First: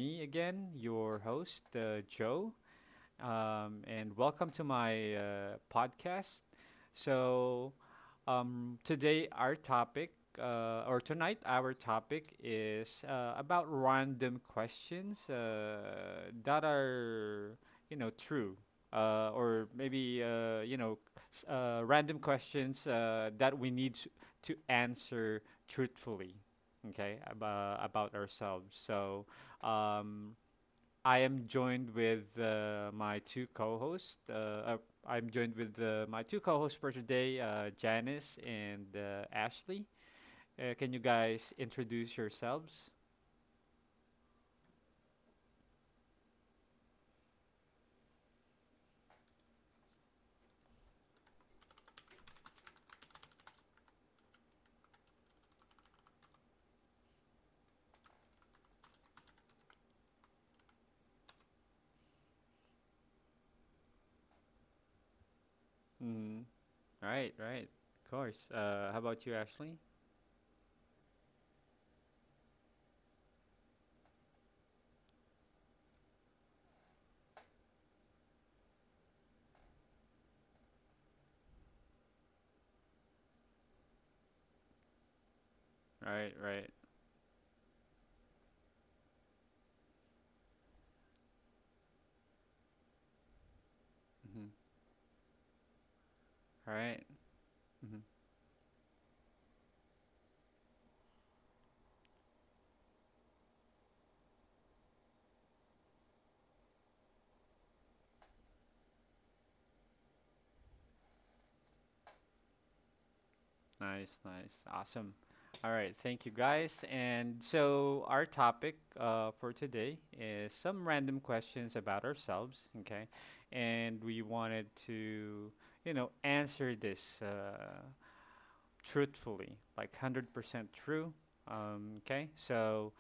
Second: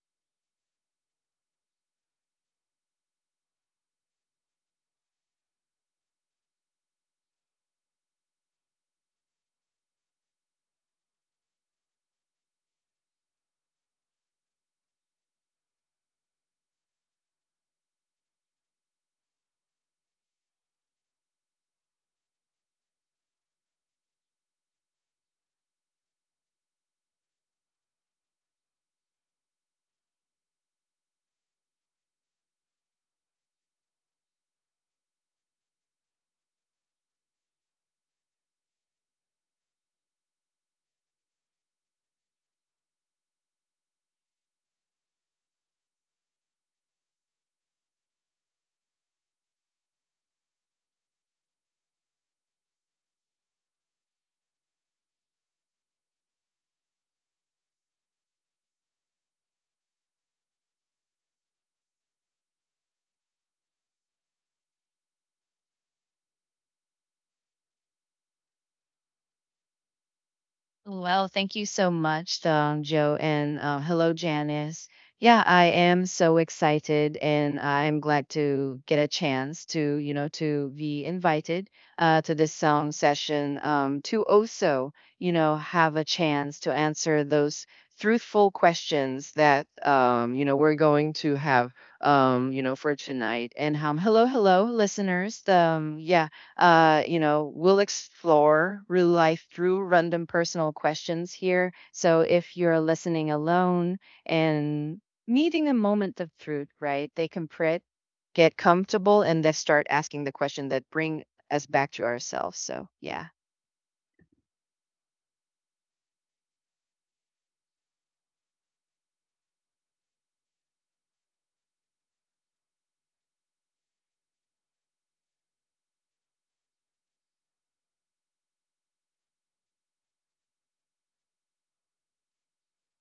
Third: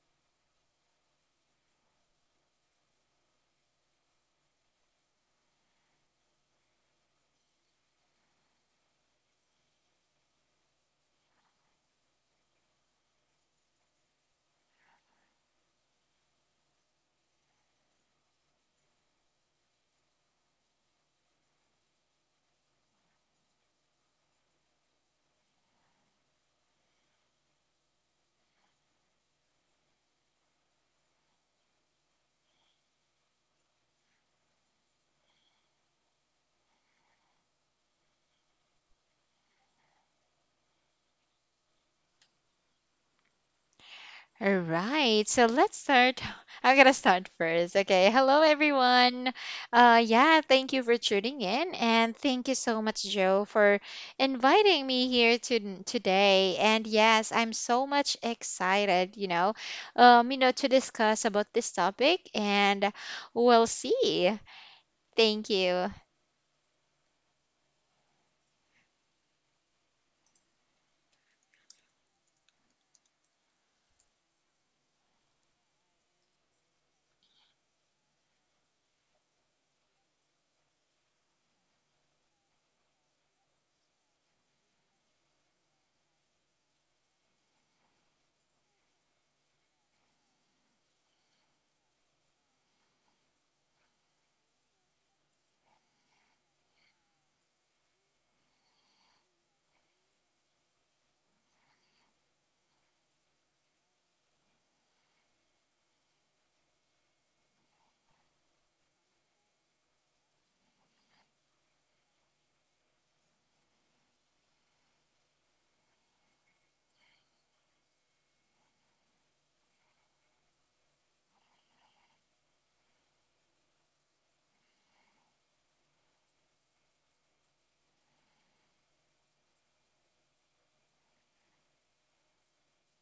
me again, your host, Joe. And welcome to my podcast. So, today, our topic, or tonight, our topic is about random questions that are, you know, true. Or maybe you know random questions that we need to answer truthfully, okay, about ourselves. Um, I am joined with my two co-hosts. I'm joined with my two co-hosts for today, Janice and Ashley. Can you guys introduce yourselves? All right, so let's start. I'm gonna start first. Okay, hello everyone. Yeah, thank you for tuning in, and thank you so much, Joe, for inviting me here to today. And yes, I'm so much excited. To discuss about this topic, and we'll see. Thank you. Mm. Right, right. Of course. How about you, Ashley? Well, thank you so much, Joe, and hello, Janice. Yeah, I am so excited, and I'm glad to get a chance to, you know, to be invited to this song session to also, you know, have a Right, chance right. to answer those truthful questions that, you know, we're going to have, you know, for tonight. And hello, Mm-hmm. hello, listeners. Yeah, All right. you know, we'll Mm-hmm. explore real life through random personal questions here. So if you're listening alone and needing a moment of truth, right, they can print, get comfortable, and then start asking the question that bring us back to ourselves. So yeah. Nice, nice. Awesome. All right, thank you guys. And so our topic for today is some random questions about ourselves, okay? And we wanted to, you know, answer this truthfully, like 100% true, okay? So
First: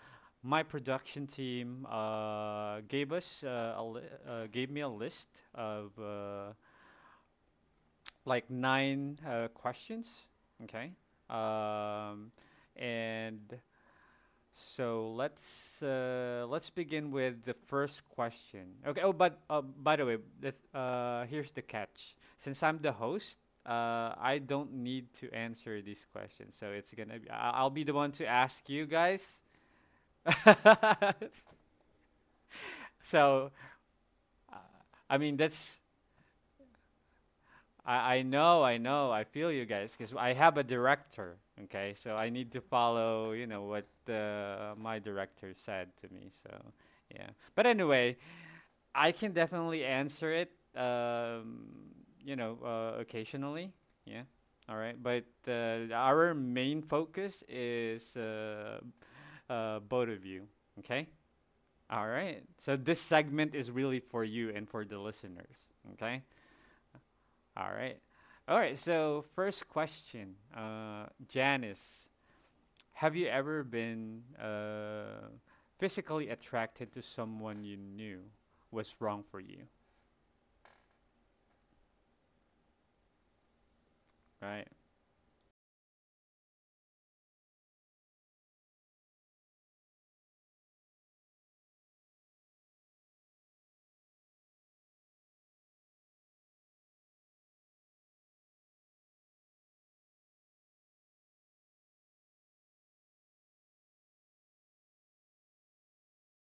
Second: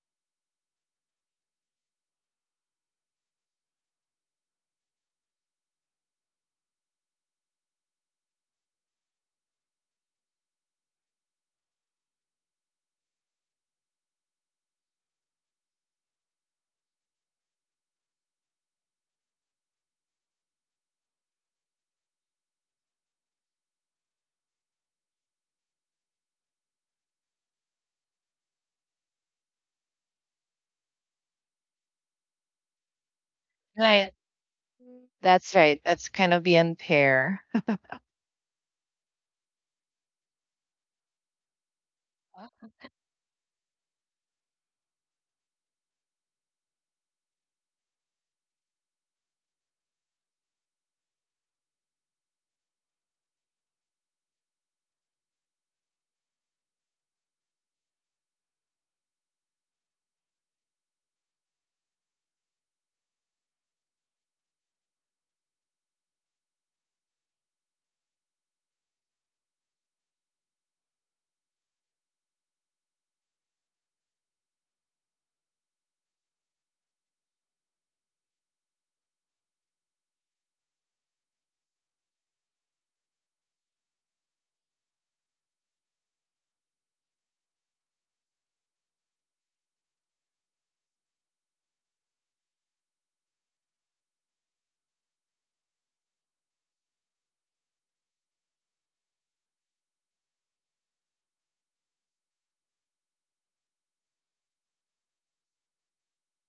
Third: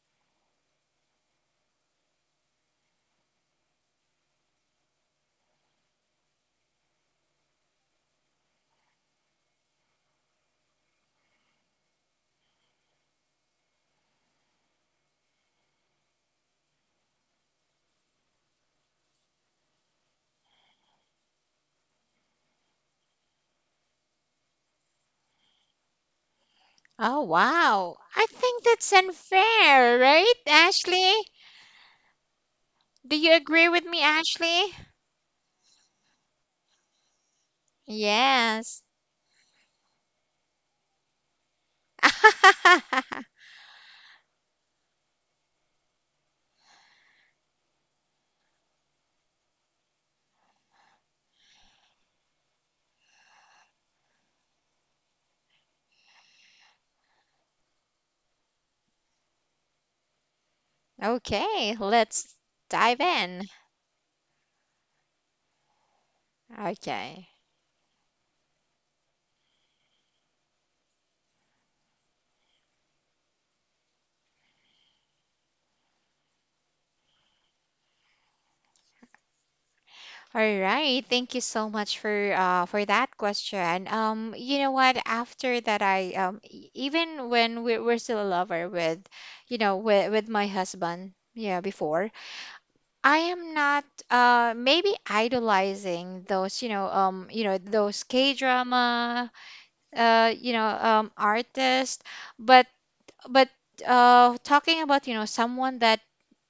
my production team gave us gave me a list of like nine questions. Okay. Um, and so let's begin with the first question. Okay. Oh, but by the way, here's the catch. Since I'm the host, I don't need to answer these questions. So it's gonna Oh be I'll be the wow, one to I think ask you that's guys. unfair, right, Ashley? Do you so, agree with me, Right. uh, Ashley? I mean That's that's right. That's kind of the end pair. I know, I Yes. know, I feel you guys because I have a director. Okay, so I Oh, need to follow, you know, what my director said to me. So yeah, but anyway, I can definitely answer it. Um, you know, occasionally. Yeah. All right, but our main focus is both of you. Okay. Okay, All let's right. So this dive in. segment is really for you and for the listeners. Okay. Okay. All right. All right. So, first question, Janice, have you ever been physically attracted to someone you knew was wrong for you? All right. Thank you so much for that question. You Right. know what? After that, even when we we're still a lover with, with my husband. Yeah, before I am not maybe idolizing those those K drama artists, but but talking about someone that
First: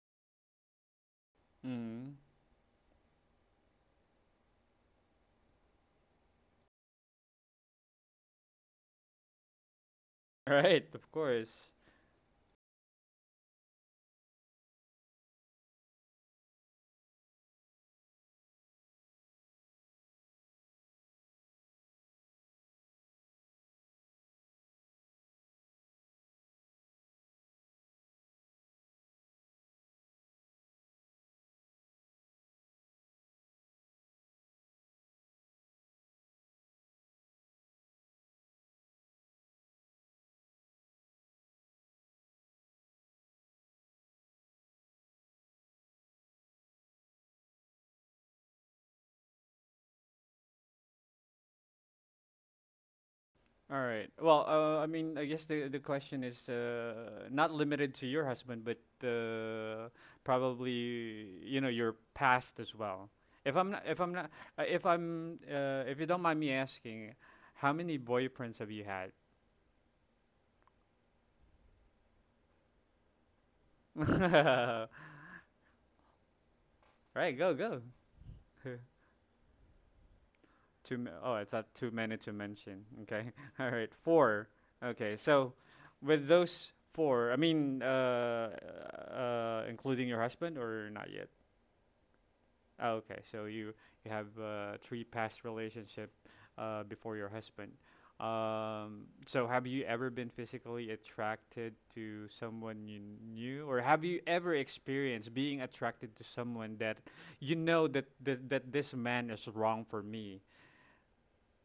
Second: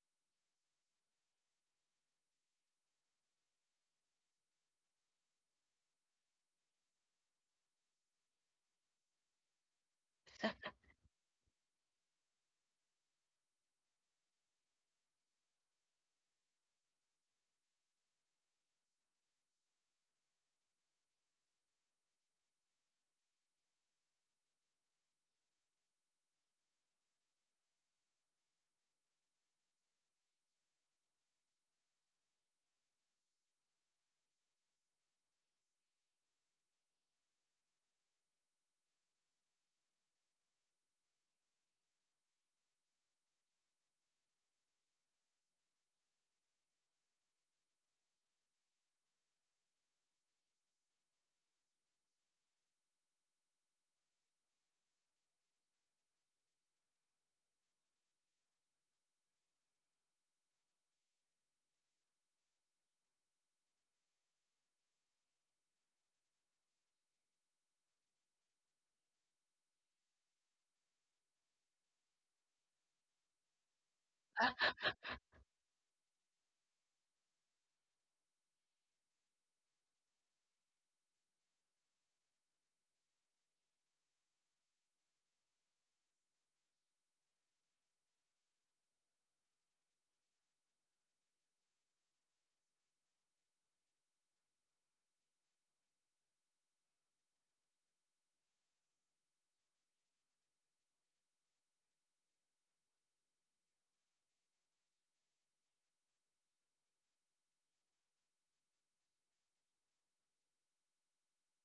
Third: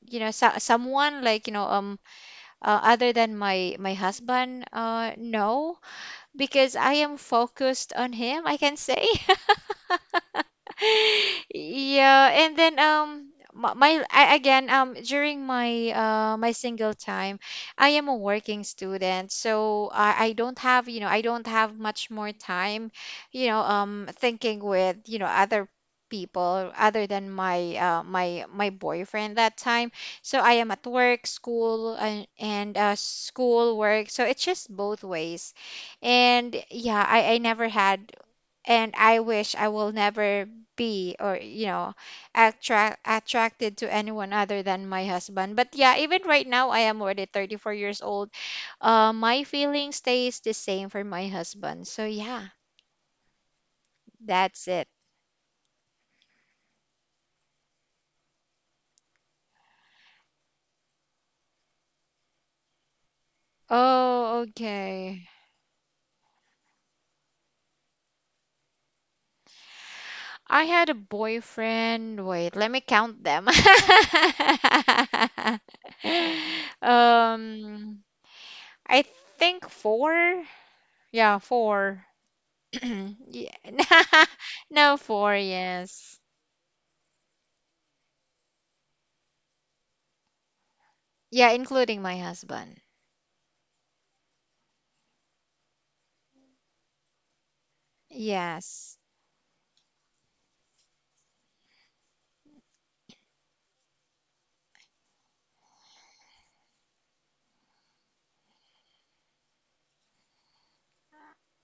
someone like Mm. Other than my husband, no, because I am focused on him, I can say. All right. Of course. Yeah, and then my I, again during my my single time, I am a working student, so I don't have, much more time, thinking with, other people other than my my boyfriend that time. So I am at work, school, and school work. So it's just both ways, and yeah, I never had, and I wish I will never be, or attracted to anyone other than my husband. But yeah, even right now I am already 34 years old. My feeling stays the same for my husband. So yeah, All right. Well, that's I it. mean, I guess the question is not limited to your husband, but probably you know your past as well. If I'm not, if I'm not, Oh, if okay. I'm, If you don't mind me asking, how many boyfriends have you had? I had a boyfriend. Wait, let me count them. Right, go go. um, I think four. Oh, Yeah, I thought too four. many to mention. Okay. Yeah. All right, four. No, Okay, four, so yes. with those four, including your husband or not yet? Yeah, including my husband. Oh, okay, so you have three past relationship before your husband. Yes. So have you ever been physically attracted to someone you knew, or have you ever experienced being attracted to someone that you know that this man is wrong for me?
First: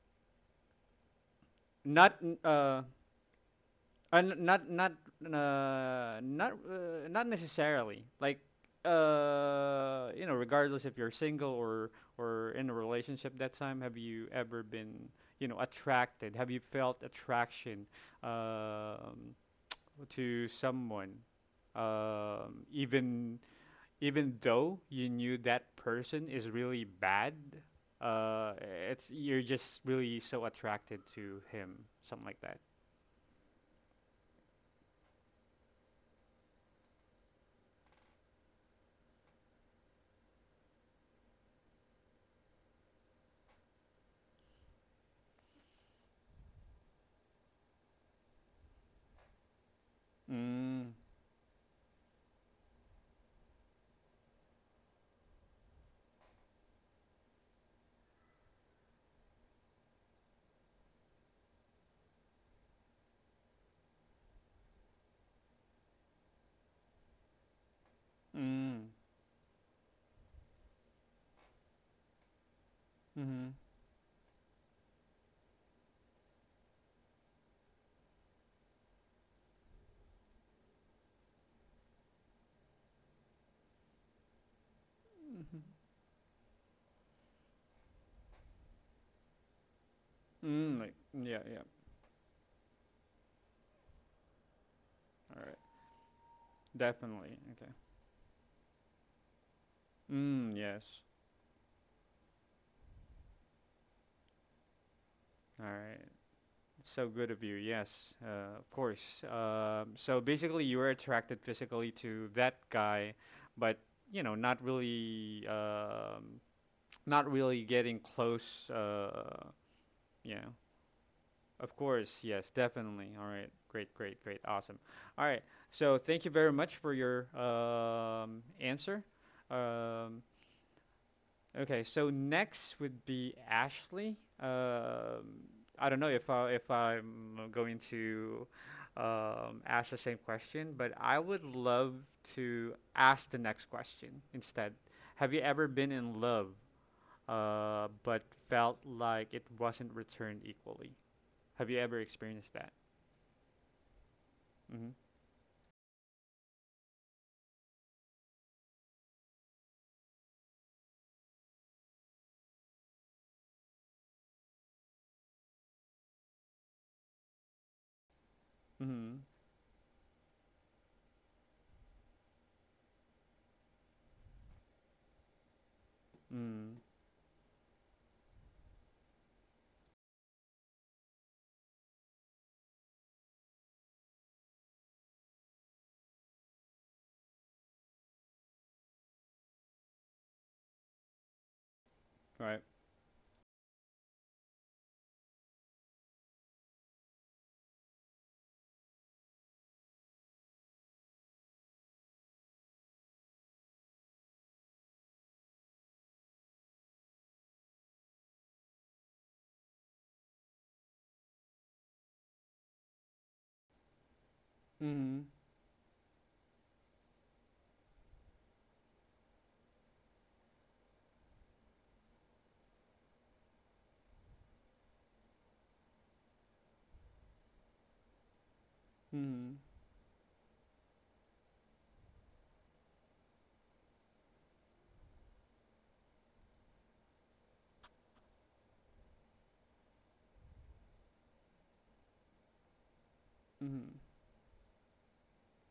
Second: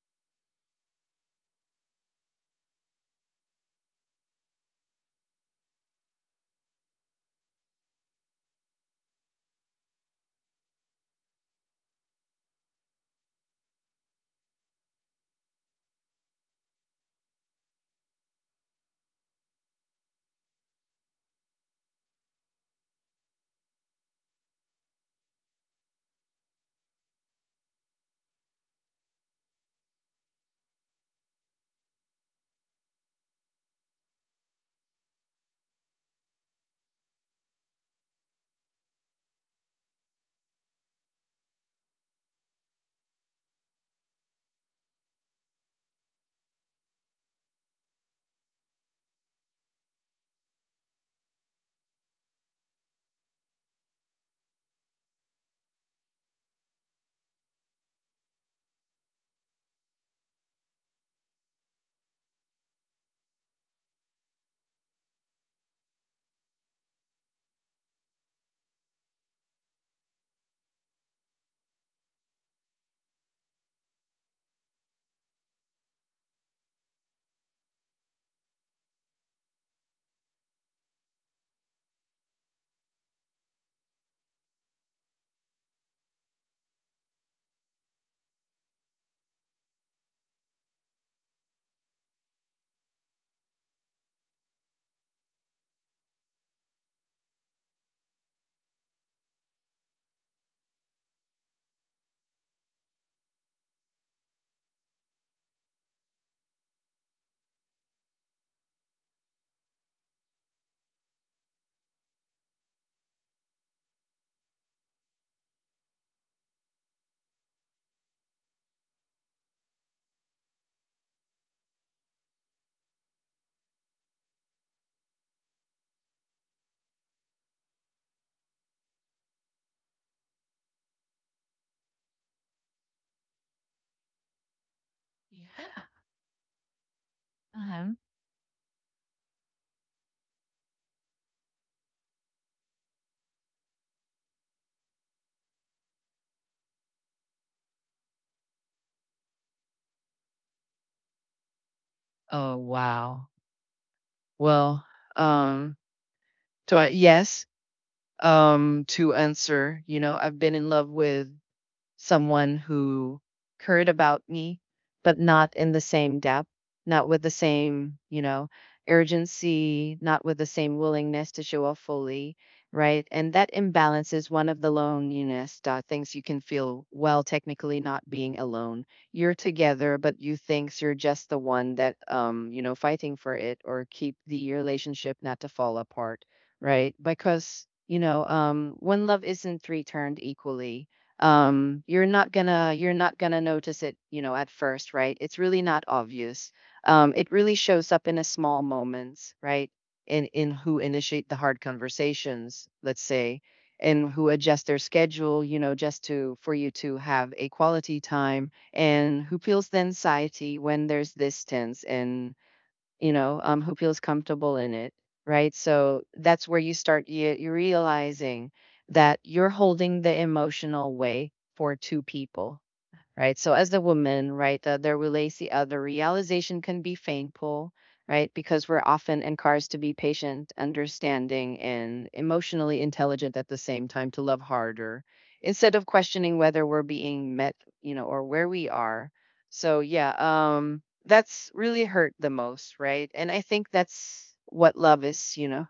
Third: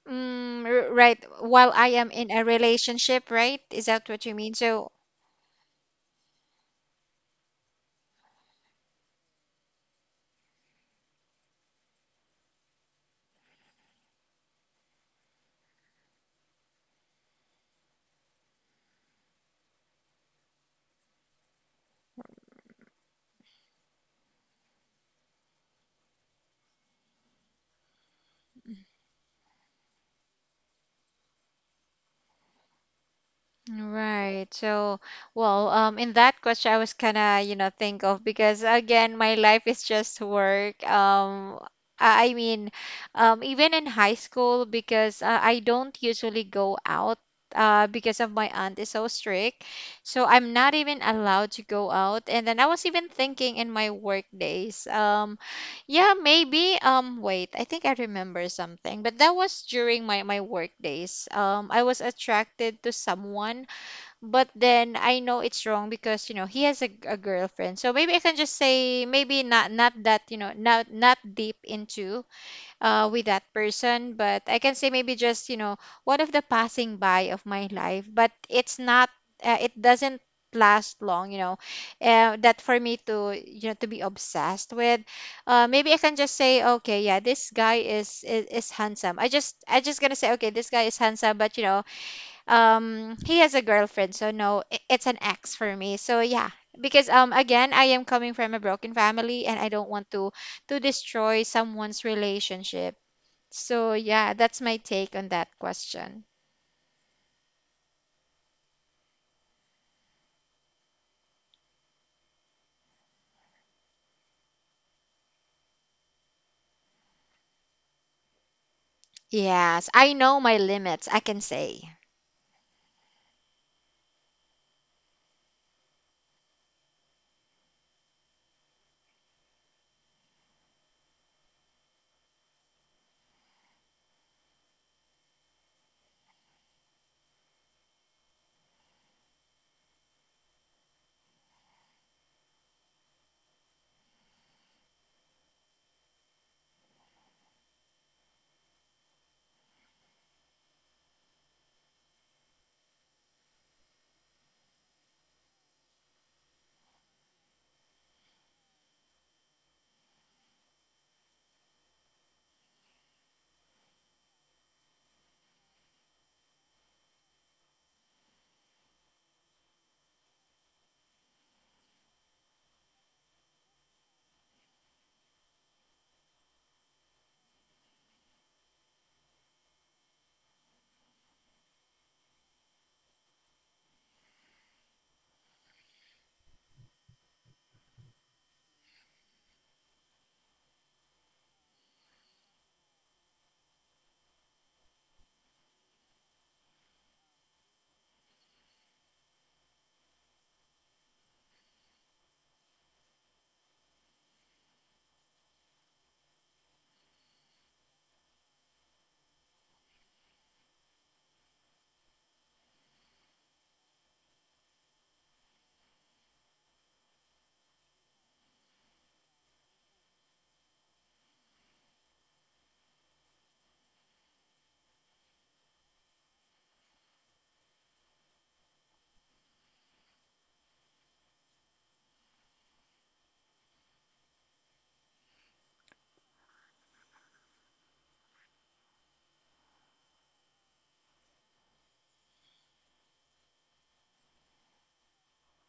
Right. While I am Not in n- a relationship, right? Is that what you n- mean? not not So, not Not necessarily. Like you know, regardless if you're single or in a relationship that time, have you ever been you know attracted? Have you felt attraction um, to someone, even though you knew that person is really bad? Uh, it's you're just really so attracted to him, something like that. right. So, well, in that question, I was kind of, think of, because again, my life is just work. I I mean, Even in high school, because I don't usually go out, because of my aunt is so strict. So I'm not Mm. even allowed to go out. And then I was even thinking in my work days. Yeah, maybe, wait, I think I remember something, but that was during my work days. I was attracted to someone, but then I know it's wrong because he has a girlfriend. So maybe I can just Mm. say maybe, not that, not deep into, with that Mm-hmm. person, but I can say maybe just, one of the passing by of my life. But it doesn't last long, that for me to, to be obsessed with. Uh, maybe I can just say, okay, yeah, this guy is handsome. I just gonna say, okay, this Mm, like guy is yeah, handsome, but yeah. He has a girlfriend, so no, it's an All ex right. for me, so yeah, because Definitely. Okay. again, I am coming from a broken family, and I don't want to Mm, yes. destroy someone's relationship. So yeah, that's my take on that All right. question. So good of you. Yes. Of course. So basically, you were attracted physically to that guy, but you know, not really, not really getting close. Yes, I know Yeah. my limits, I can Of say. course. Yes. Definitely. All right. Great. Great. Great. Awesome. All right. So thank you very much for your answer. Um, Okay, so next would be Ashley. Yeah. I don't know if I'm going Uh-huh. to ask the same question, but I would love to ask the next question instead. Have you ever been in love, but felt like it wasn't returned equally? Have you ever experienced Oh that? wow. Well, Mm-hmm. um, so I, yes, to answer, you know, I've been in love with someone who cared about me, but not in the same depth, not with the same, you know, Mm-hmm. urgency, not with the same willingness to show up fully, right? And that imbalance is one of the loneliness things you can Mm. feel well, technically not being alone. You're together, but you think you're just the one that, you know, fighting for it or keep the relationship not to fall apart, right? Because, you know, when love isn't returned equally, Right. You're not gonna notice it, you know, at first, right? It's really not obvious. It really shows up in a small moments, right? In who initiate the hard conversations, let's say, and who adjust their schedule, you know, just to for you to have a quality time, and who feels the anxiety when there's distance and you know, who feels comfortable in it, Mm-hmm. right? So that's where you start, you're realizing that you're holding the emotional weight for two people, right? So as a woman, right, the realization can be painful, right? Because we're often Mm-hmm. encouraged to be patient, understanding, and emotionally intelligent at the same time to love harder instead of questioning whether we're being met, you know, or where we are. So yeah, that's really hurt the most, right? And I think Mm-hmm. that's what love is, you know,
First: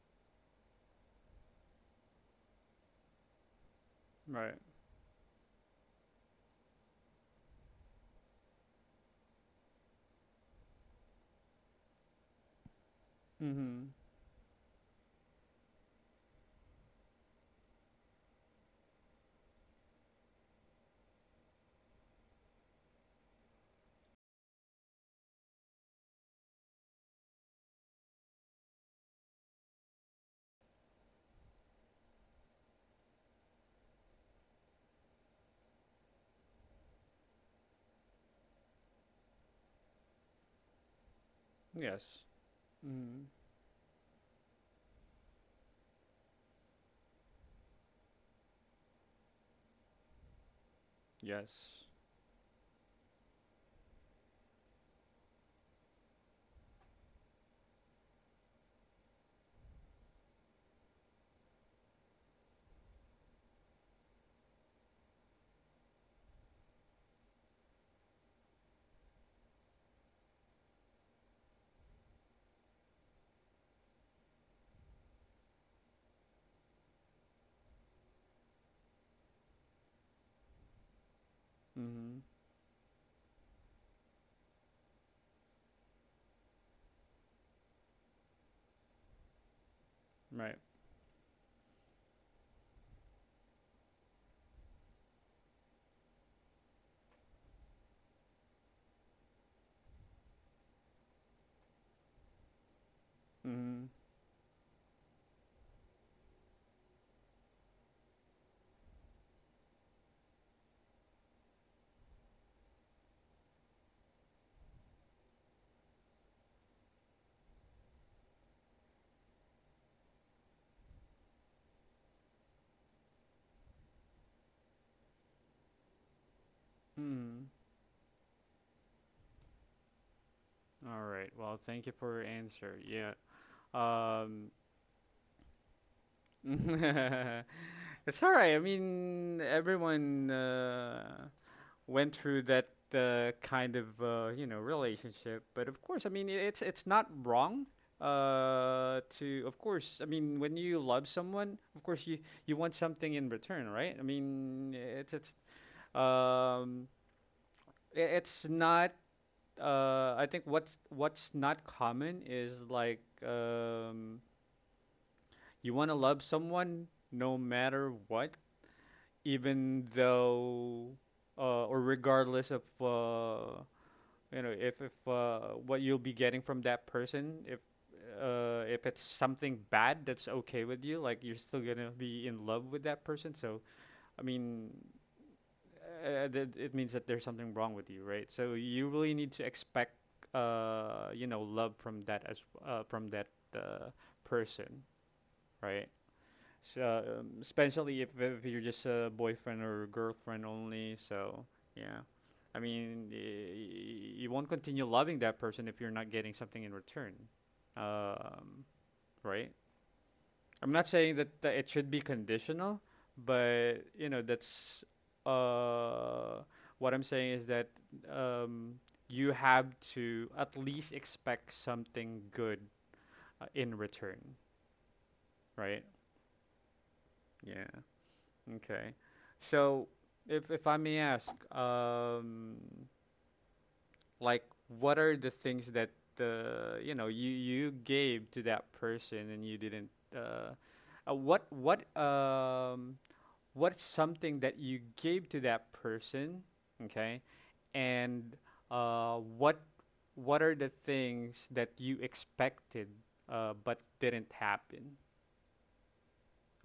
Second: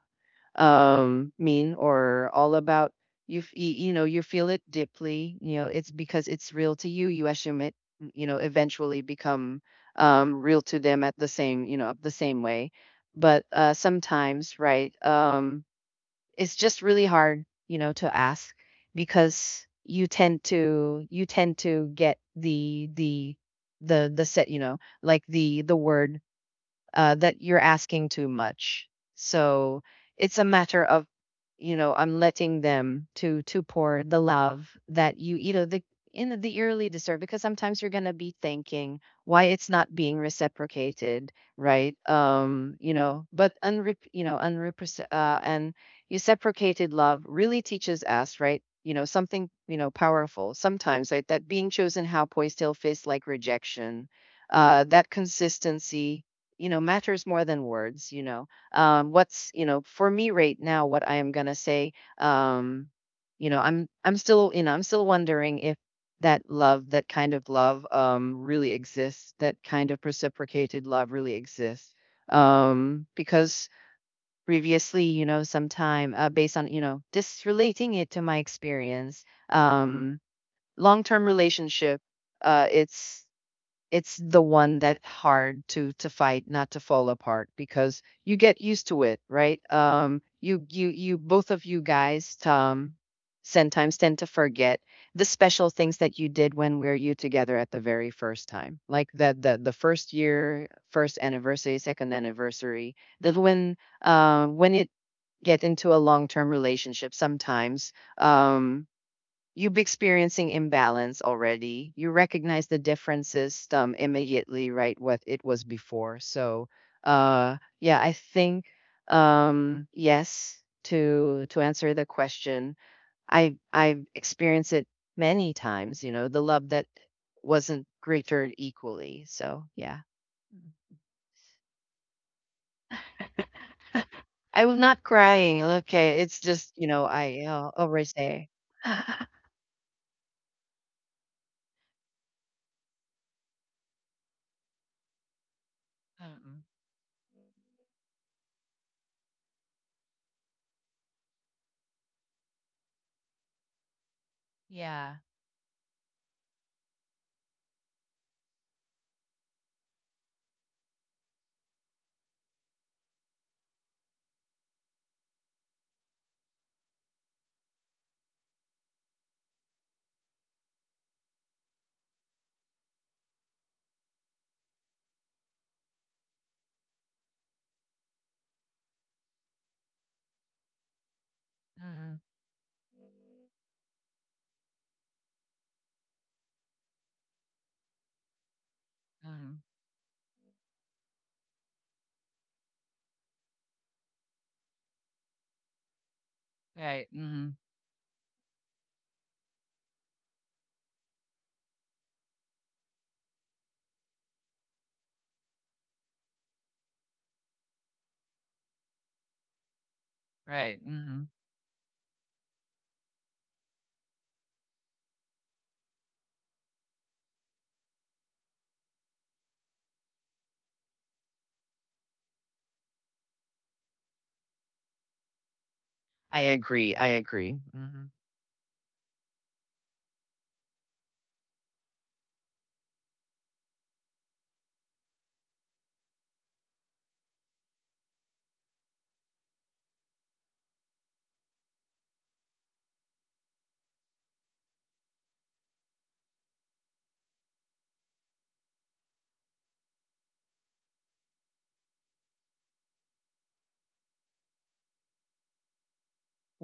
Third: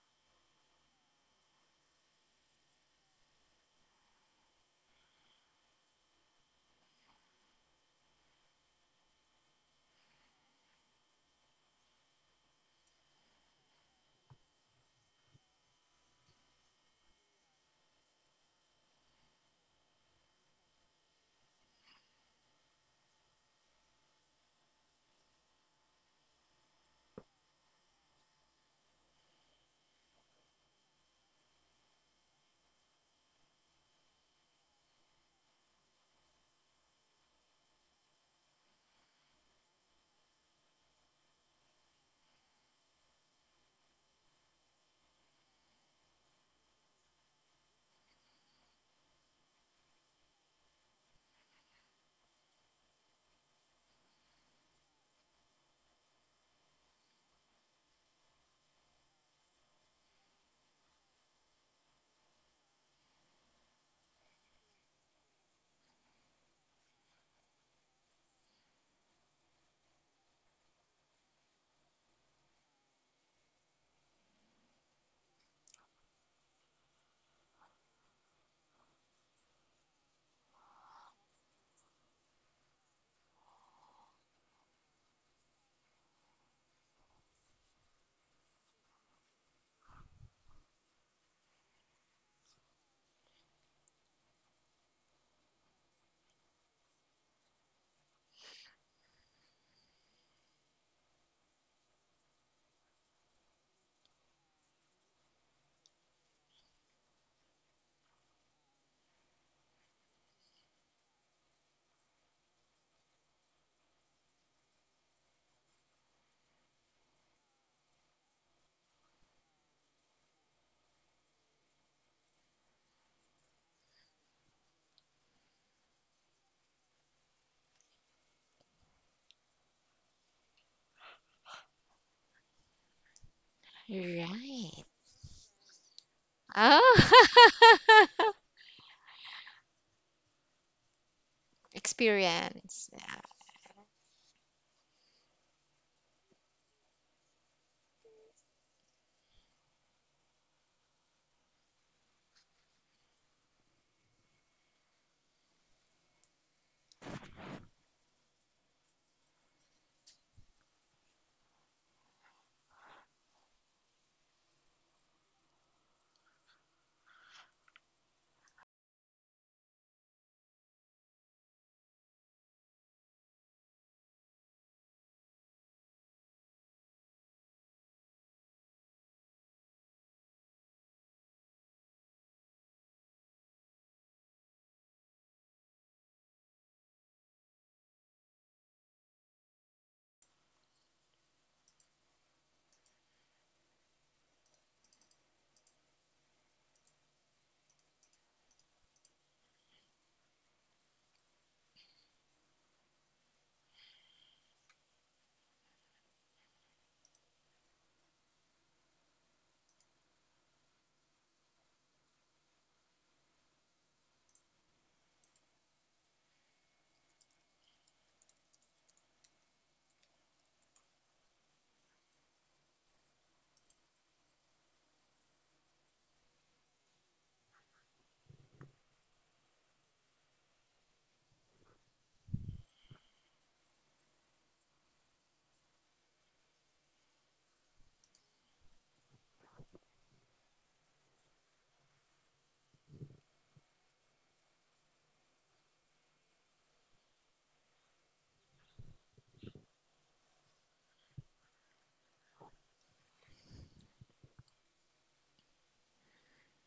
mean or all about. You know, you feel Right. it deeply, you know, it's because it's real to you, you assume it, you know, eventually become real to them at the same, you know, the same way. But uh, Mm-hmm. sometimes, right, it's just really hard, you know, to ask because you tend to get the set, you know, like the word that you're asking too much. So it's a matter of, you know, I'm letting them to pour the love that you know, the in the early deserve, because sometimes you're gonna be thinking why it's not being reciprocated, right? Yes. You Mm-hmm. know, but unre you know, unrepres and reciprocated love really teaches us, right? You know, something, you know, powerful sometimes, right? That being Yes. chosen how poised still feels like rejection. That consistency, you know, matters more than words, you know. What's, you know, for me right now, what I am going to say, um you know, i'm still, you know, I'm still wondering if that love, that kind of love, really exists, that kind of reciprocated love really exists, because previously, you know, sometime based on, you know, just relating it to my experience, um long term relationship, Mm-hmm. uh it's it's the one that hard to fight not to fall apart because you get used to it, right? Right. you you both of you guys sometimes tend to forget the special things that you did when we're you together at the very first time, like the first year, first anniversary, second anniversary. That when Mm. uh, when it get into a long-term relationship sometimes you've been experiencing imbalance already. You recognize the different system immediately, right? What it was before. So, yeah, I think yes, to answer the question, I've experienced it many times. You know, the love that Mm. wasn't greater equally. So yeah, All right. Well, thank you for your answer. Yeah. Um. I was Right. not crying. Okay, it's just, you Oh. know, I It's all overstay. right. I mean, everyone went through that Experience, yeah. Kind of you know relationship, but of course, I mean, Mm-mm. it's not wrong. To Of course, I mean, when you love someone, of course, you want something in return, right? I mean, Yeah. it's um, it's not I think what's not common is like you want to love someone no matter what, even though or regardless of you know if what you'll be getting from that person if it's something bad that's okay with you like you're still gonna Mm-mm. be in love with that person so I mean that it means that there's something wrong with you, right? So you really need to Mm-mm. expect, you know, love from that as from that uh, person, right? So Right. Mm-hmm. especially if you're just a boyfriend or girlfriend only, so yeah. I mean, you won't continue loving that person if you're not getting something in return, um, right? I'm Right. not saying Hmm. That it should be conditional, but you know that's uh what I'm saying is that um you have to at least expect something good in return, right? I agree. I agree. Yeah. Hmm. Okay. So if I may ask, like what are the things that the you know you gave to that person and you didn't uh, uh what what um what's something that you gave to that person okay and uh, what what are the things that you expected but didn't happen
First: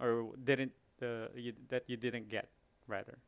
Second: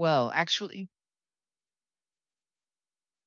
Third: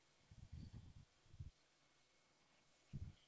or didn't actually, that you didn't get rather.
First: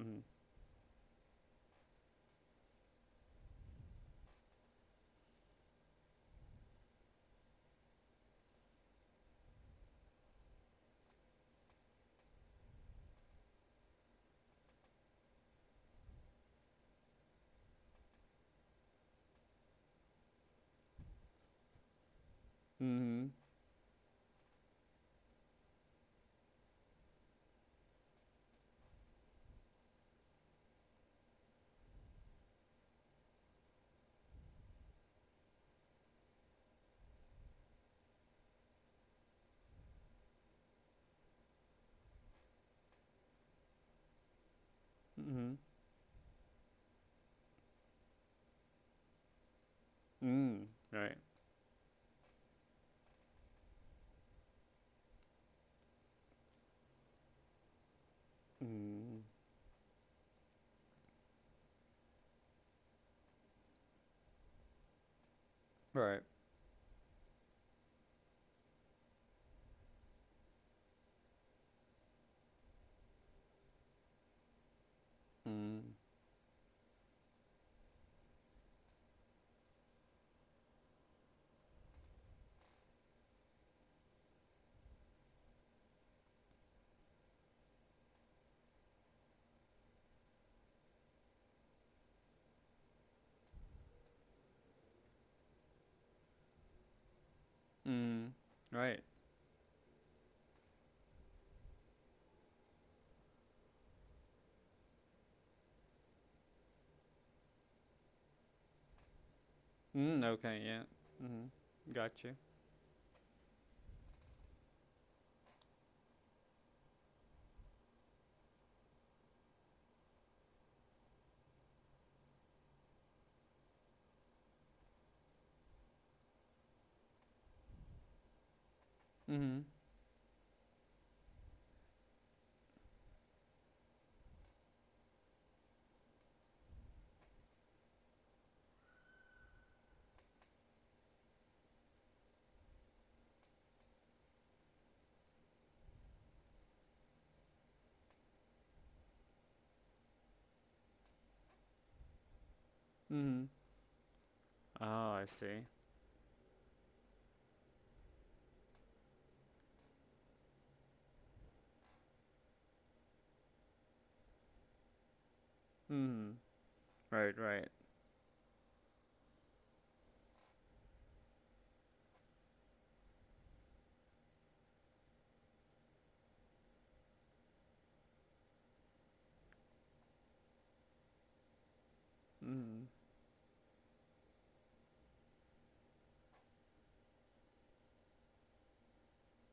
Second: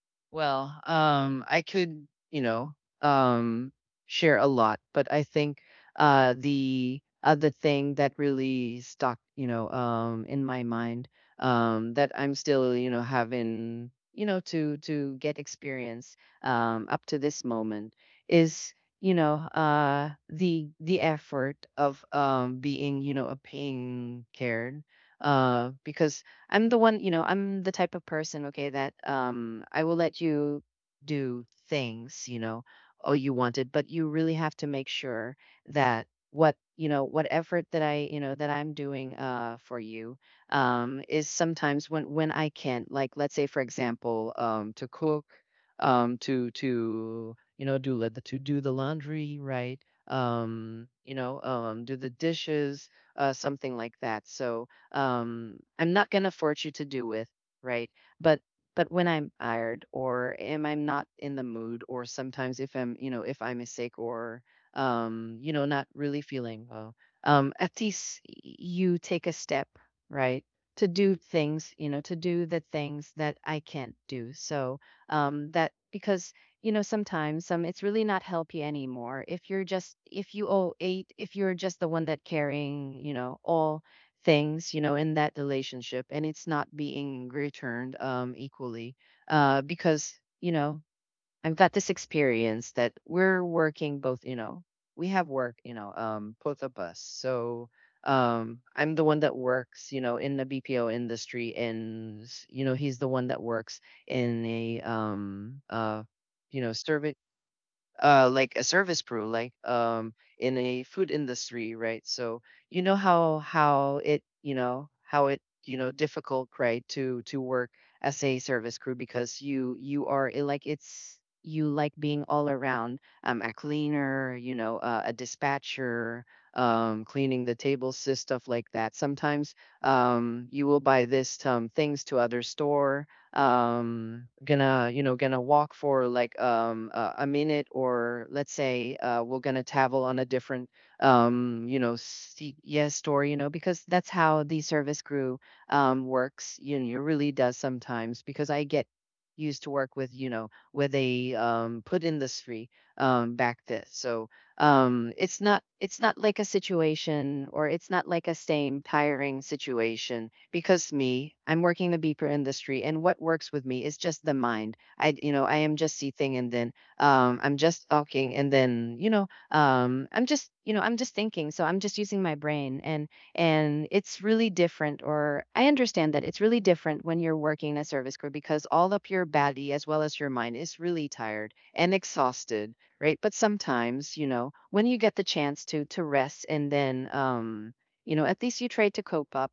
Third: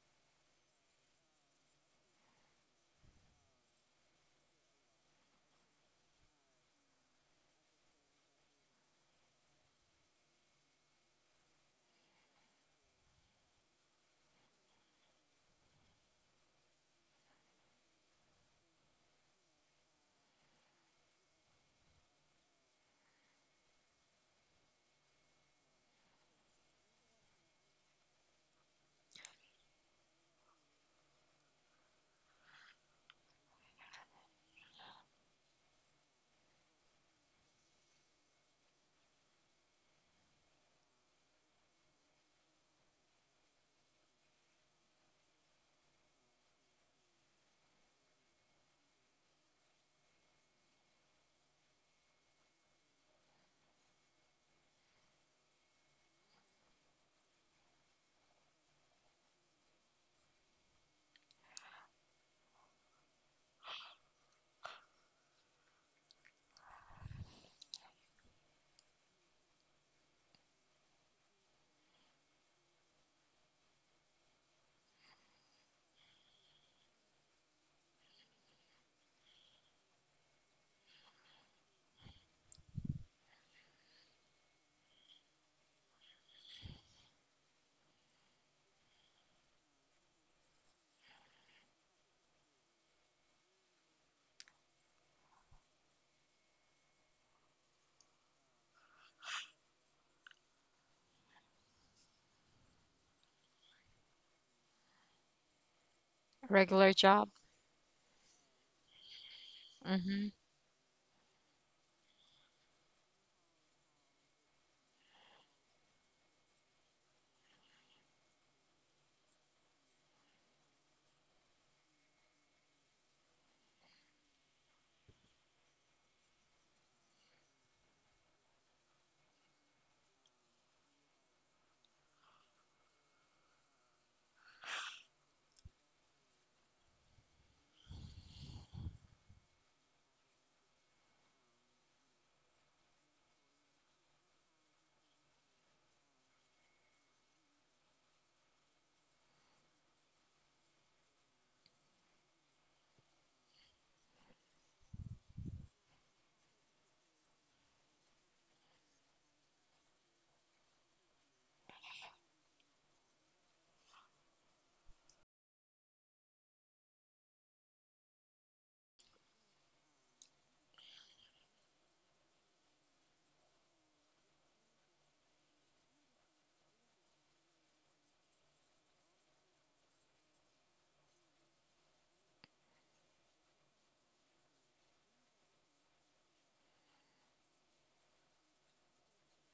Mm-hmm. Well, I could, you know, um, share a lot, but I think the other thing that really stuck, you know, in my mind, that I'm still, you know, having, you know, to get experience up to this moment is, you know, the effort of being, you know, Mm-hmm. a paying cared, because I'm the one, you know, I'm the type of person, okay, that I will let you do things, you know, oh you wanted, but you really have to make sure that what, you know, what effort that i, you know, that I'm doing uh, for you is sometimes when I can. Like let's say for example, to cook, Mm-hmm. To you know do let the to do the laundry, right? Mm. Right. Do the dishes, uh, something like that. So I'm not going to force you to do with, right? but but when Mm. I'm tired, or am I'm not in the mood, or sometimes if i'm, you know, if I'm sick or you know, not really Right. feeling well, at least you take a step, right, to do things, you know, to do the things that I can't do. So that Mm. because, you know, sometimes some it's really not healthy anymore if you're just, if you owe eight, if you're just the one that carrying, you know, all things, you know, in that relationship and it's not being returned equally. Uh, because, you know, I've got this experience that we're working both, you know, we have work, you know, both of us. So Mm. I'm Right. the one that works, you know, in the BPO industry, and you know, he's the one that works in a you know, Regular service job. Like a service crew, like Mm. Mm-hmm. in Okay. a Yeah. food Mm-hmm. industry, right? Gotcha. So, you know, how it, you know, how it, you know, difficult, right, to work as a service crew, because you are it, like it's you like being all around a cleaner, you know, a dispatcher, cleaning the tables, sis, stuff like that. Sometimes Mm-hmm. You will buy this things to other store. Gonna, you know, gonna walk for like a minute, or let's say uh, we're gonna travel on a different you know CES store, you know, because that's how the service crew works, you know, it really does sometimes, because I get used to work with, you know, with a put industry Mm-hmm. back then. So Oh, I it's not, see. it's not like a situation, or it's not like a same tiring situation, because me, I'm working the beeper industry, and what works with me is just the mind. I, you know, I am just Mm. sitting, and then Right, I'm right. just talking, and then, you know, I'm just, you know, I'm just thinking. So I'm just using my brain, and it's really different. Or I understand that it's really different when you're working as service crew, because all up your body as well as your mind is really tired and exhausted, Mm. right? But sometimes, when you get the chance to rest and then at least you try to cope up,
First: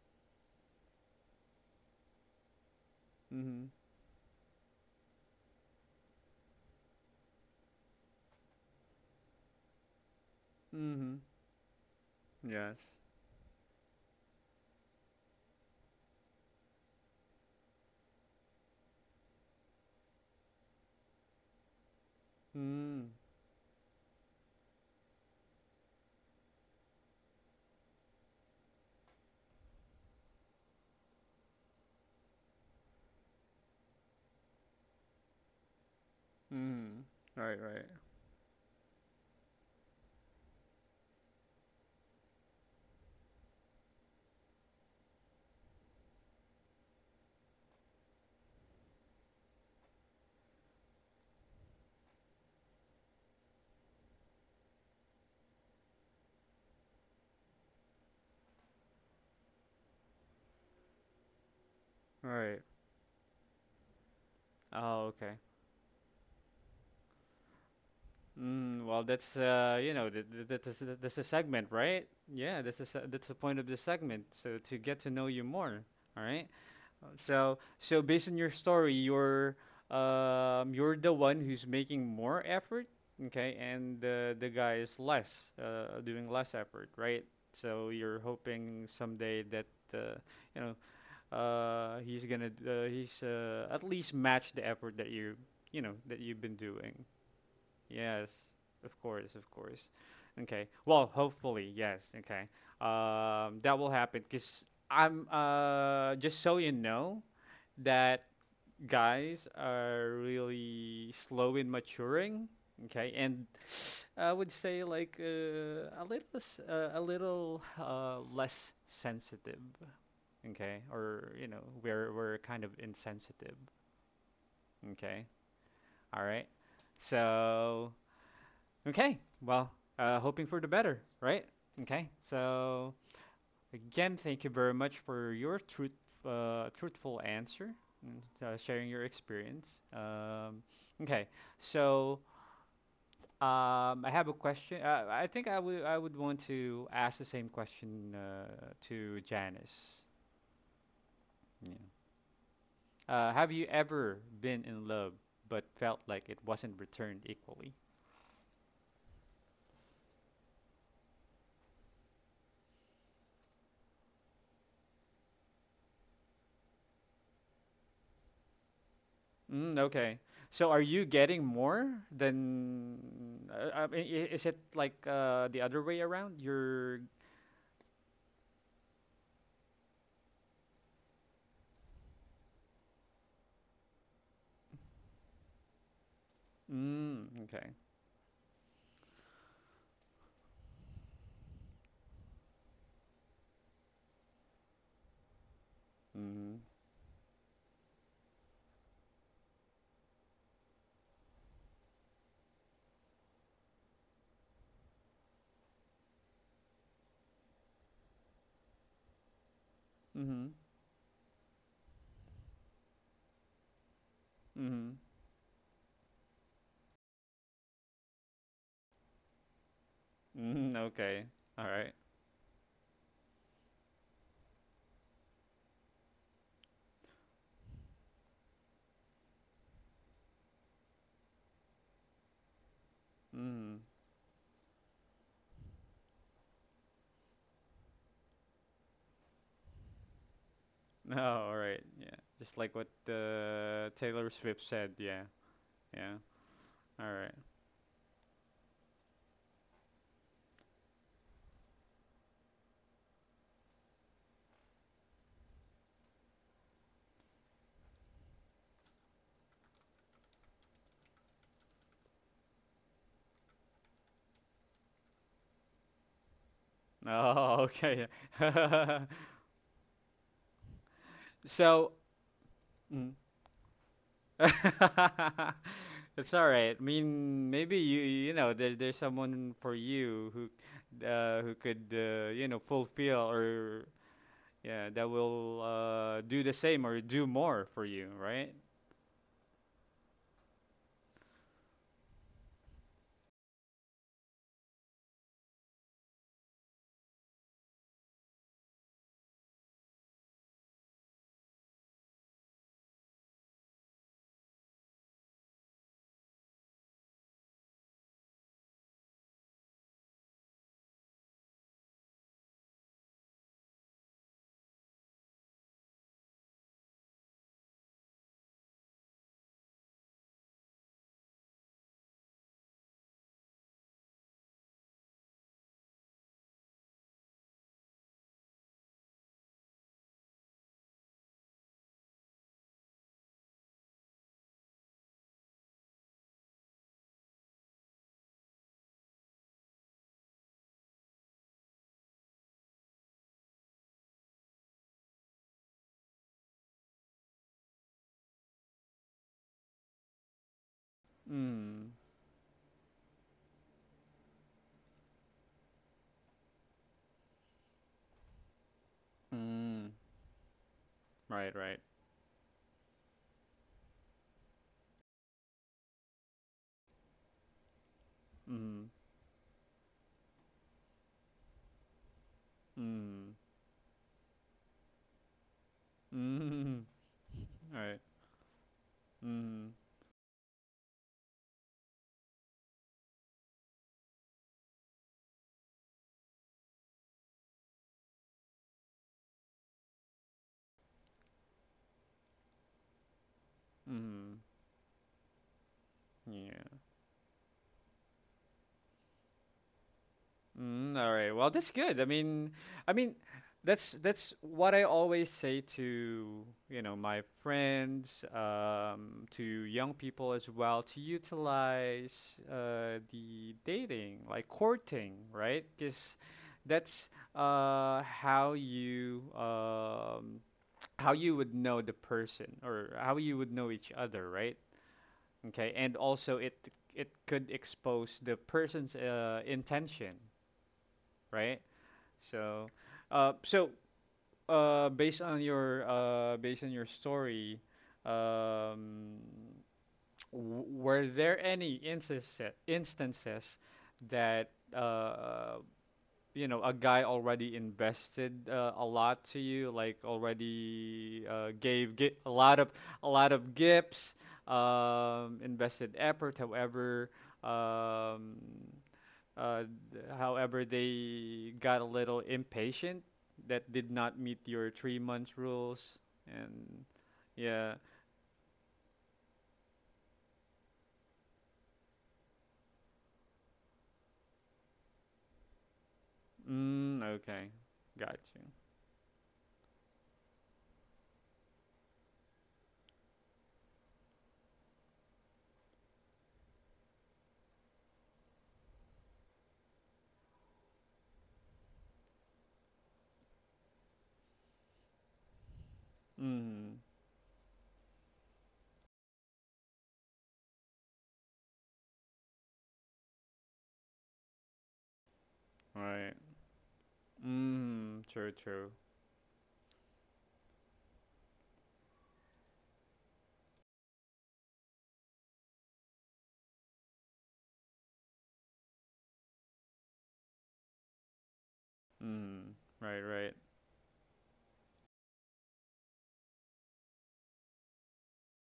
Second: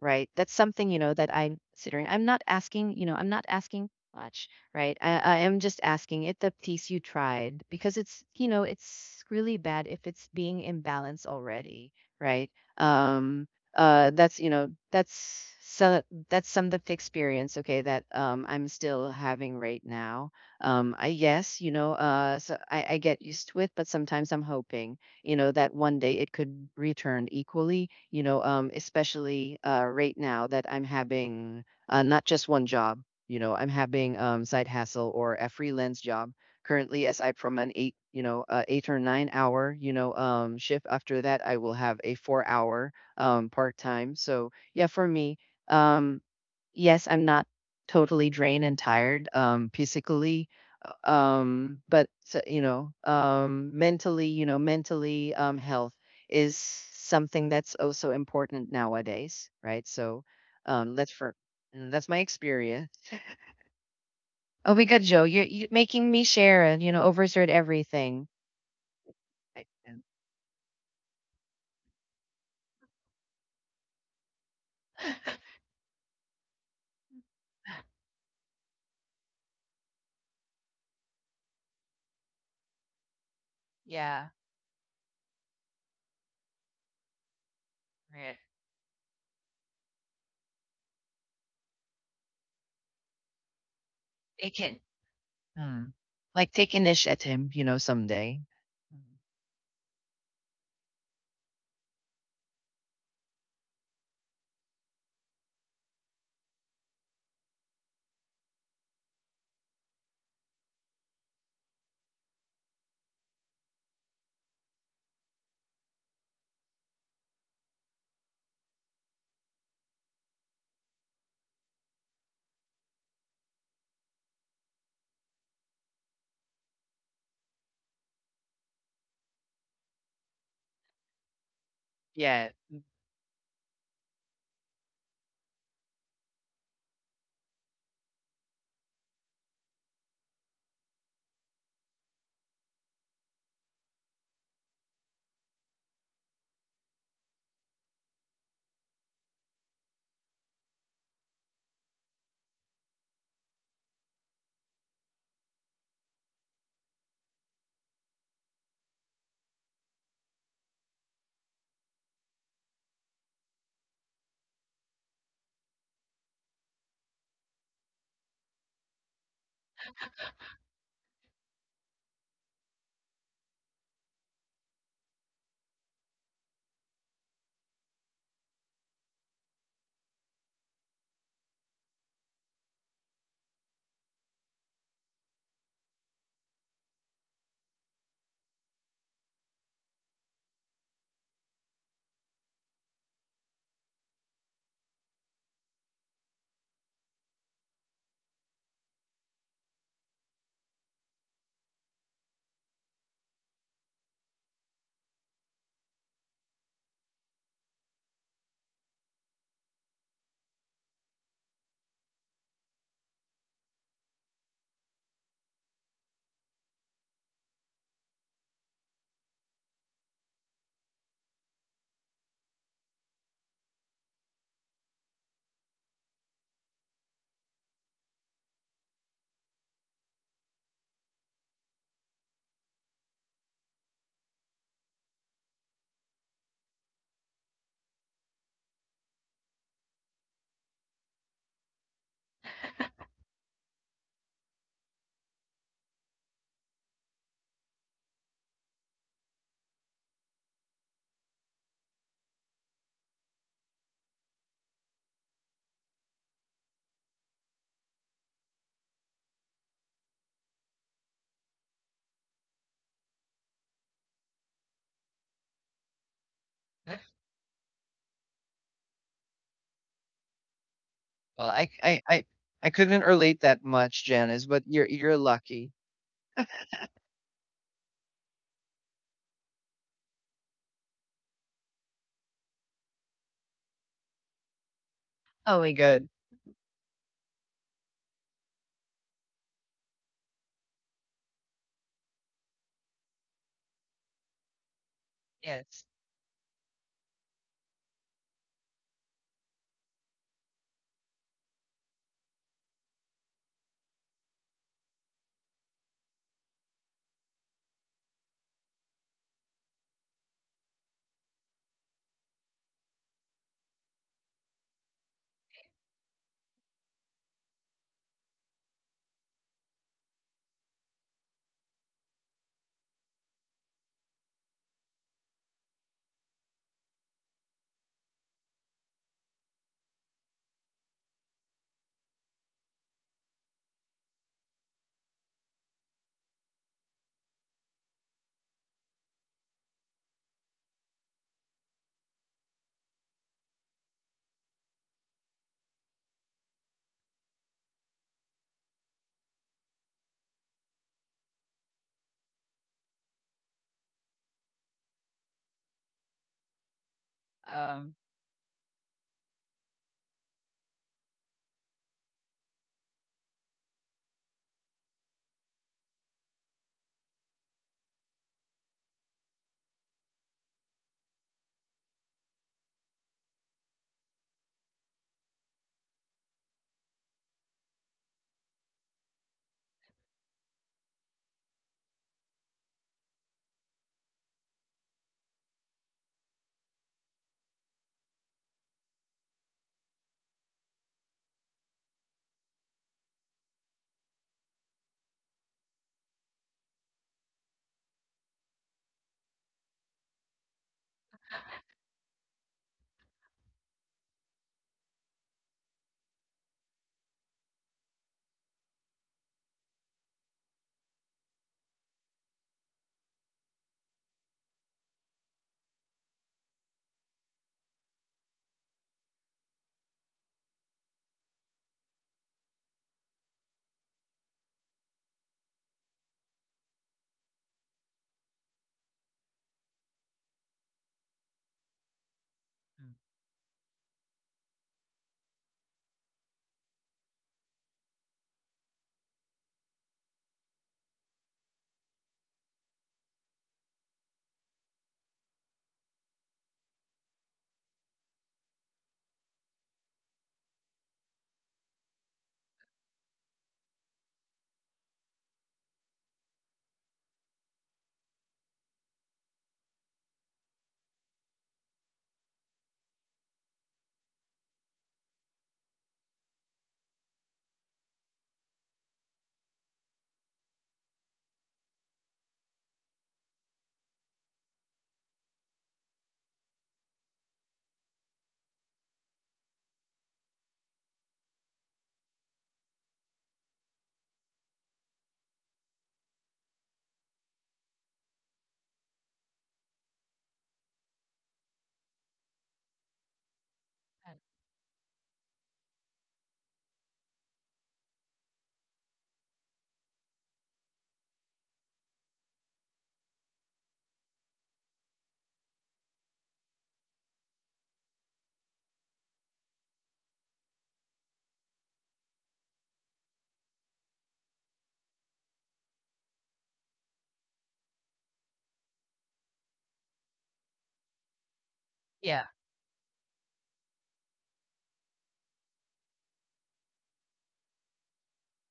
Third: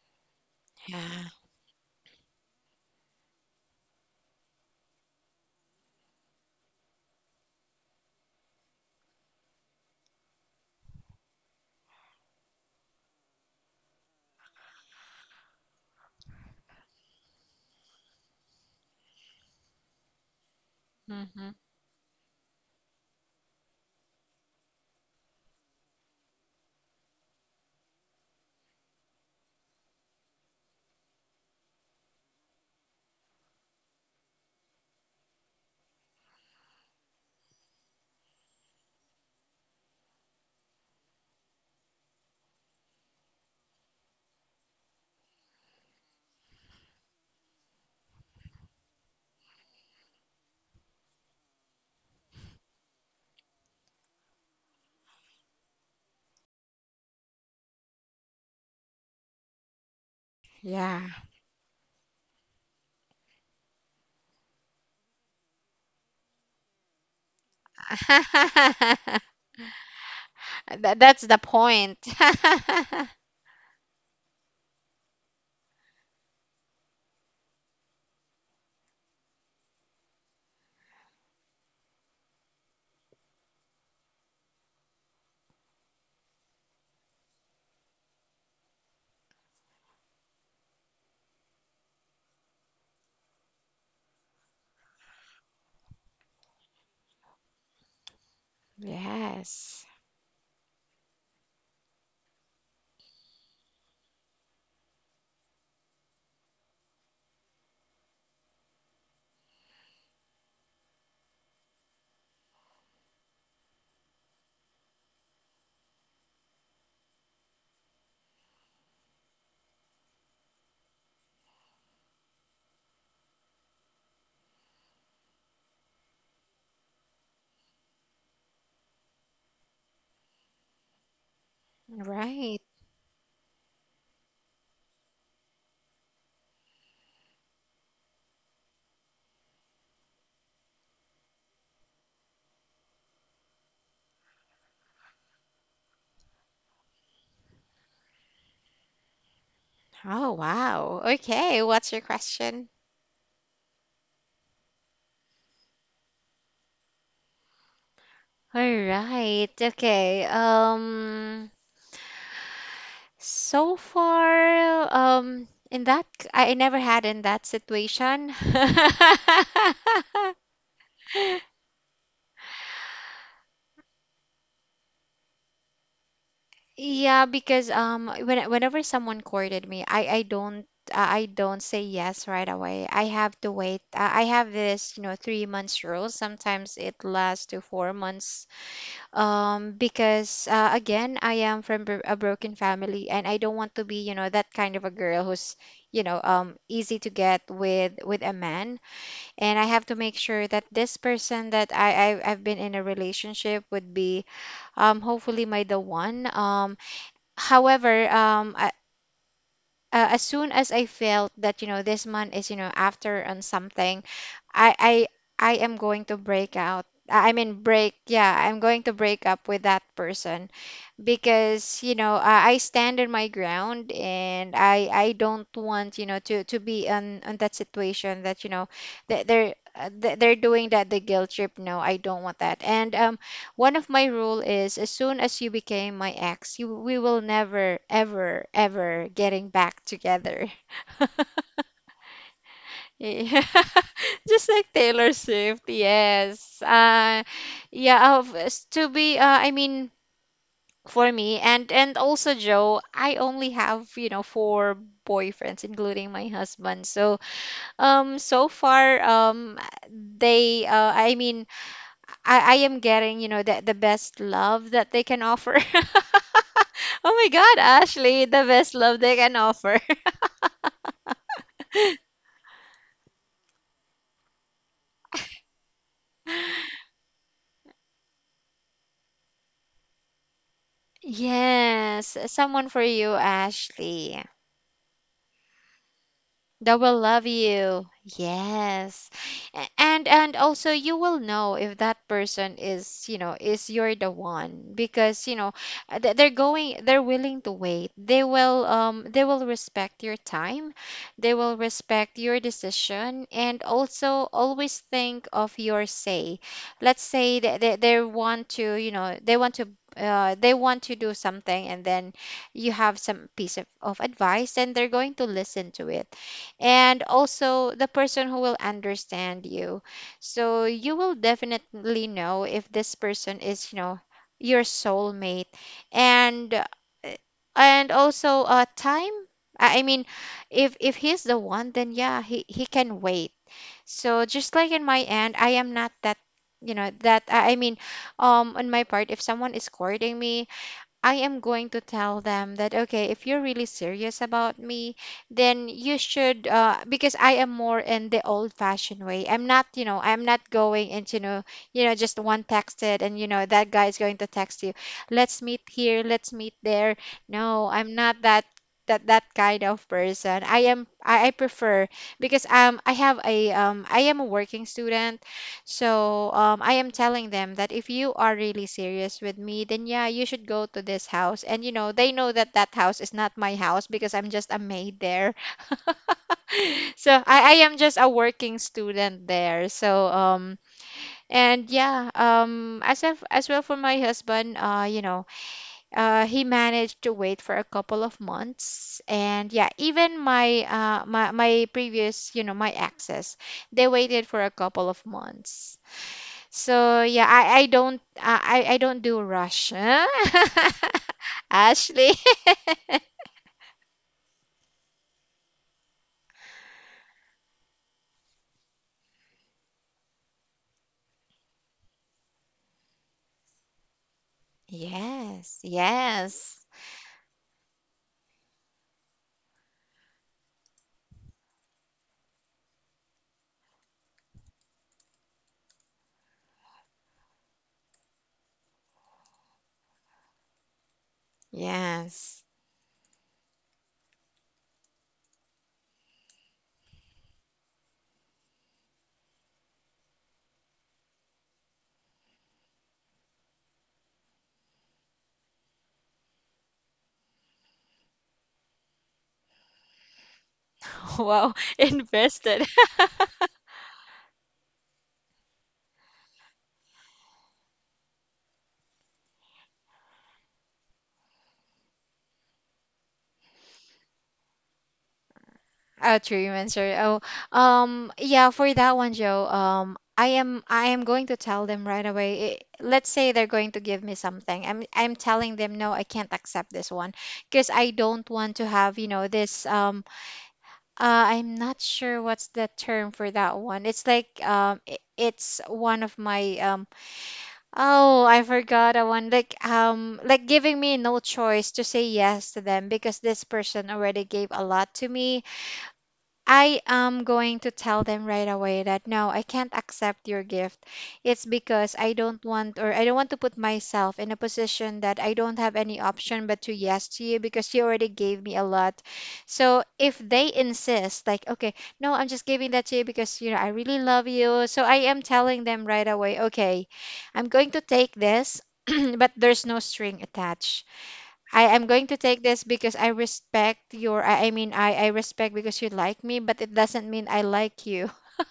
right? That's something, Yeah. that I'm considering. i'm not asking you know i'm not Mm-hmm. asking much, right? I am just asking it the piece you tried because it's you know it's really bad if it's being Mm-hmm. imbalanced already, right? Yes. um that's you know that's so That's some of the experience, okay, that I'm still having right now. I Mm-hmm. Yes. So I Mm. get used to it, but sometimes I'm hoping that one day it could return equally. Especially right now that I'm having not just one job. I'm having side hustle or a freelance job Mm. currently, aside from Right, an right. 8 or 9 hour shift. After that I will have a 4 hour part time. So yeah, for me. um Yes, I'm not totally drained and tired, physically. But so, you know mentally you know mentally health is something that's also important nowadays, right? So, um Yeah. that's for that's my Right. experience. Oh my God, Oh, Joe, okay. you're making me share and overshared everything. Mm, well, that's I- you know, That, that's that's a the segment, point. right? Yeah, This is that's the point of the segment. So to get to know you more, all right? So based on your story, you're the one who's making more effort, okay, and Yeah, the guy is less doing less effort, right? So you're right, hoping someday that uh, you know he's at least it match the can, effort that you mm, know that you've like been take doing. initiative, Yes, someday. of Mm. course, of Yes. course. Okay. Well, hopefully, yes. Okay. That will happen because I'm just so you know that guys are really slow in maturing. Okay, and I would say like a little less sensitive. Okay, or you know we're kind of insensitive. Okay, all right. So Okay. Well, hoping for the better, right? Okay. Yeah. Right. So again, thank you very much for your truthful answer, and sharing your experience. Okay. So I have a question. I think I would want to ask the same question to Janice. Oh, wow. Okay. Yeah. What's your question? Have you ever been in love but felt like it wasn't returned equally? All right. Okay. So far, in that, I never had in that situation. Mm, okay. So are you getting more than I mean, is it like the other way around? You're Yeah, because whenever someone courted me, I don't say yes right away. I have to wait. I have this, you know, 3 months rule. Sometimes it mm, lasts to okay. 4 months. Because again, I am from a broken family, and I don't want to be, that kind of a girl who's, Mm. easy to get with a man, and I have to make sure that this person that I've been in a relationship would be, hopefully, my the one. However, I, as soon Mhm. as I felt that, this man is, after on something, i Mhm. i I am going to break out. I'm going to break up with that person, Mhm. Okay. All because right. I stand on my ground, and I don't want, to be on that situation that, that they're, they're doing that the guilt trip. No, I don't want that. And one Mhm. of my rule is, as soon as you became my ex, you we will never, ever, ever getting back together. Oh, all right. Yeah. Just like what Yeah. Taylor Just Swift like said. Taylor Yeah. Swift, Yeah. yes. All right. Yeah. Of, to be, I mean, for me, and also, Joe, I only have, four boyfriends, including my husband. So, so far, they, I mean, I am getting, the best love that they can offer. Oh my Oh, god, okay. Ashley, the best love they can offer. Well, I So, I I I couldn't mm. relate that much, Janice, but you're lucky. It's all right. I mean, maybe you know there there's someone for you who could Yes, you know someone for you, fulfill or Ashley. yeah that Oh will my God. Do the That same will or do love more for you. you, right? Yes. And also, you will know if that person is, is, you're the one, because, Yes. They're willing to wait. They will respect your time. They will respect your decision, and also always think of your say. Let's say that they want to, you know, they want to do something, and then you have some piece of advice, and they're going to listen to it, and also the person who will understand you. So you will definitely know if this person is your soulmate. And uh, and also, time. I mean, if he's the one, then yeah, he can wait. So just like in my end, I am not that, that I mean, on my part, if someone is courting me, I am going to tell them that, okay, if you're really serious about me, then you should, because I am more in the old-fashioned way. I'm not, I'm not going into, Mm. Just one texted, and, that guy is going to text you. Let's meet here, let's meet there. No, I'm Um not that kind of Mm. person. I Right. Right. prefer, because I am a working student. So, I am telling them that if you are really Mm. serious with me, then yeah, you should go to this house. And, they know that that house is Mm. not my house, because I'm just a maid there. Mm. So I am Right. just a working student there. Mm. So, and yeah, as well for my husband, he managed to wait for a couple of months. And yeah, even my previous, my exes, they waited Mm. for a couple of months. Yeah. So yeah, I don't do Russia. Mm, all right. Well, that's good. Ashley. I mean, that's what I always say to, you know, my friends, to young people as well, to utilize the dating, like courting, Yes, right? Because yes, that's how you how you would know the person or how you would know each other, right? Okay, and also it could expose the person's intention, right? yes. So, uh, so Based on your based on your story, um, were there any instances that you know a guy already invested a lot to you like already Wow, a lot invested. of gifts invested effort however um, uh, however they got a little impatient that did not meet your 3 months rules Oh, 3 months, and or oh, yeah yeah, for that one, Joe. I am going to tell them right away. I Let's say they're going to give me something. I'm telling them no, I can't accept this mm, one, okay because I got don't you want to have, this. I'm not sure what's the term for that one. It's one of my. Oh, I forgot a one. Like giving me no choice to say yes to them, because this person and- already gave a lot to me. mm, I am going to tell them right away that no, I can't accept your gift. It's because I don't want, or I don't want to put myself in a position that I don't have any right option but to yes to you because you mm, already true gave me a true lot. So if they insist, like, okay, no, I'm just giving that to you because, you know, I really love you. So I am telling them right away, okay, I'm going to take this, but there's no string attached. I am going to yeah. take mm, this because right I right. respect your, I mean, I respect, because you like me, but it doesn't mean I like you.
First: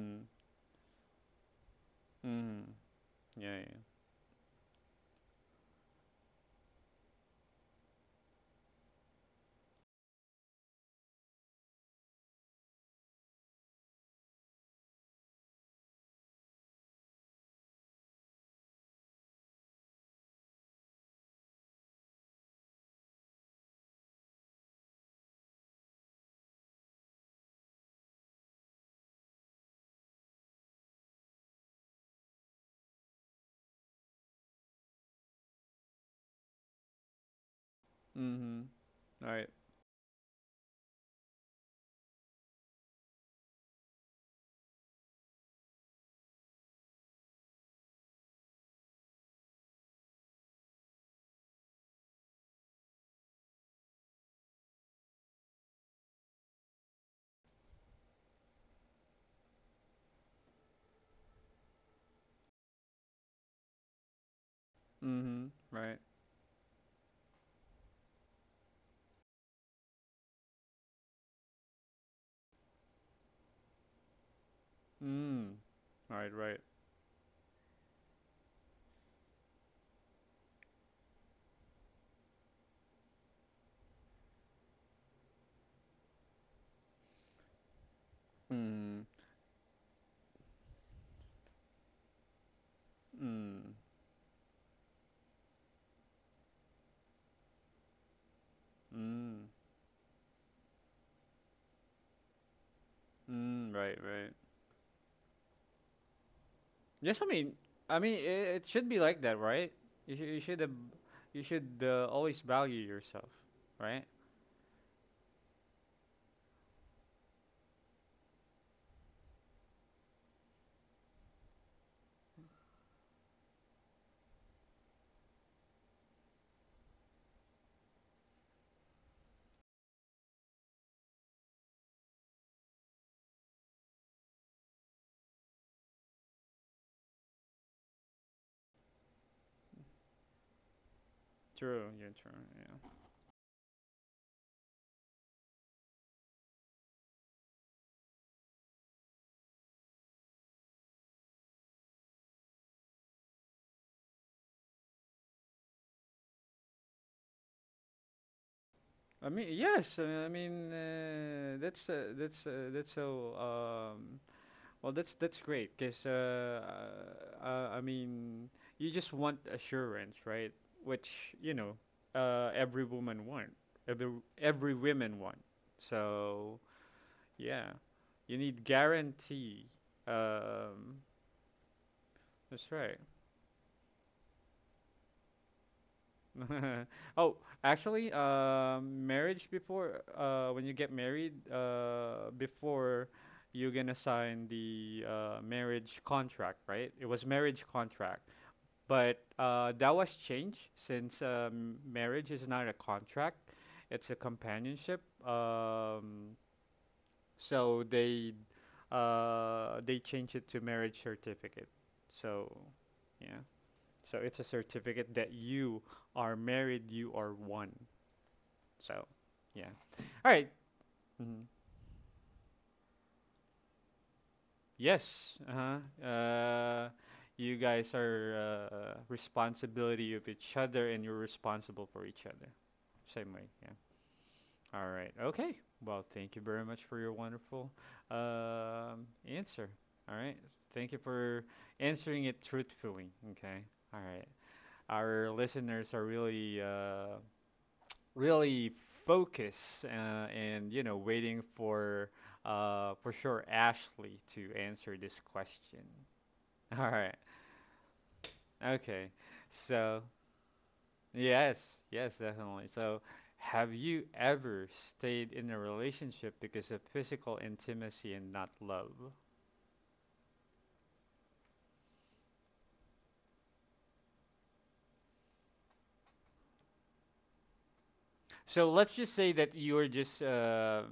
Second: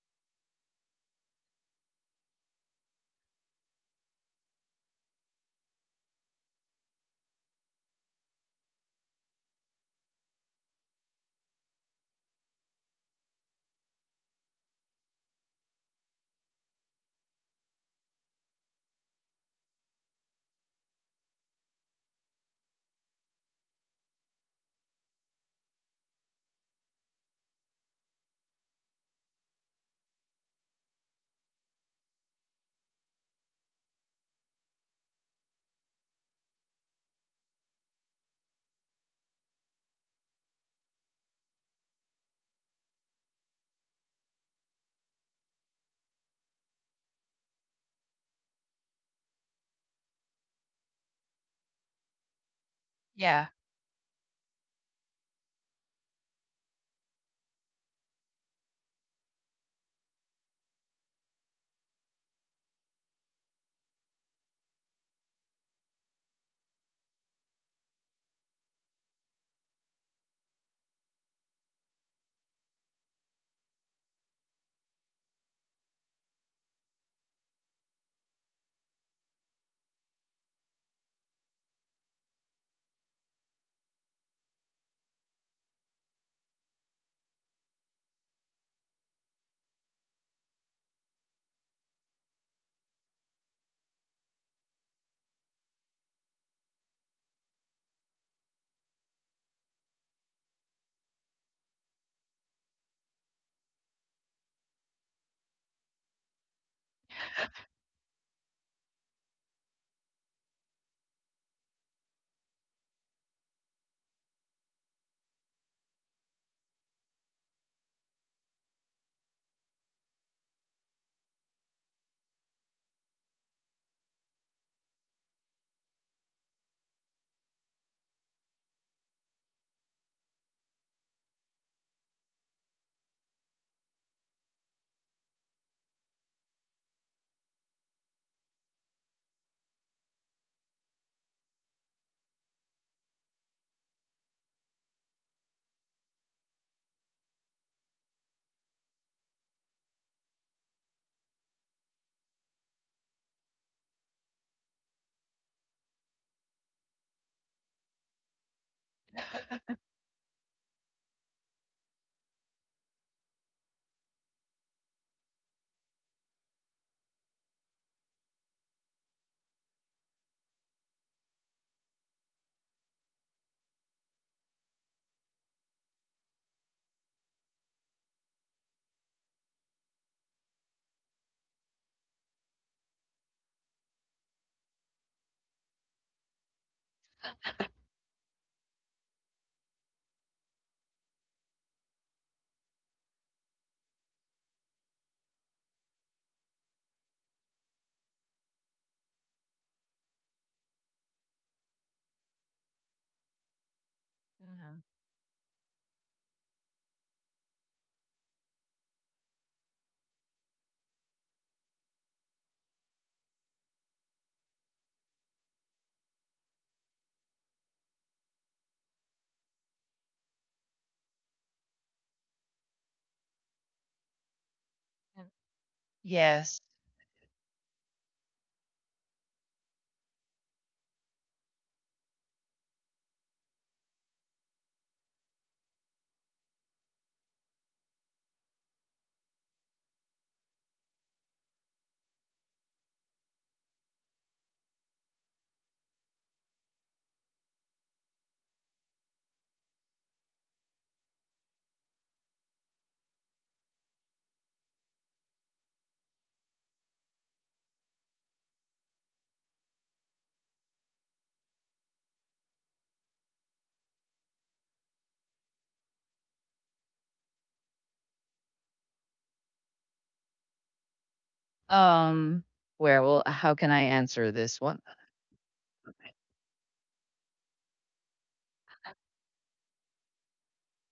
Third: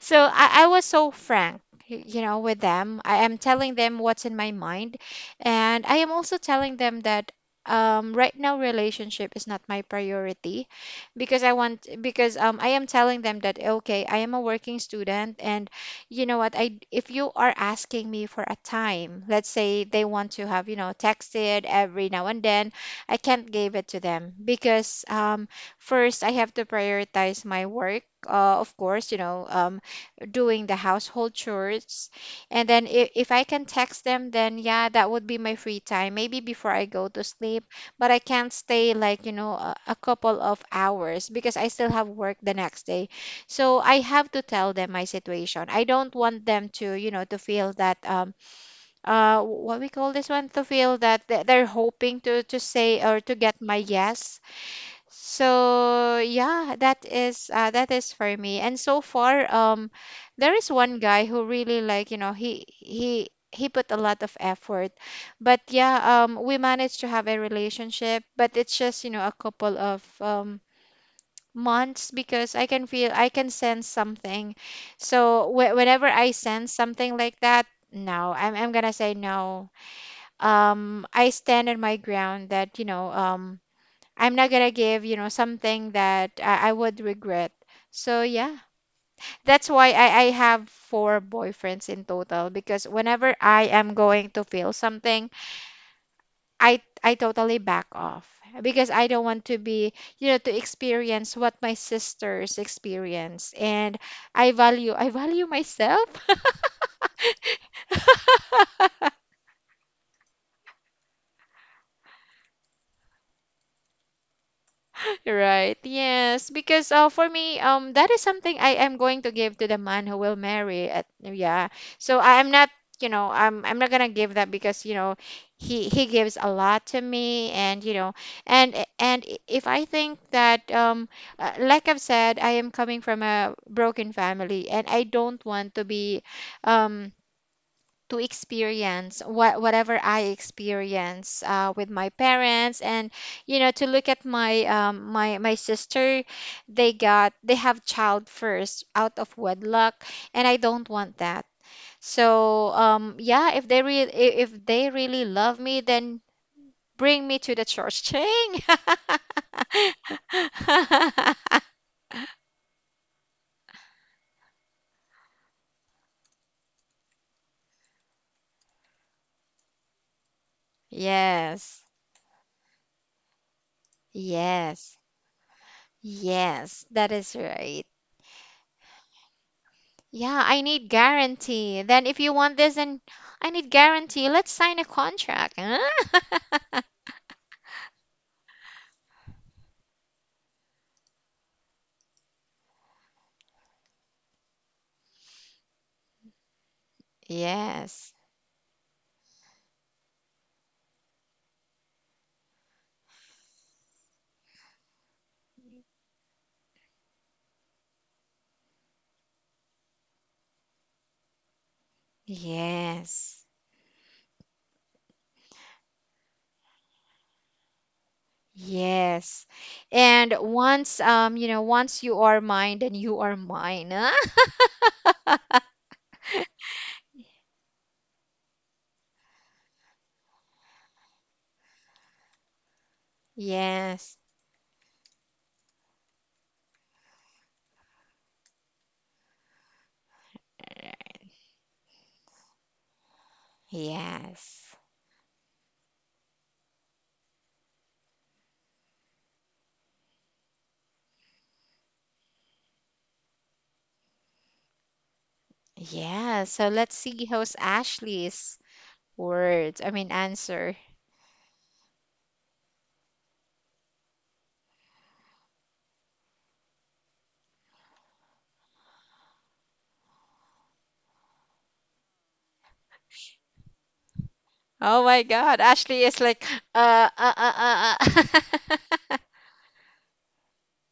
So Mm. I was so frank with Mhm. them. I am Yeah, telling yeah. them what's in my mind. And I am also telling them that right now relationship is not my priority because I want, because I am telling them that, okay, I am a working student, and you know what I if you are asking me for a time, let's say they want to have, you know, texted every now and then, I can't give it to them because first I have to prioritize my work, of course, you know, doing the household chores. And then if I can text them, then yeah, that would be my free time, maybe before I go to sleep. But I can't Mhm. stay like, you Right. know, a couple of hours because I still have work the next day. So I have to tell them my situation. I don't want them to, you know, to feel that, what we call this one, to feel that they're hoping to say or to Yeah. get my yes. So yeah, that is for me. And so far, there is one guy who really like, you know, he put a lot of effort. Mhm. But Right. yeah, we managed to have a relationship, but it's just, you know, a couple of months because I can feel, I can sense something. So Mm. Whenever I Right, right. sense something like that, no, I'm gonna say no. I stand on my ground that, you know, I'm not gonna give, you know, something that I would regret. So yeah, Mm. that's why I have four boyfriends in total, because whenever I Mm. am going to feel something, I totally back off because I don't want Mm. to be, you know, to experience what my sisters experience. Mm. Right, And right. I value myself. Yes, I mean, it should be like that, right? You should, you should, ab you should always value yourself, right? Right. Yes, because for me, that is something I am going to give to the man who will marry. At, yeah. So I am not, you know, I'm not gonna give that because, you know, he gives a lot to me, and you know, and if I think that, like I've said, I am coming from a broken family, and I don't want to be, um to experience what whatever I experience with True. Yeah, my true. parents. Yeah. And you know, to look at my my my sister, they got they have child first out of wedlock, and I don't want that. So yeah, if they really, if they really love me, then bring me to the church ching. I mean, yes. I mean, that's so Well, that's great because I mean, you just want assurance, right? Which, yes. Every woman want, every every Yes. women want. So Yes, that is yeah, right. you need guarantee. Yeah, I need Um, guarantee. Then if you want that's this right. and I need guarantee, let's sign a contract. Huh? Oh, actually, marriage before when you get married, before you're gonna sign the marriage contract, right? It was marriage Yes. contract. But that was changed since marriage is not a contract, it's a Mhm. companionship. Um, so they changed it to marriage certificate. So yeah, Yes. so it's a certificate that you are married, you are one. So Yes. yeah, all And right. once Mhm. you know, once you are mine, then you are mine. Huh? and- Yes, uh-huh. Yes. You guys are responsibility of each other, and you're responsible for each other. Same way, yeah. Yes. All right. Okay. Well, thank you very much for your wonderful answer. All right. Thank you for answering it truthfully. Okay. All right. Yes. Our listeners are really focused, and waiting for sure Ashley to answer this question. Yeah. So All let's right. see how's Ashley's Okay. words. I So mean answer. yes, yes, definitely. So, have you ever stayed in a relationship because of physical intimacy and not love? Um Where, well, how can I answer this one? Oh my God, Ashley is like uh uh uh uh. So, let's just uh. say that you're just,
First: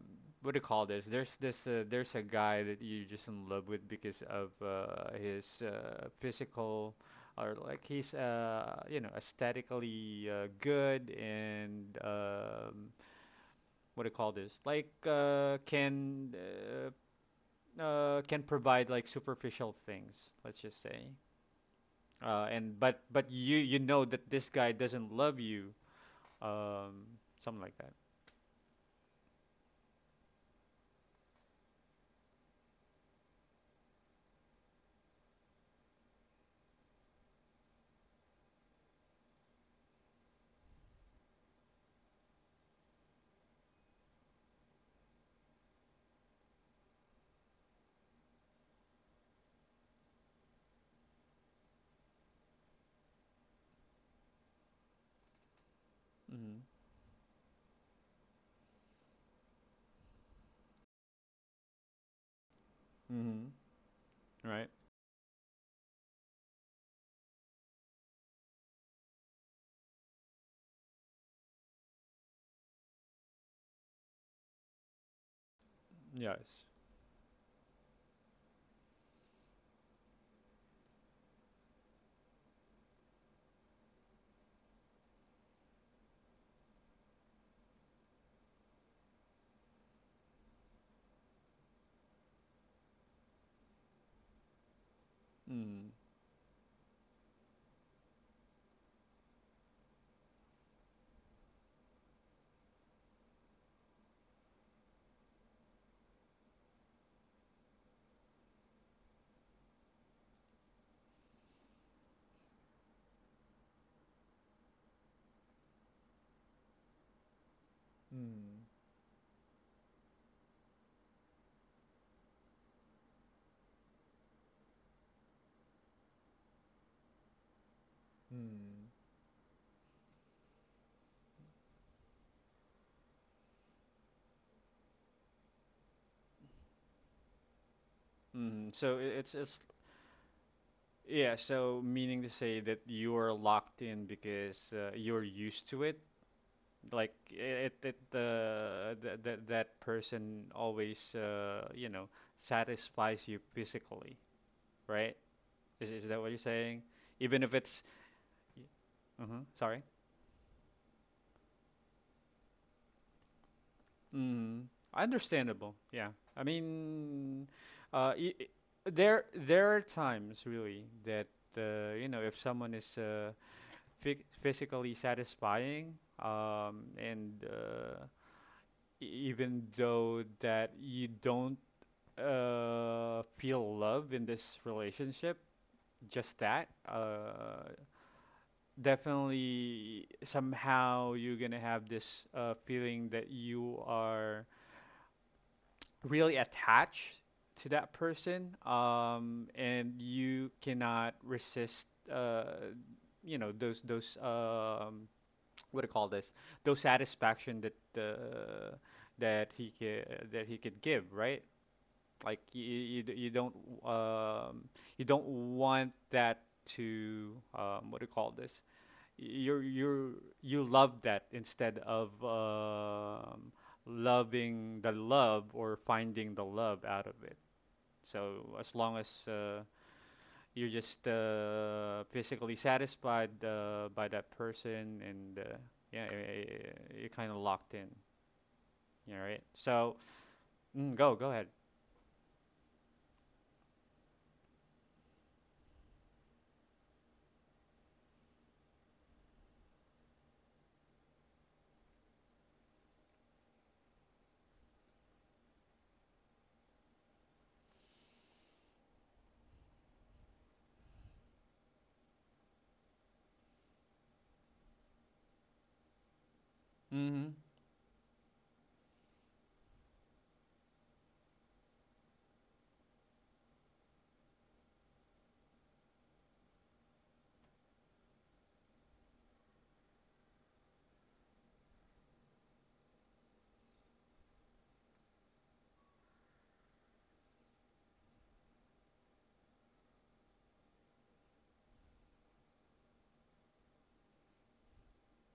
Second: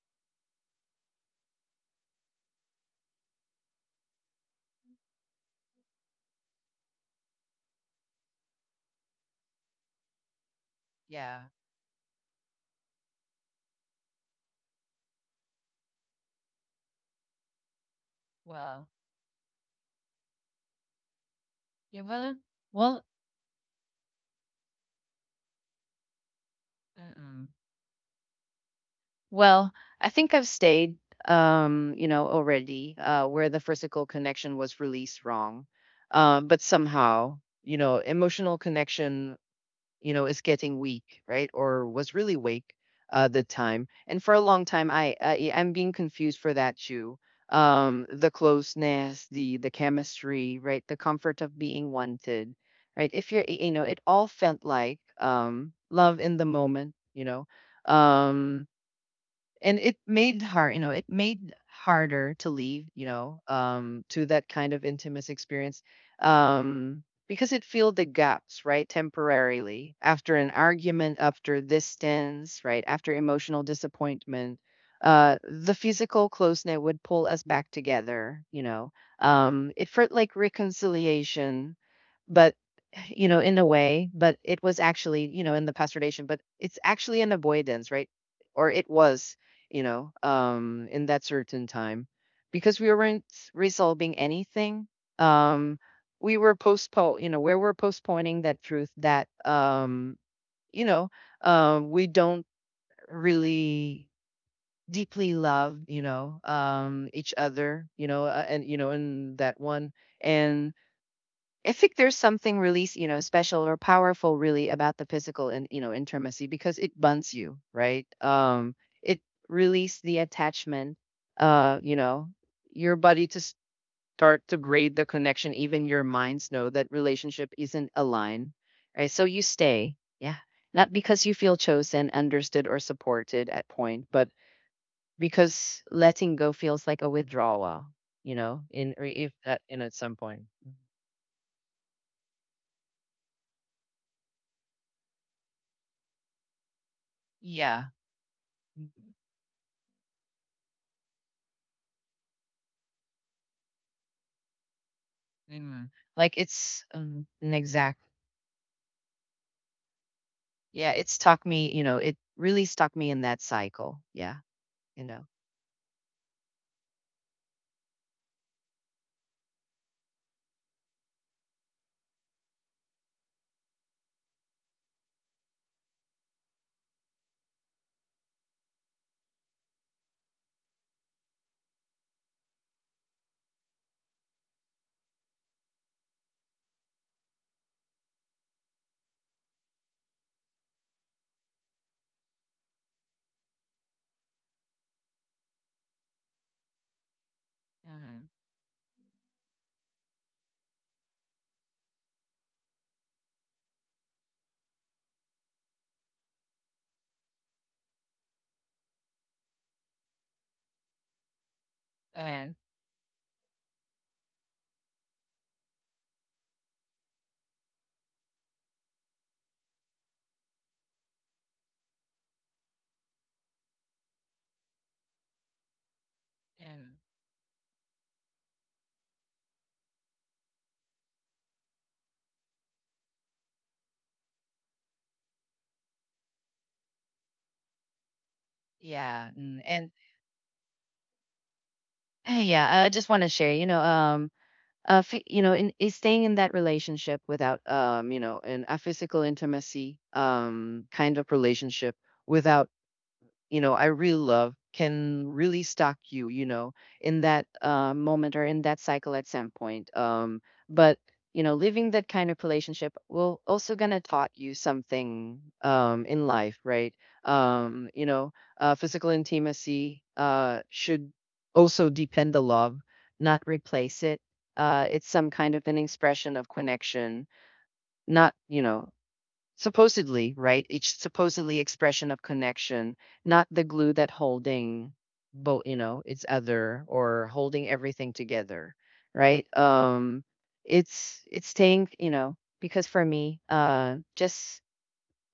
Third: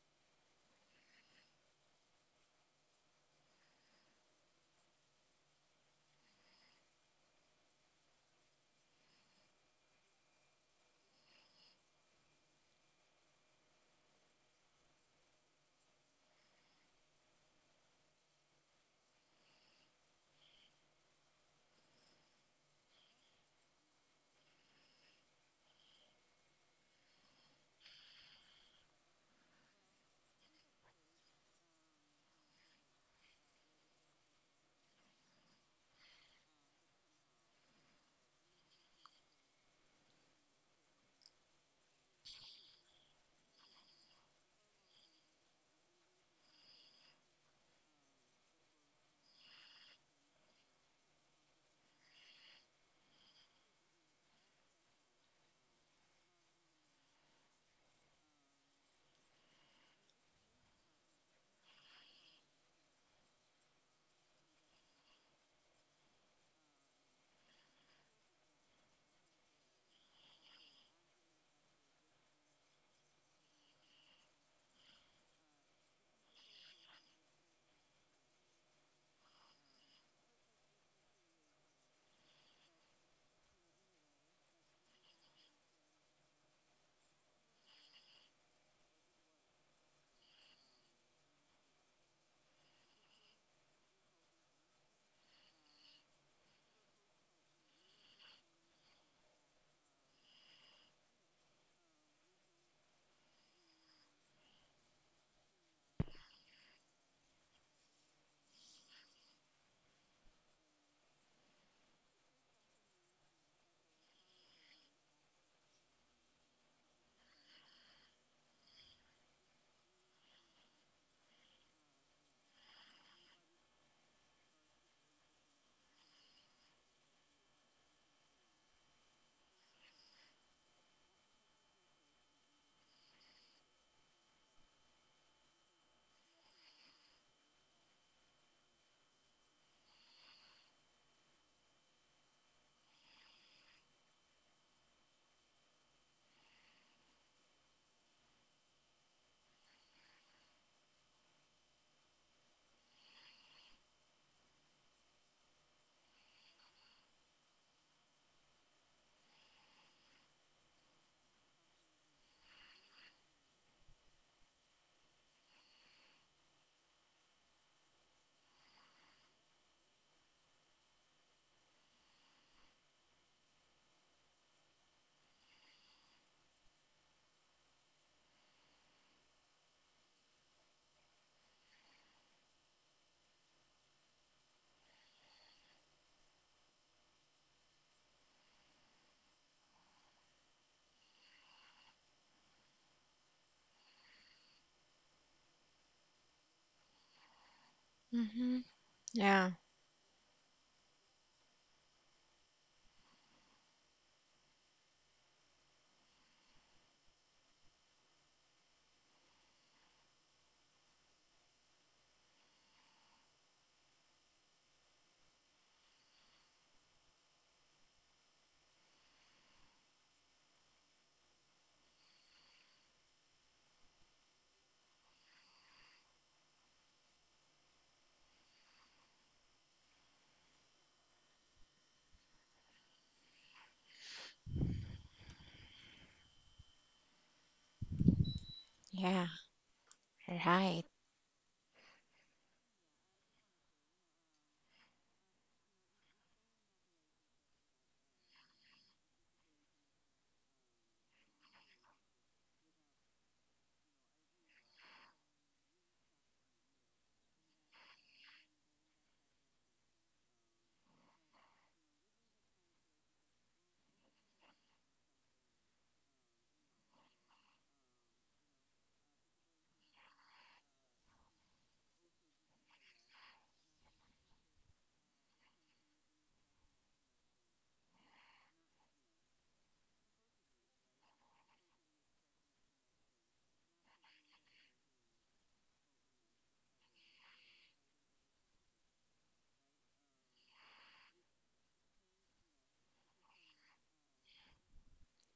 what do you call this? There's a guy that you're just in love with because of his physical, or like he's aesthetically good, Yeah. and what do you call this? Like, can Well. provide like superficial things, let's just say. Yeah, well. And but Well, but you know that this guy doesn't love you, um, mm-mm. something like that. Well, I think I've stayed. Already, where the physical connection was released wrong. But somehow, emotional connection, is getting weak, right? Or was really weak the time. And for a long time, I'm being confused for that too. The closeness, the chemistry, right? The comfort of being wanted, right? If you're, it all felt like, love in the Mm-hmm. moment. Um, and it made harder to leave, Mm-hmm. To that Right? kind of intimate experience. um because it filled the gaps, right, temporarily, after an argument, after distance, right, after emotional disappointment, the physical Yes. closeness would pull us back together, it felt like reconciliation. But, in a way, but it was actually, in the pasteurization, but it's actually an avoidance, right? Or it was, in that certain time because we weren't resolving anything. Um, Mm. We were postponing that truth that, you know, we don't really deeply love, each other, in that one. And I think there's something really, special or powerful really about the physical and, intimacy, because it bonds you, right? Mm. It release the attachment, uh, you know, your body to start to grade the connection. Even your minds know that relationship isn't aligned, Mm. right? So you stay. Yeah. Not because you feel chosen, understood, or supported at point, but because letting go feels like a withdrawal, Mm. in, So or I- if it's that, in at some point. yeah. So meaning to say that you are locked in because you're used to it. Like it, Yeah. it uh, th- th- that person always satisfies you physically, right? Is, Mm. is that what Like you're saying? it's, Even if an it's, exact. Sorry. Yeah, it really stuck me in that cycle. Yeah, Mm, you know, understandable. Yeah. I mean, uh, i i- there are times really that if someone is physically satisfying, and even though that you don't feel love in this relationship, just that. Definitely somehow you're gonna have this feeling that you are really attached to that hmm. person, hmm. Yeah. and you cannot resist uh, those what do you call this, those satisfaction that that he ca- that he could give, right? Like And um, you don't want that to, what do you call this? You're you're you love that instead of loving the love or finding the love and out of it. So as long as you're just physically satisfied by that person, and yeah, you're kind of locked in. Yeah, Yeah. yeah. right. And So, Right. Go ahead. Yeah, I just want to share, in, is staying in that relationship without, in a physical intimacy, kind of relationship without, I really love can really stalk you, in that, moment or in that cycle at some point. But, living that kind of relationship will also gonna taught you something, in life, right? Mm-hmm. Um, you know, Physical intimacy should also depend the love, not replace it. It's some kind of an expression of connection, not, supposedly, right? It's supposedly expression of connection, not the glue that holding both, it's other, or holding everything together, right? It's staying, because for me, just,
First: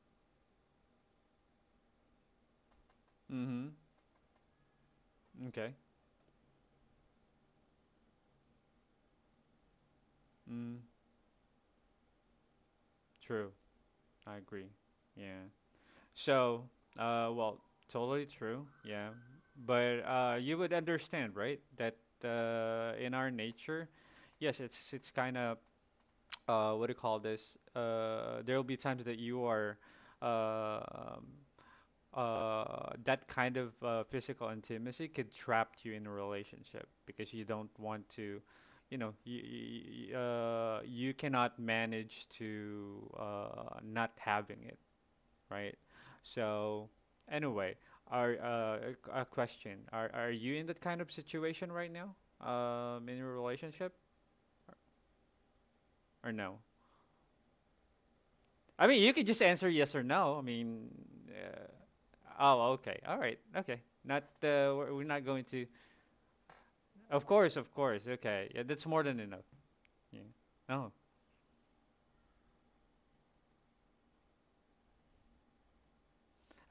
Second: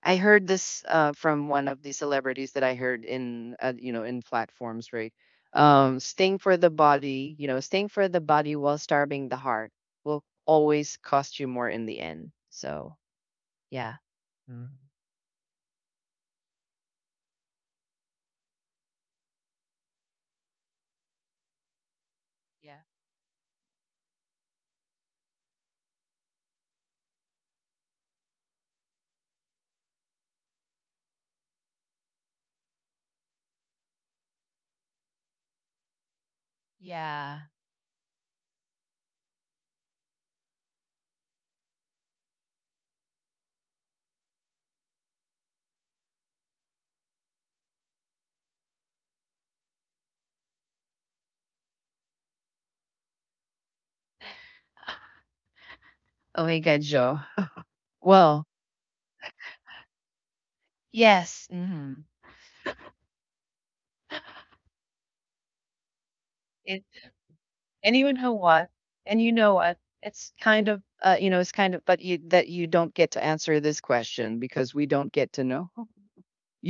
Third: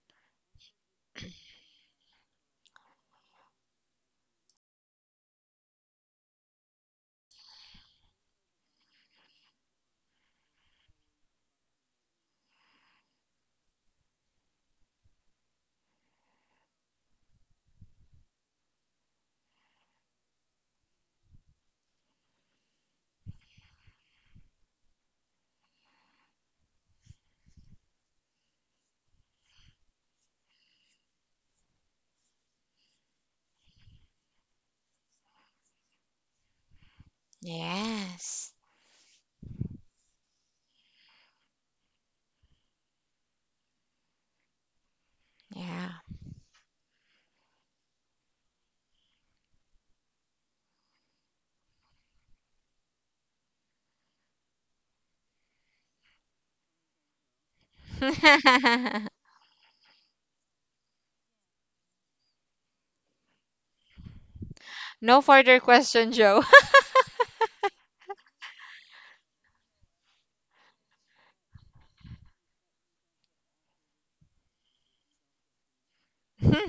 I heard this from one of the celebrities that I heard in, Mm-hmm. In platforms, right? Okay. Staying for the body while starving the heart will Mm, always cost you more in the end. So true. yeah. I agree. Mm. Yeah. So, well, totally true. Yeah. But you would understand, right? That in our nature, yes, it's kind of— what do you call this? There will be times that you are uh, um, that kind of physical intimacy could trap you in a relationship because Yeah. you don't want to, Yes. You cannot manage to not having it, right? Yeah. So anyway, our, a question: are you in that kind of situation right now, in your relationship, or Oh no? my God, Joe. Well, I mean, you could just answer yes or no. I mean, yes. uh, Hmm. oh, okay, all right, okay. Not, we're no not going further to— question, Joe. It, Of course, of course. anyone who Okay, yeah, wants, that's more than and you enough. know what? Yeah. It's kind of, Oh, but you, that you don't get to answer this question because we don't get to know.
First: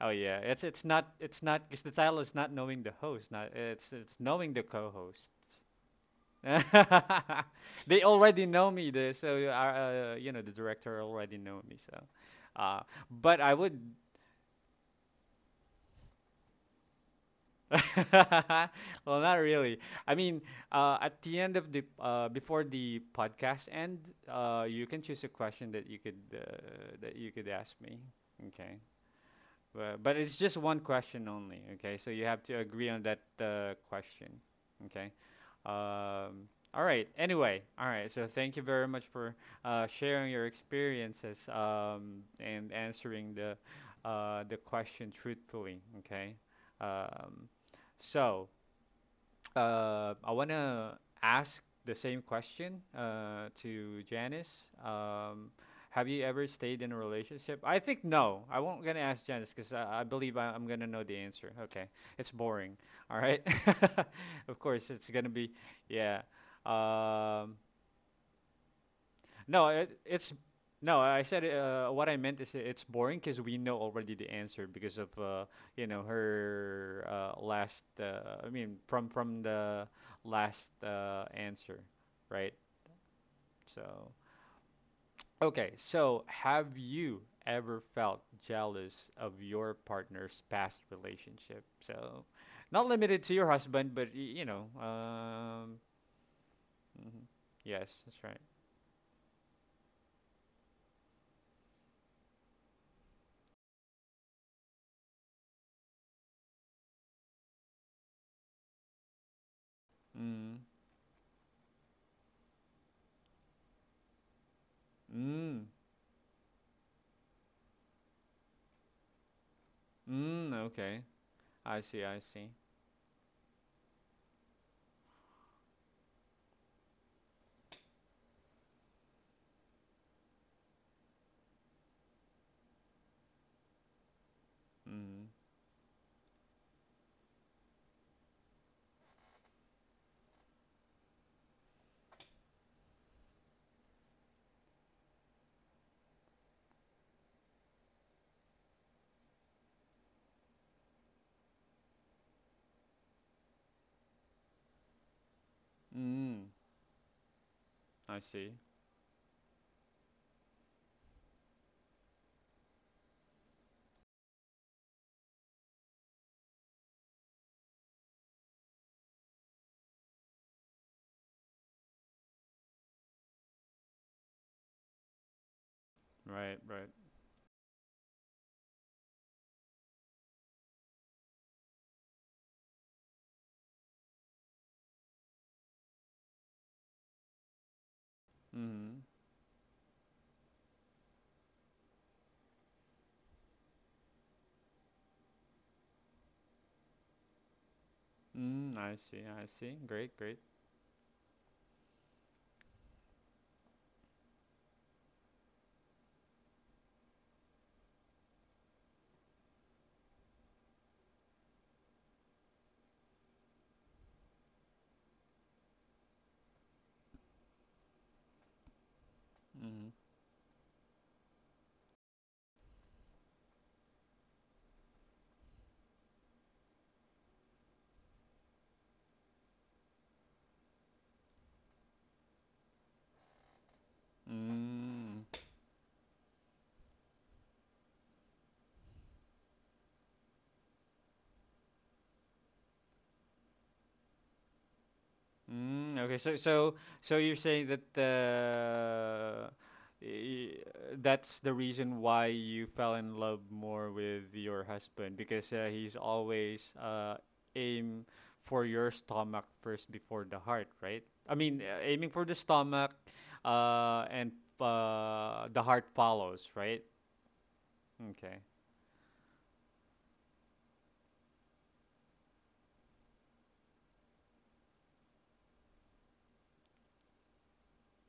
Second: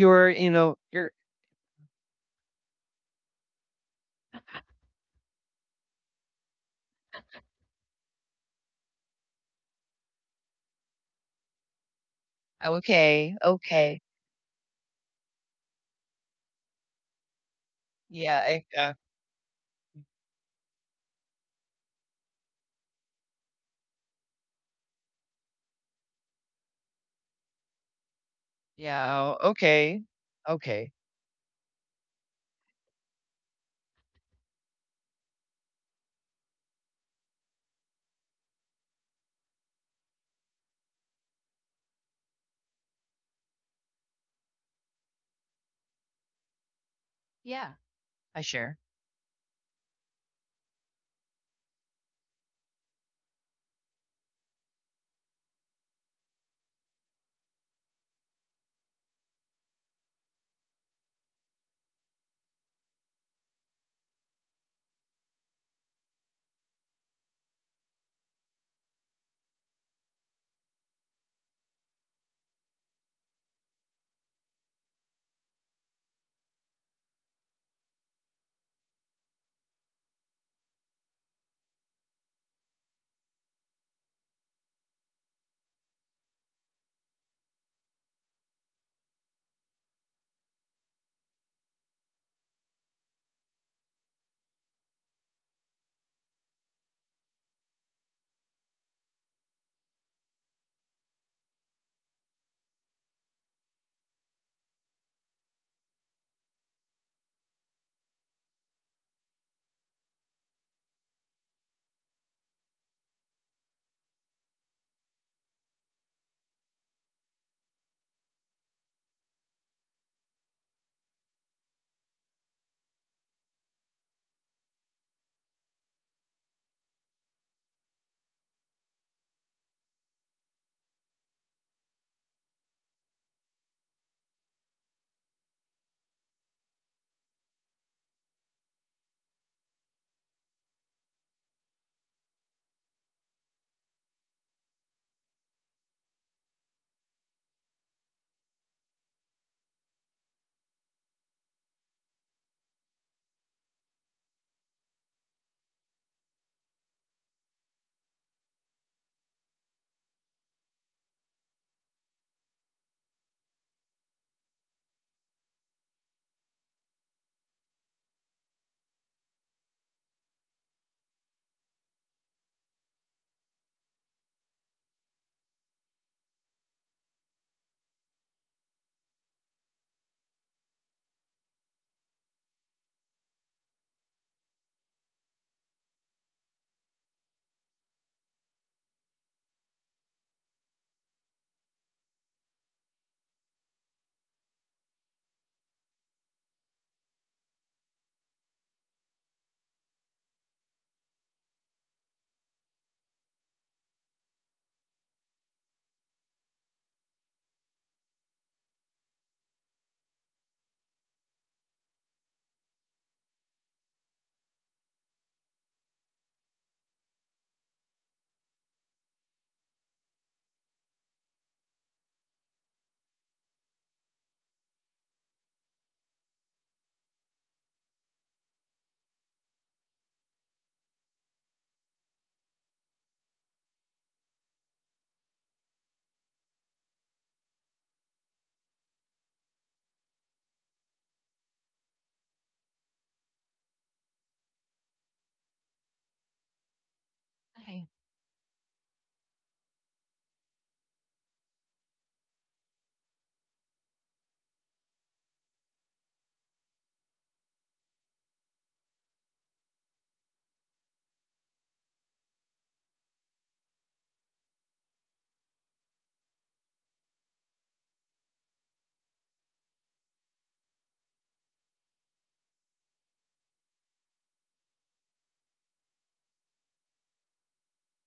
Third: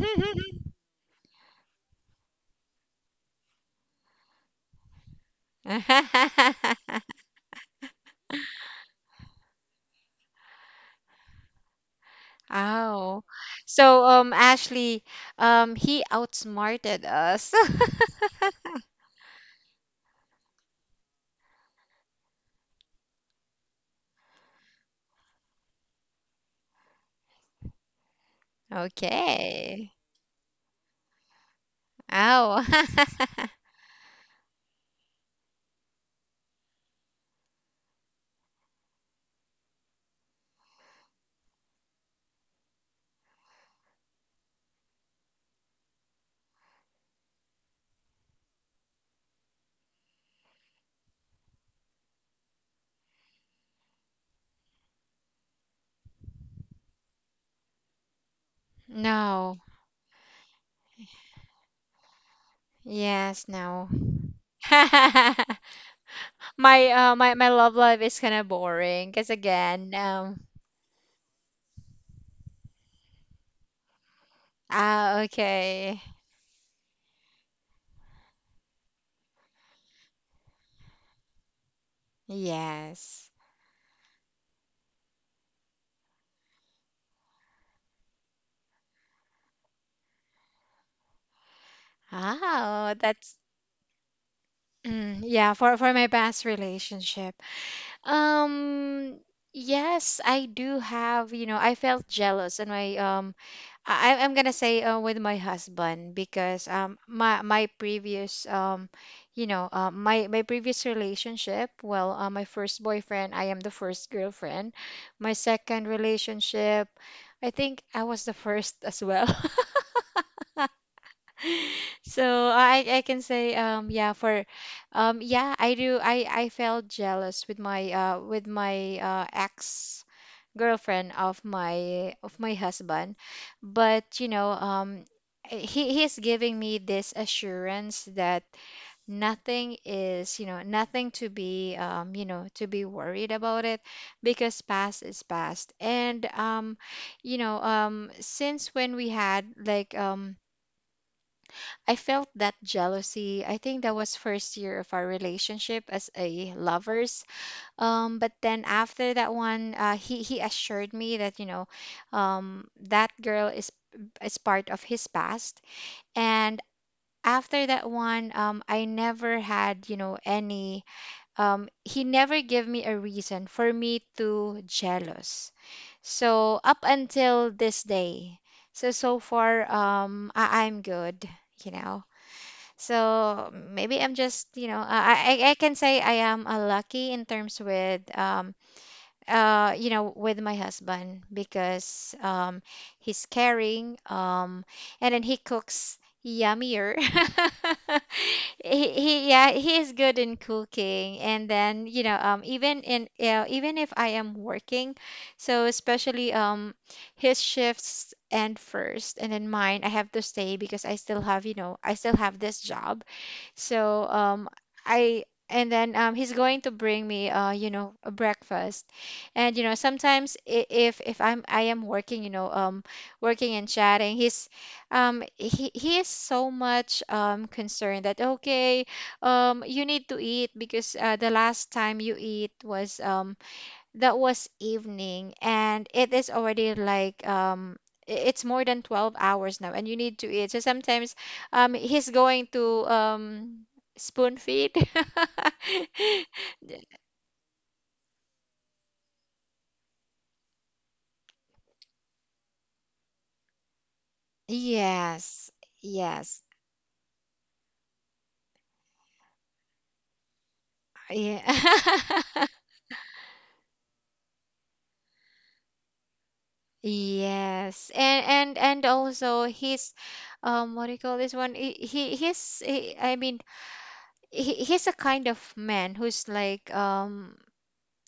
oh, yeah. It's it's You're, not it's not because the title is not knowing the host. Not, it's knowing the co host They already know me. The so you know the director already know me. So, uh, Oh, okay, but I would. okay. so Ashley, he outsmarted us. Yeah, Well, not really. I mean, at the end of the before the podcast end, you can choose a question that you could ask me. Okay. yeah, oh, Okay. Okay, But it's just one okay. question only, okay? So you have to Oh, agree on that question, okay? Um, all right. Anyway, all right. So thank you very much for sharing your experiences, and answering the the question truthfully, okay? Um, Yeah, I so, share. I want to ask the same question to Janice. Have you ever stayed in a relationship? I think no. I won't gonna ask Janice no. because I believe I'm gonna know the answer. Okay, it's boring. All right. Yes, no. Of course, it's gonna My be, yeah. my my Um, love life is kind of boring. Cause no, again, it's no. I said, what I meant is it's boring because we know already the answer because of, ah, okay. Her last. I mean, from the last answer, right? Yes. So okay. So have you ever felt jealous of your partner's past relationship? So, not Oh, limited to that's your husband, but you know. Mm, yeah, for my past Mhm. relationship. Yes, that's right. Um, yes, I do have, you know, I felt jealous, and my, I'm gonna say with my husband because my my previous you know, my my Mm. previous relationship, well, my first boyfriend, I am the first girlfriend. My Mm. second relationship, I think I was the first as well. Mm. Okay. I see, I So see. I can say yeah for yeah I do I felt jealous with my ex girlfriend of my husband. But you know, Mm. he he's giving me this assurance that nothing is, you know, nothing to be you know, to be worried about it, because past is past. And you know, since when we had like, I felt that jealousy. I think that was first year of our relationship as a Mm. lovers. I But see. then after that one, he assured me that, you know, that girl is part of his past. And after that one, I never had, you know, any. He never gave me a reason for me to jealous. So Right, up right. until this day, so so far, I I'm good. You know. So maybe I'm just, you know, I can say I am lucky in terms with Mm. You know, with my husband because he's caring, and then he cooks yummier. Mm. I see, he I yeah see. he is Great, good great. in cooking. And then you know, even in even if I am working, so especially his shifts end first and then mine, I have to stay because I still have, you know, I still have this job. So I, and then he's going to bring me, you know, a breakfast. And you know, Mm. sometimes if I'm, I am working, you know, working and chatting, he's he is so much concerned that okay, you need to eat because the last time you eat was that was Mm. evening, and it is already like it's more than 12 hours now, and you need to eat. So sometimes he's going to spoon feed. Mm, okay, so you're saying that I, y- that's the reason why you fell in love more with your husband Yes. because he's Yes. always, aim for your stomach first before the heart, right? I Yeah. mean, aiming for the stomach, and the heart follows, right? Yes. And Okay. Also he's what do you call this one? He, I mean he, he's a kind of man who's like,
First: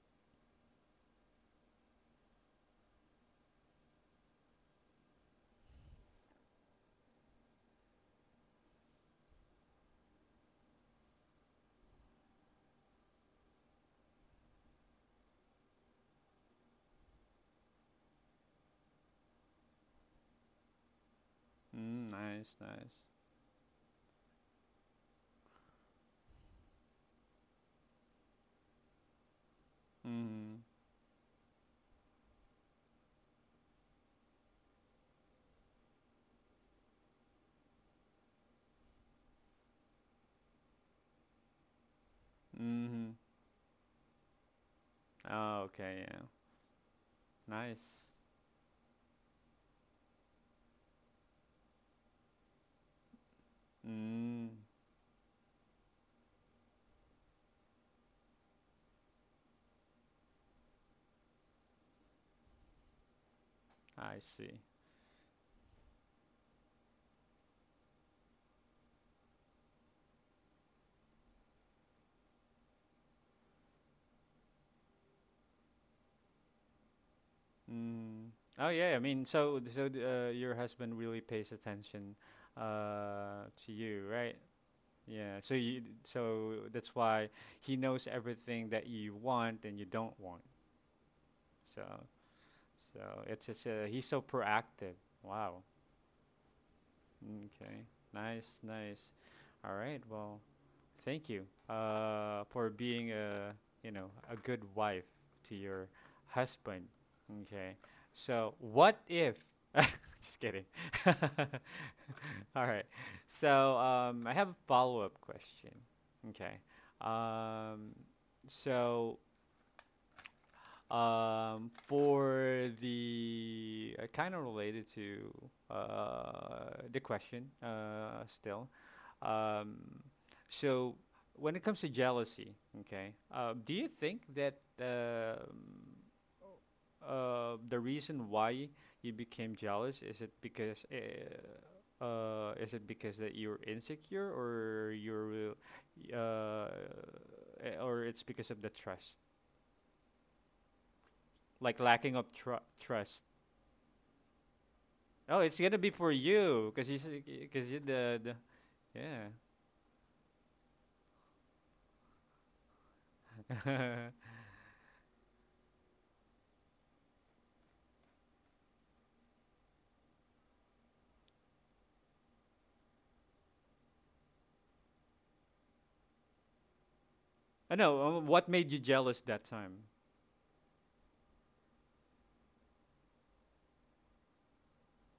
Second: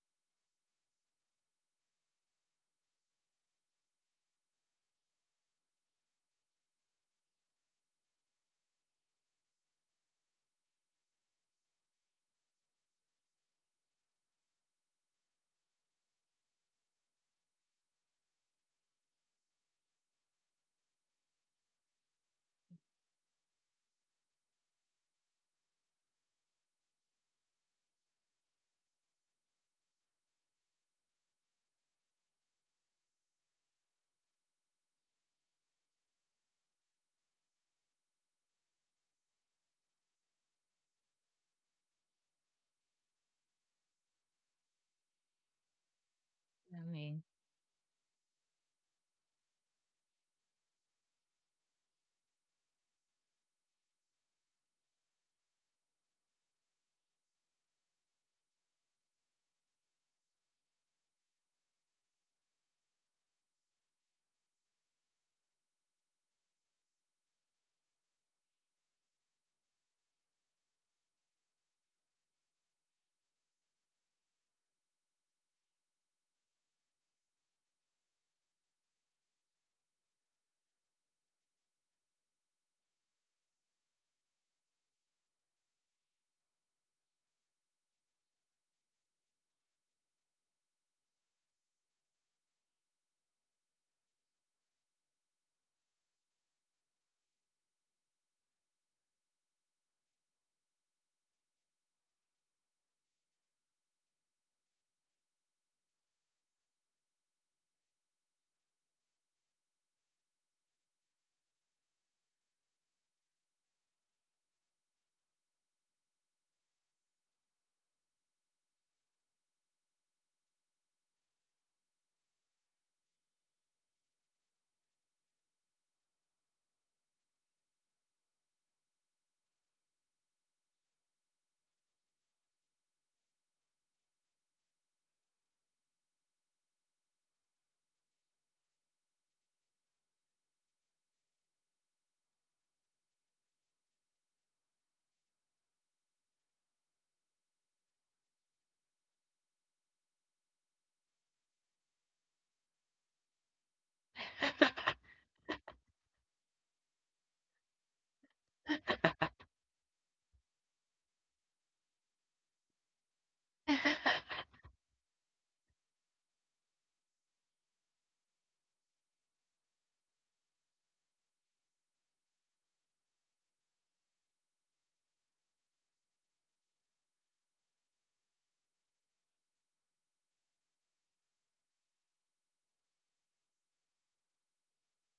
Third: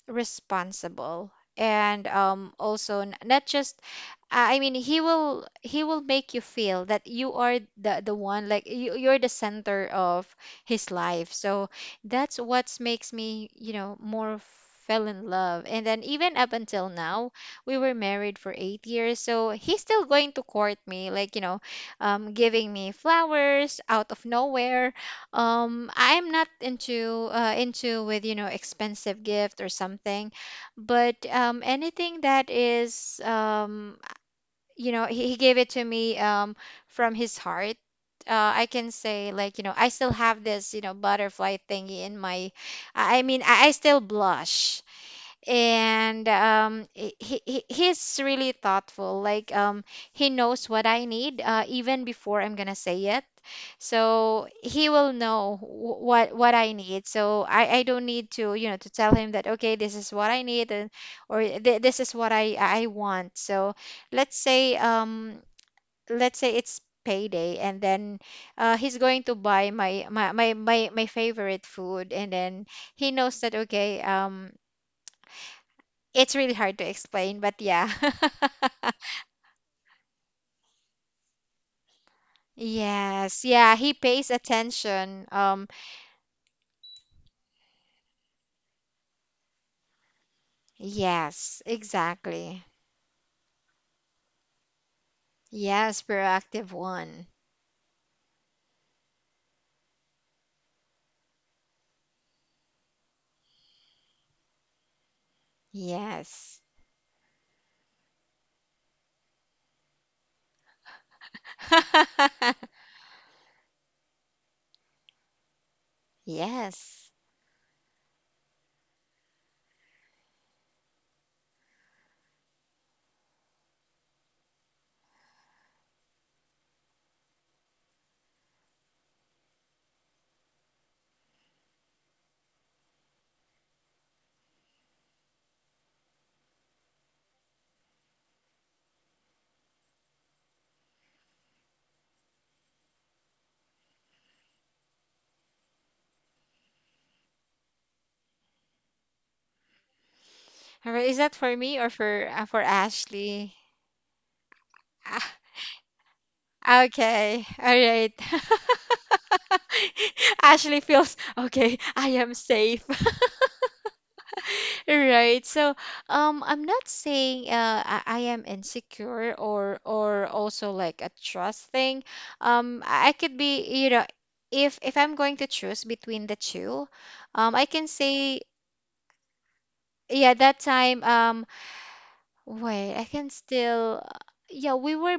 responsible, and also not just I mean he will, he will make you feel that you are the one, like you, you're the center of his life. So that's what makes me, you know, more fell in love. And then even up until now, we were married for 8 years, so he's still going to court me, like, you know, Mm, nice, giving me nice. flowers out of nowhere. Um, I'm not into, into with, you know, expensive gift or something, Mhm. but anything that is, you know, he gave it to me, from his heart. I can say like, you know, I still have this, you know, butterfly thingy in my. Mhm. I mean I still blush. Oh, okay, yeah. And I mean, he Nice. he's really thoughtful. Like, he knows what I need, even before I'm gonna say it. So Mm, he will know what I need. So I don't need to, you know, to tell him that okay, this is what I need, and or this is what I want. So I let's see. say um, let's say it's payday, and then, he's going to buy my favorite food. And then he knows that okay, it's really hard to explain, but yeah. Mm. Oh yeah, I mean, so, your husband really pays attention, Yes, to yeah, he you, pays right? attention. Yeah. So you so that's why he knows everything that you want and you don't want. Yes, So exactly. so it's just, he's so proactive. Wow. Yes, proactive one. Okay. Nice, nice. All right. Well. Thank you, for being a good wife to your Yes. husband. Okay, so what if? Just kidding. All right. So, I have a follow-up question. Okay. Yes. Um, so, for the, kind of related to, the question, still. Um, so, when it comes to jealousy, okay, do you think that, the reason why you became jealous, is it because that you're insecure, or you're, uh, or it's because of the trust, All right, is that for me like or lacking of for trust Ashley? Ah, Oh, it's gonna be for you, cause you, okay. cause All you right. the, yeah. Ashley feels okay. I am safe. Right. So, I'm not saying I am insecure, or also like a trust thing. I could be, you know, if I'm going to choose between the two, I I can know. Say, What made you jealous that time? yeah, that time, wait, I can still, yeah, we were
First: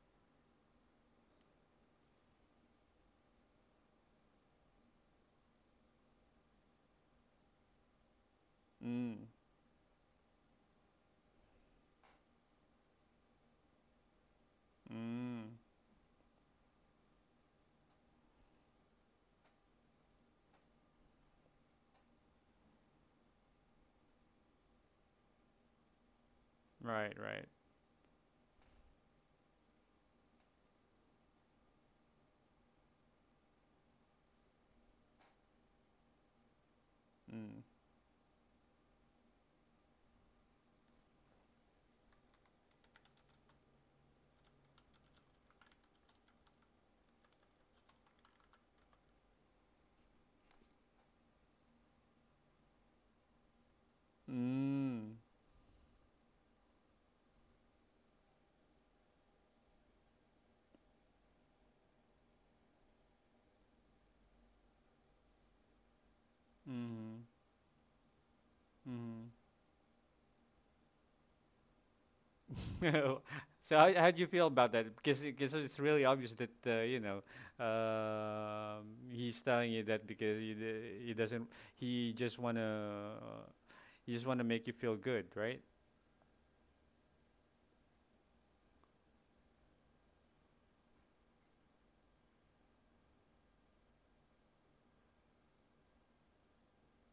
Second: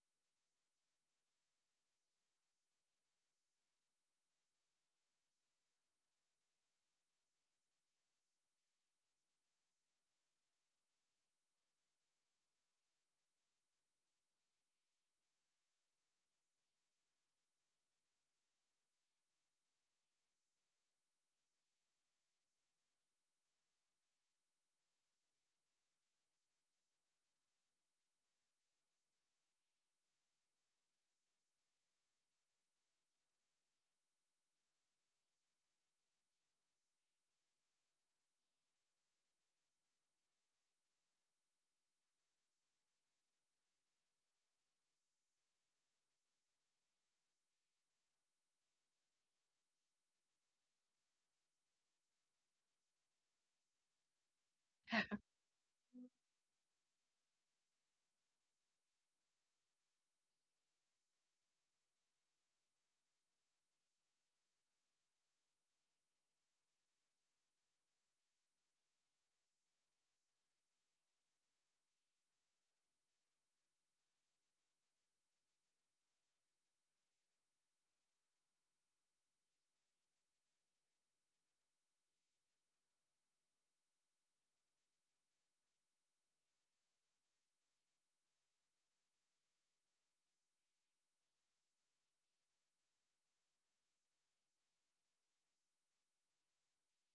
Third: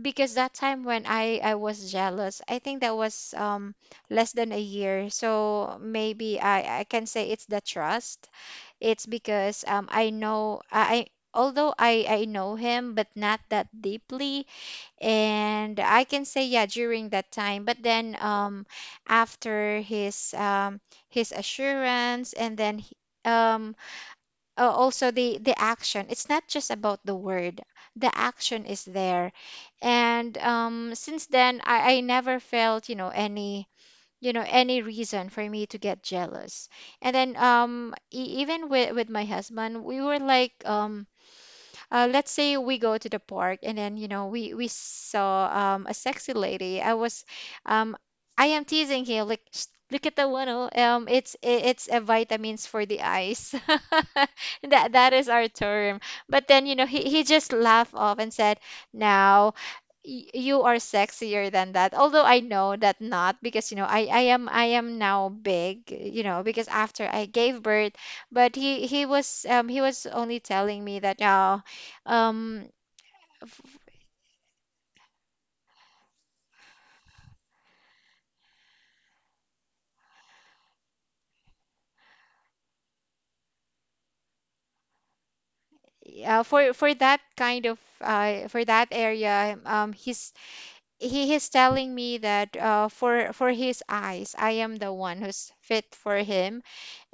because that time when I was jealous, I think that was less than a year. So maybe I can say it's the trust. It's Mm. because I know although I know him, but not that deeply. Mm. And I can say yeah, during that time, but then um, after his um, his assurance, and then um also the action, it's not just about the Right. Right. word, the action is there. And um, since then, I never felt, you know, any, you know, any reason for me to get jealous. And then Mm. Even with my husband, we were like, let's say we go to the park, and then you know, we saw, a sexy lady. Um, I am teasing him like, "Shh, look at the one. Oh, um, it's it's a vitamins for the eyes." that that is our term. But then, you know, he just laughed off and said now, you are sexier than that, although I know that, not because, you know, I am now big, you know, because after Mm. I gave birth. But he Mm. was um, he was only telling me that now um Mm. f- So, how do you feel about that? Because it's really obvious that, um he's telling you that because he doesn't, he just wanna he just wanna make you feel good, right? For that kind of for that area His. He is telling me that, for his eyes, I am the one who's fit for him,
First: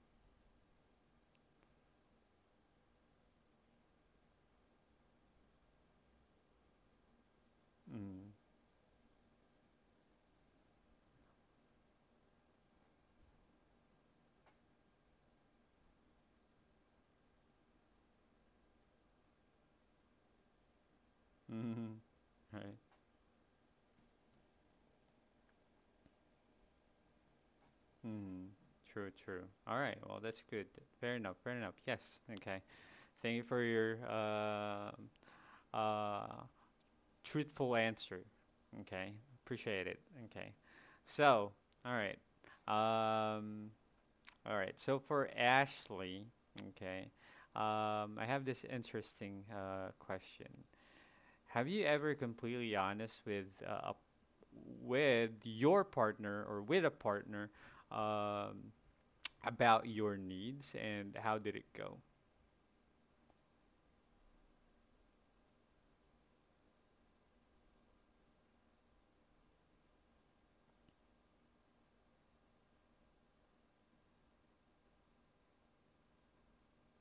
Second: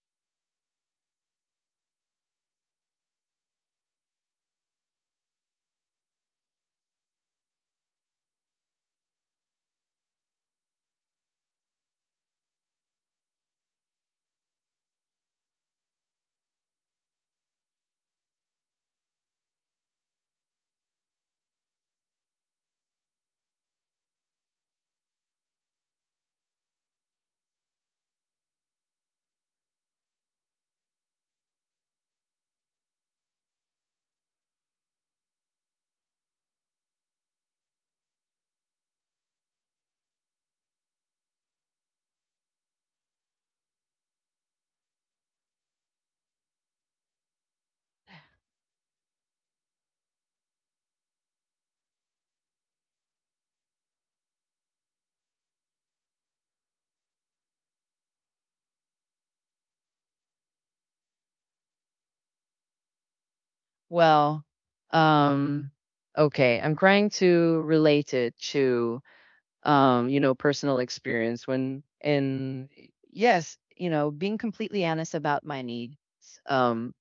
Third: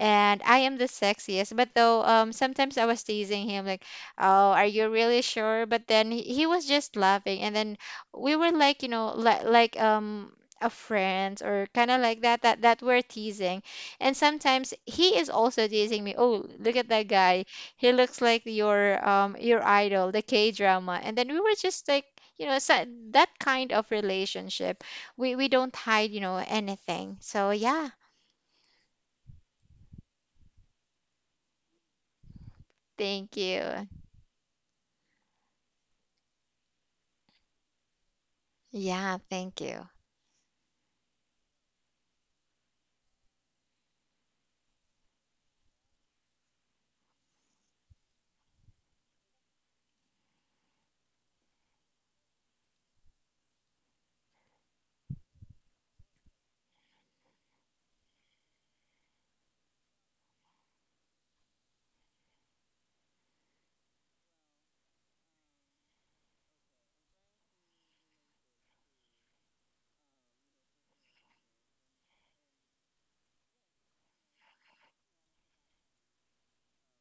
and I am the sexiest. But though, sometimes I was teasing him like, "Oh, are you really sure?" But then he was just laughing, and then Mm. we were like, you know, li like. A friends or kind of like that, that that we're teasing. And sometimes he is also teasing me, oh, look at that guy, he looks like your um, your idol, the K drama. And then we were just Mm. like, you know, so Right. that kind of relationship, we don't hide, you know, anything. So yeah, Hmm. True, true. All right. Well, that's good. Fair enough. Fair enough. Yes. Okay. thank Thank you for you. your, uh, truthful answer. Okay. Yeah, thank you. Appreciate it. Okay. So, all right. Um, all right. So for Ashley, okay. I have this interesting, question. Have you ever completely honest with, with your partner, or with a partner, um, about your needs, and how did it go? well, um, okay. I'm trying to relate it to, personal experience when, and, yes, being completely honest about my needs. Um,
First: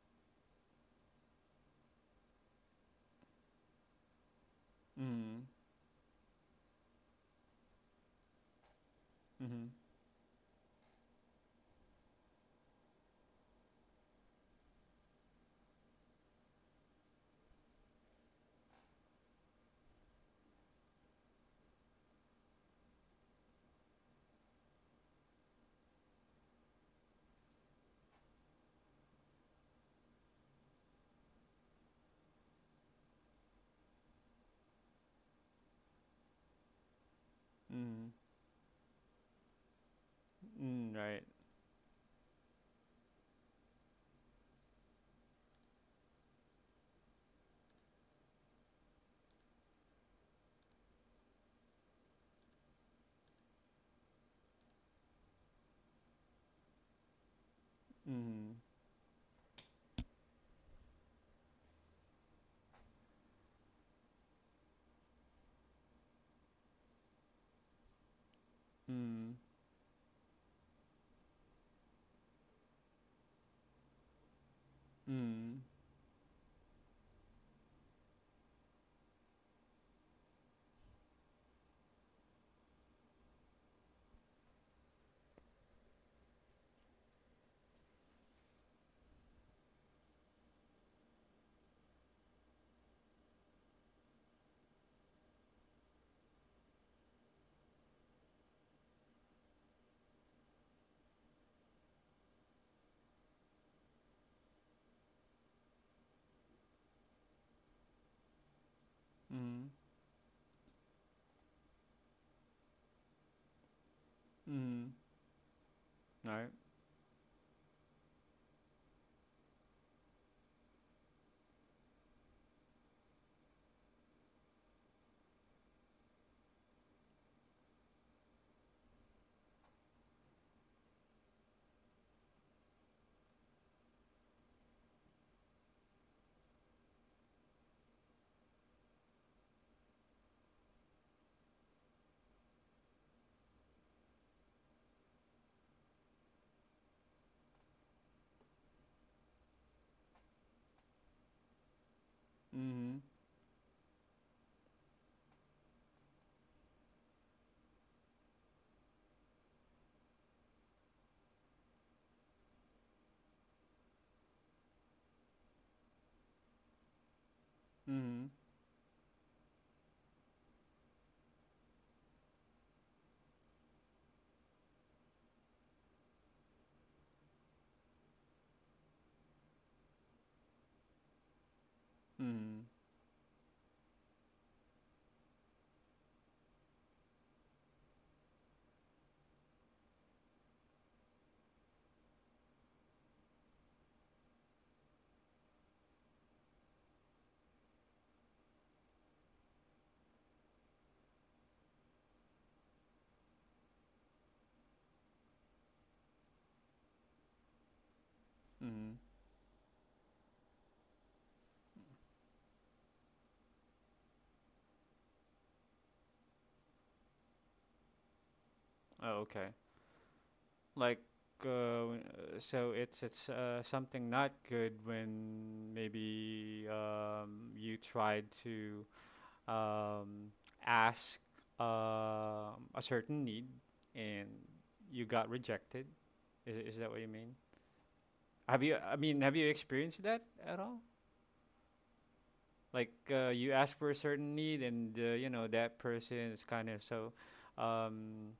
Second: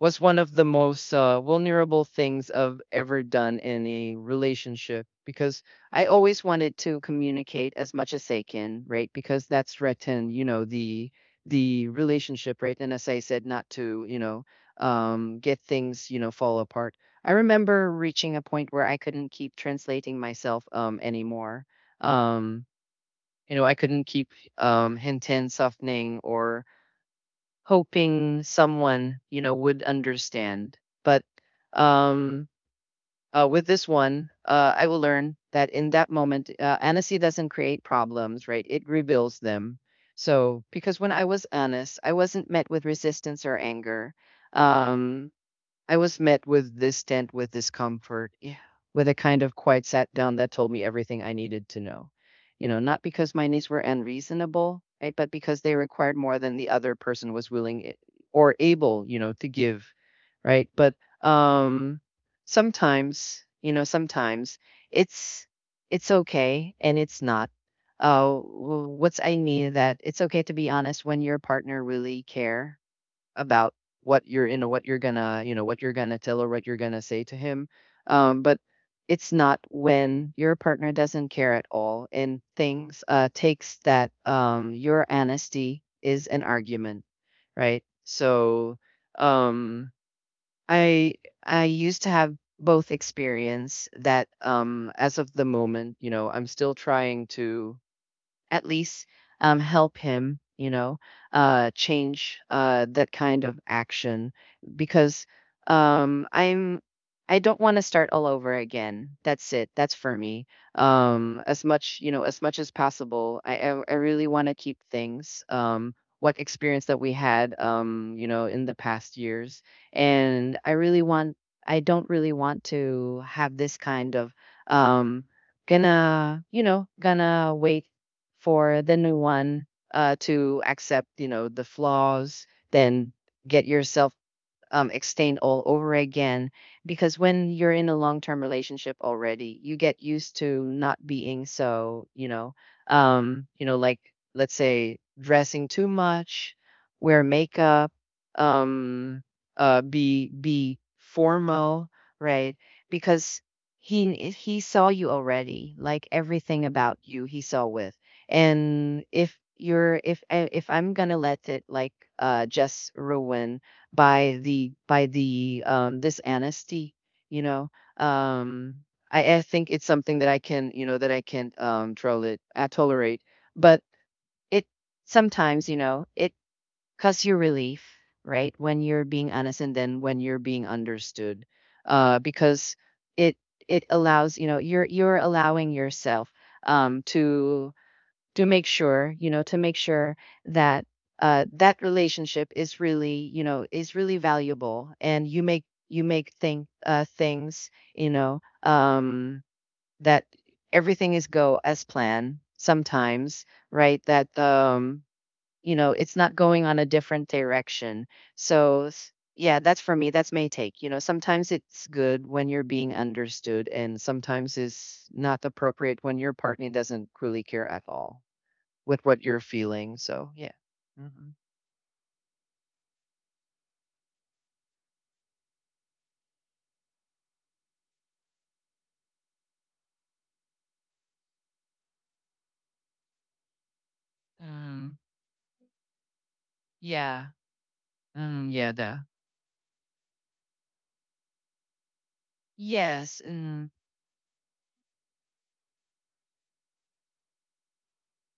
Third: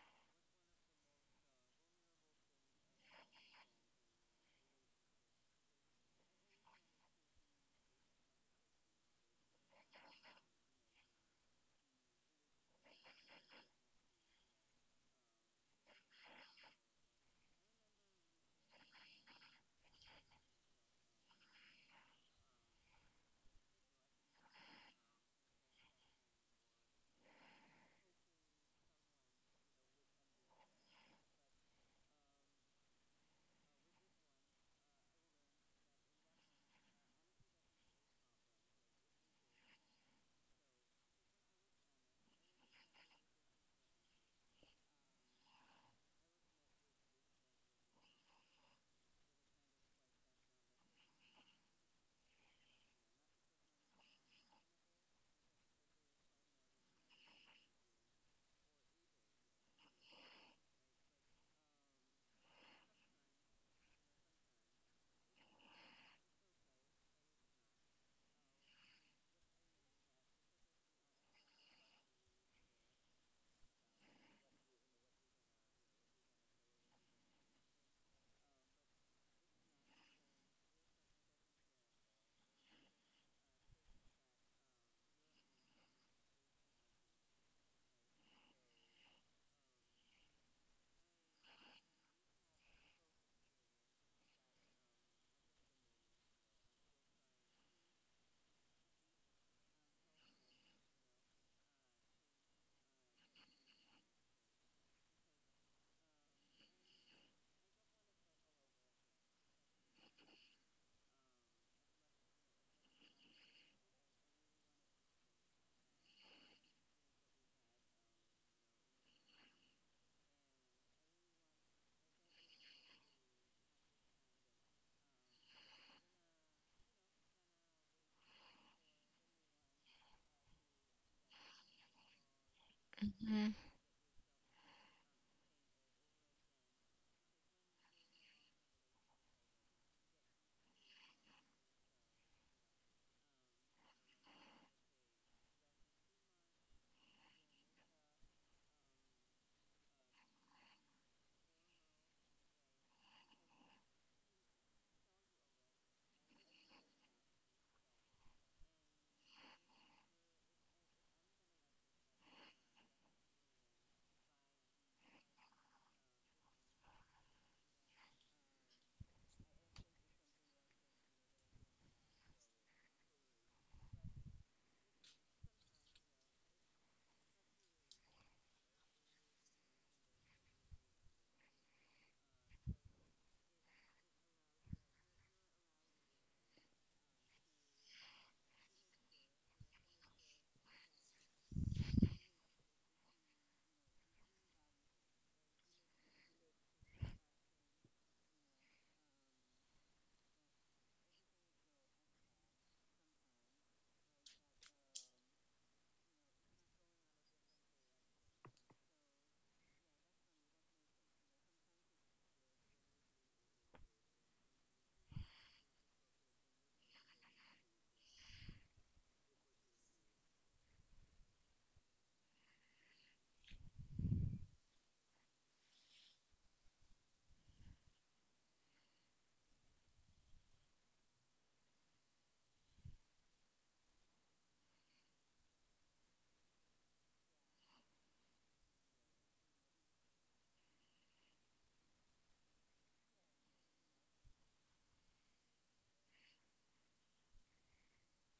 was one of the most, vulnerable things I've ever done in a relationship, Mm. because I always wanted to communicate as much as I can, right? Because Mm-hmm. that's threatened, the relationship, right? And as I said, not to, get things, fall apart. I remember reaching a point where I couldn't keep translating myself, anymore. Um, I couldn't keep, hinting, softening, or hoping someone, would understand. But, um, with this one, I will learn that in that moment, honesty doesn't create Mm. problems, right? It reveals them. So, Mm. because when Right. I was honest, I wasn't met with resistance or anger. Um, I was met with distent, with discomfort, yeah, with a kind of quiet sat down that told me everything I needed to know. You know, not because my needs were unreasonable, right, but because they required more than the other person was willing, Mm. or able, to give, right? But um sometimes it's it's okay, and it's not. What's I Mm. need, that it's okay to be honest when your partner really care about what you're gonna, Mm. What you're gonna tell, or what you're gonna say to him, but it's not when your partner doesn't care at all, and things, takes that, your honesty is an argument, right, so. um i I used to have both experience, that, as of the moment, I'm still trying to, at least, help him, change, that kind of action, because, um, I'm I don't want to start all over again. That's it. Mm. That's for me. As much as possible, I really want to keep Mm. things. What Right. experience that we had, in the past years, and I really want. I don't really want to have this kind of, um gonna, gonna wait for the new one, to accept, the flaws, then Mhm. get yourself, extend all over again. Because when you're in a long term relationship already, you get used to not being so, like, let's say, dressing too much, wear makeup, um, be formal, right? Mm. Because he saw you already, like everything about you he saw with. And if I'm gonna let it like, just ruin by the by the, this honesty, you know Mm. um I think it's something that I can you know that I can, tolerate but it sometimes, it cause you relief, right, when you're being honest and then when you're being understood, Mm. because it it allows, you're allowing yourself, um to to make sure, that, that relationship is really, is really valuable, and you make think, things, you know um, that everything is go as planned sometimes, right, that, it's not going on a different direction, so. Mm. Yeah, that's for me, that's my take. Sometimes it's good when you're being understood, and sometimes it's not appropriate when your partner doesn't really care at all with Oh, what you're okay. feeling, so yeah. Like, Mhm. uh, so it's, something not good when maybe, you tried to, um, asked, a certain need, and Um, you got rejected? Is that what you yeah. mean? Have Yeah, you? I the mean, have you experienced that at all? Like, Yes. You ask for a certain need, and, that person is kind of so, um,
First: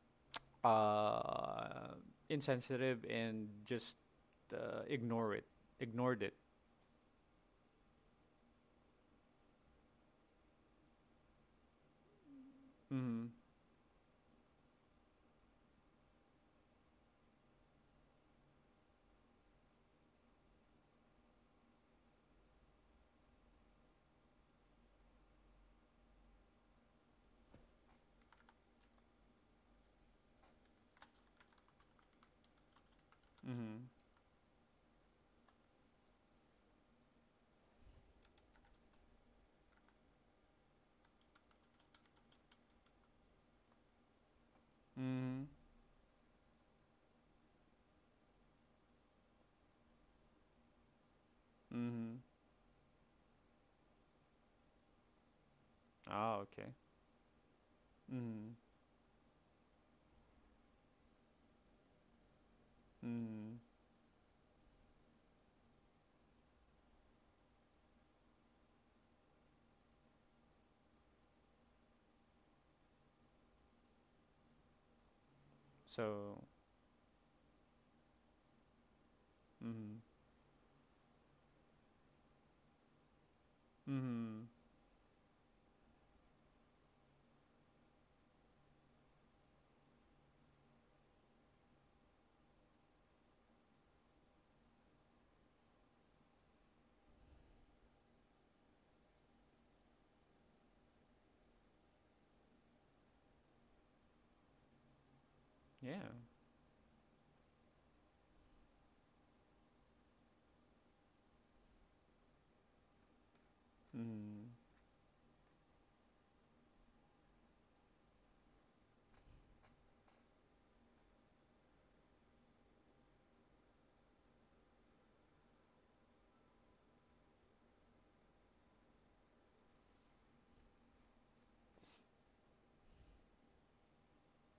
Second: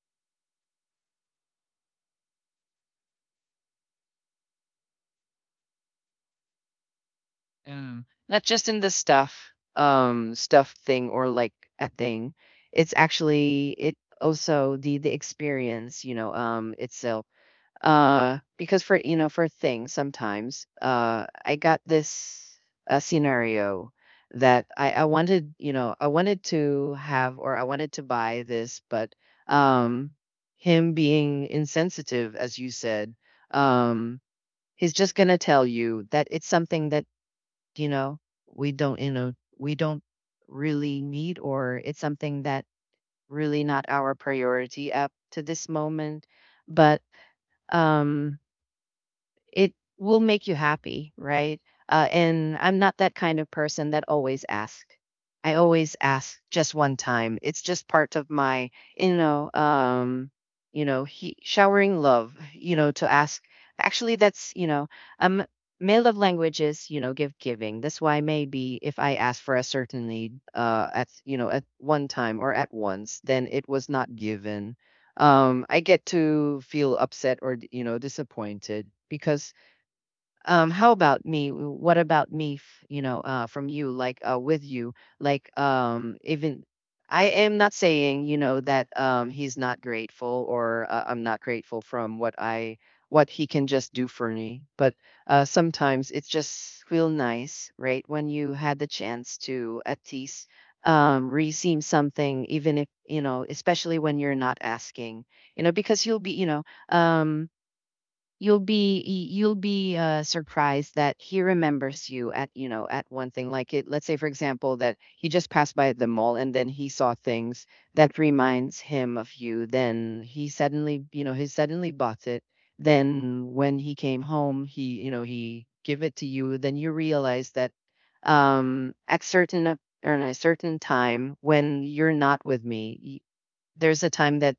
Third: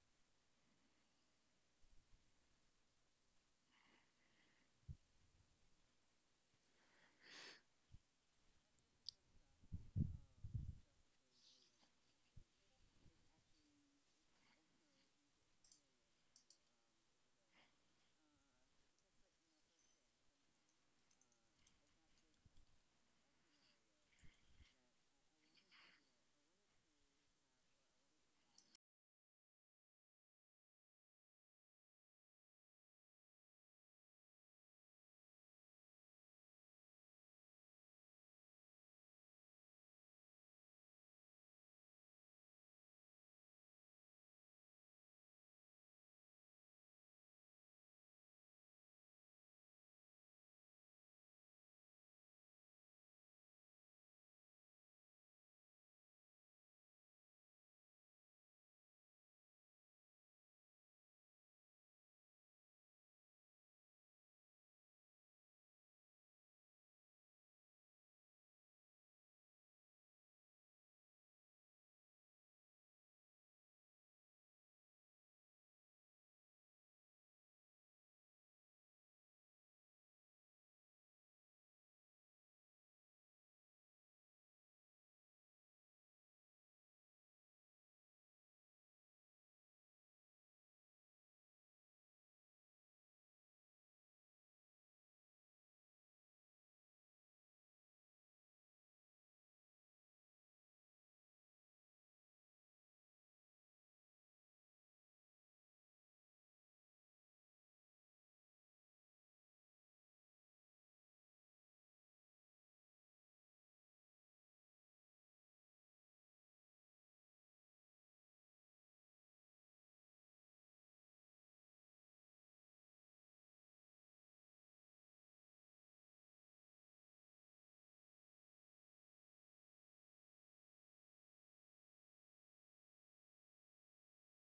uh, insensitive, and just, uh, ignore it, ignored it. Not just in the stuff. Stuff thing, or like a thing. It's Mm-hmm. actually, it also the experience, itself. Because for, for things sometimes, I got this, scenario that I wanted, to have, or I wanted to buy this, but, um, him being insensitive, as you said, Mm-hmm. um, he's just gonna tell you that it's something that, you know, we don't, you know, we don't really need, or it's something that really not our priority up to Mm-hmm. this moment. But um it will make you happy, right? Mm-hmm. And I'm not that kind of person that always asks. I always ask Ah, okay. just one time. It's just part of Mm-hmm. my, you know, um, he, showering love. To ask. Mm-hmm. Actually, that's, um, my love language is, give giving. That's why maybe if I ask for a certain need, at, at one time or at once, then it was not given, I get So, to feel upset, or, disappointed, because, mm-hmm. How about me what about me, from you, like, Mm-hmm. with you, like, even I am not saying, that, he's not grateful, or, I'm not grateful from what he can just do for me. But, sometimes it just feel nice, right, when you had the chance to at least, receive something, even if, especially when you're not asking, because Yeah. You'll be, surprised that he remembers you, at, at one thing. Like it, let's say for Mm. example that he just passed by the mall and then he saw things that reminds him of you, then he suddenly bought it, then when he came home, he give it to you. Then you realize that, at certain or in a certain time when you're not with me, there's a time that,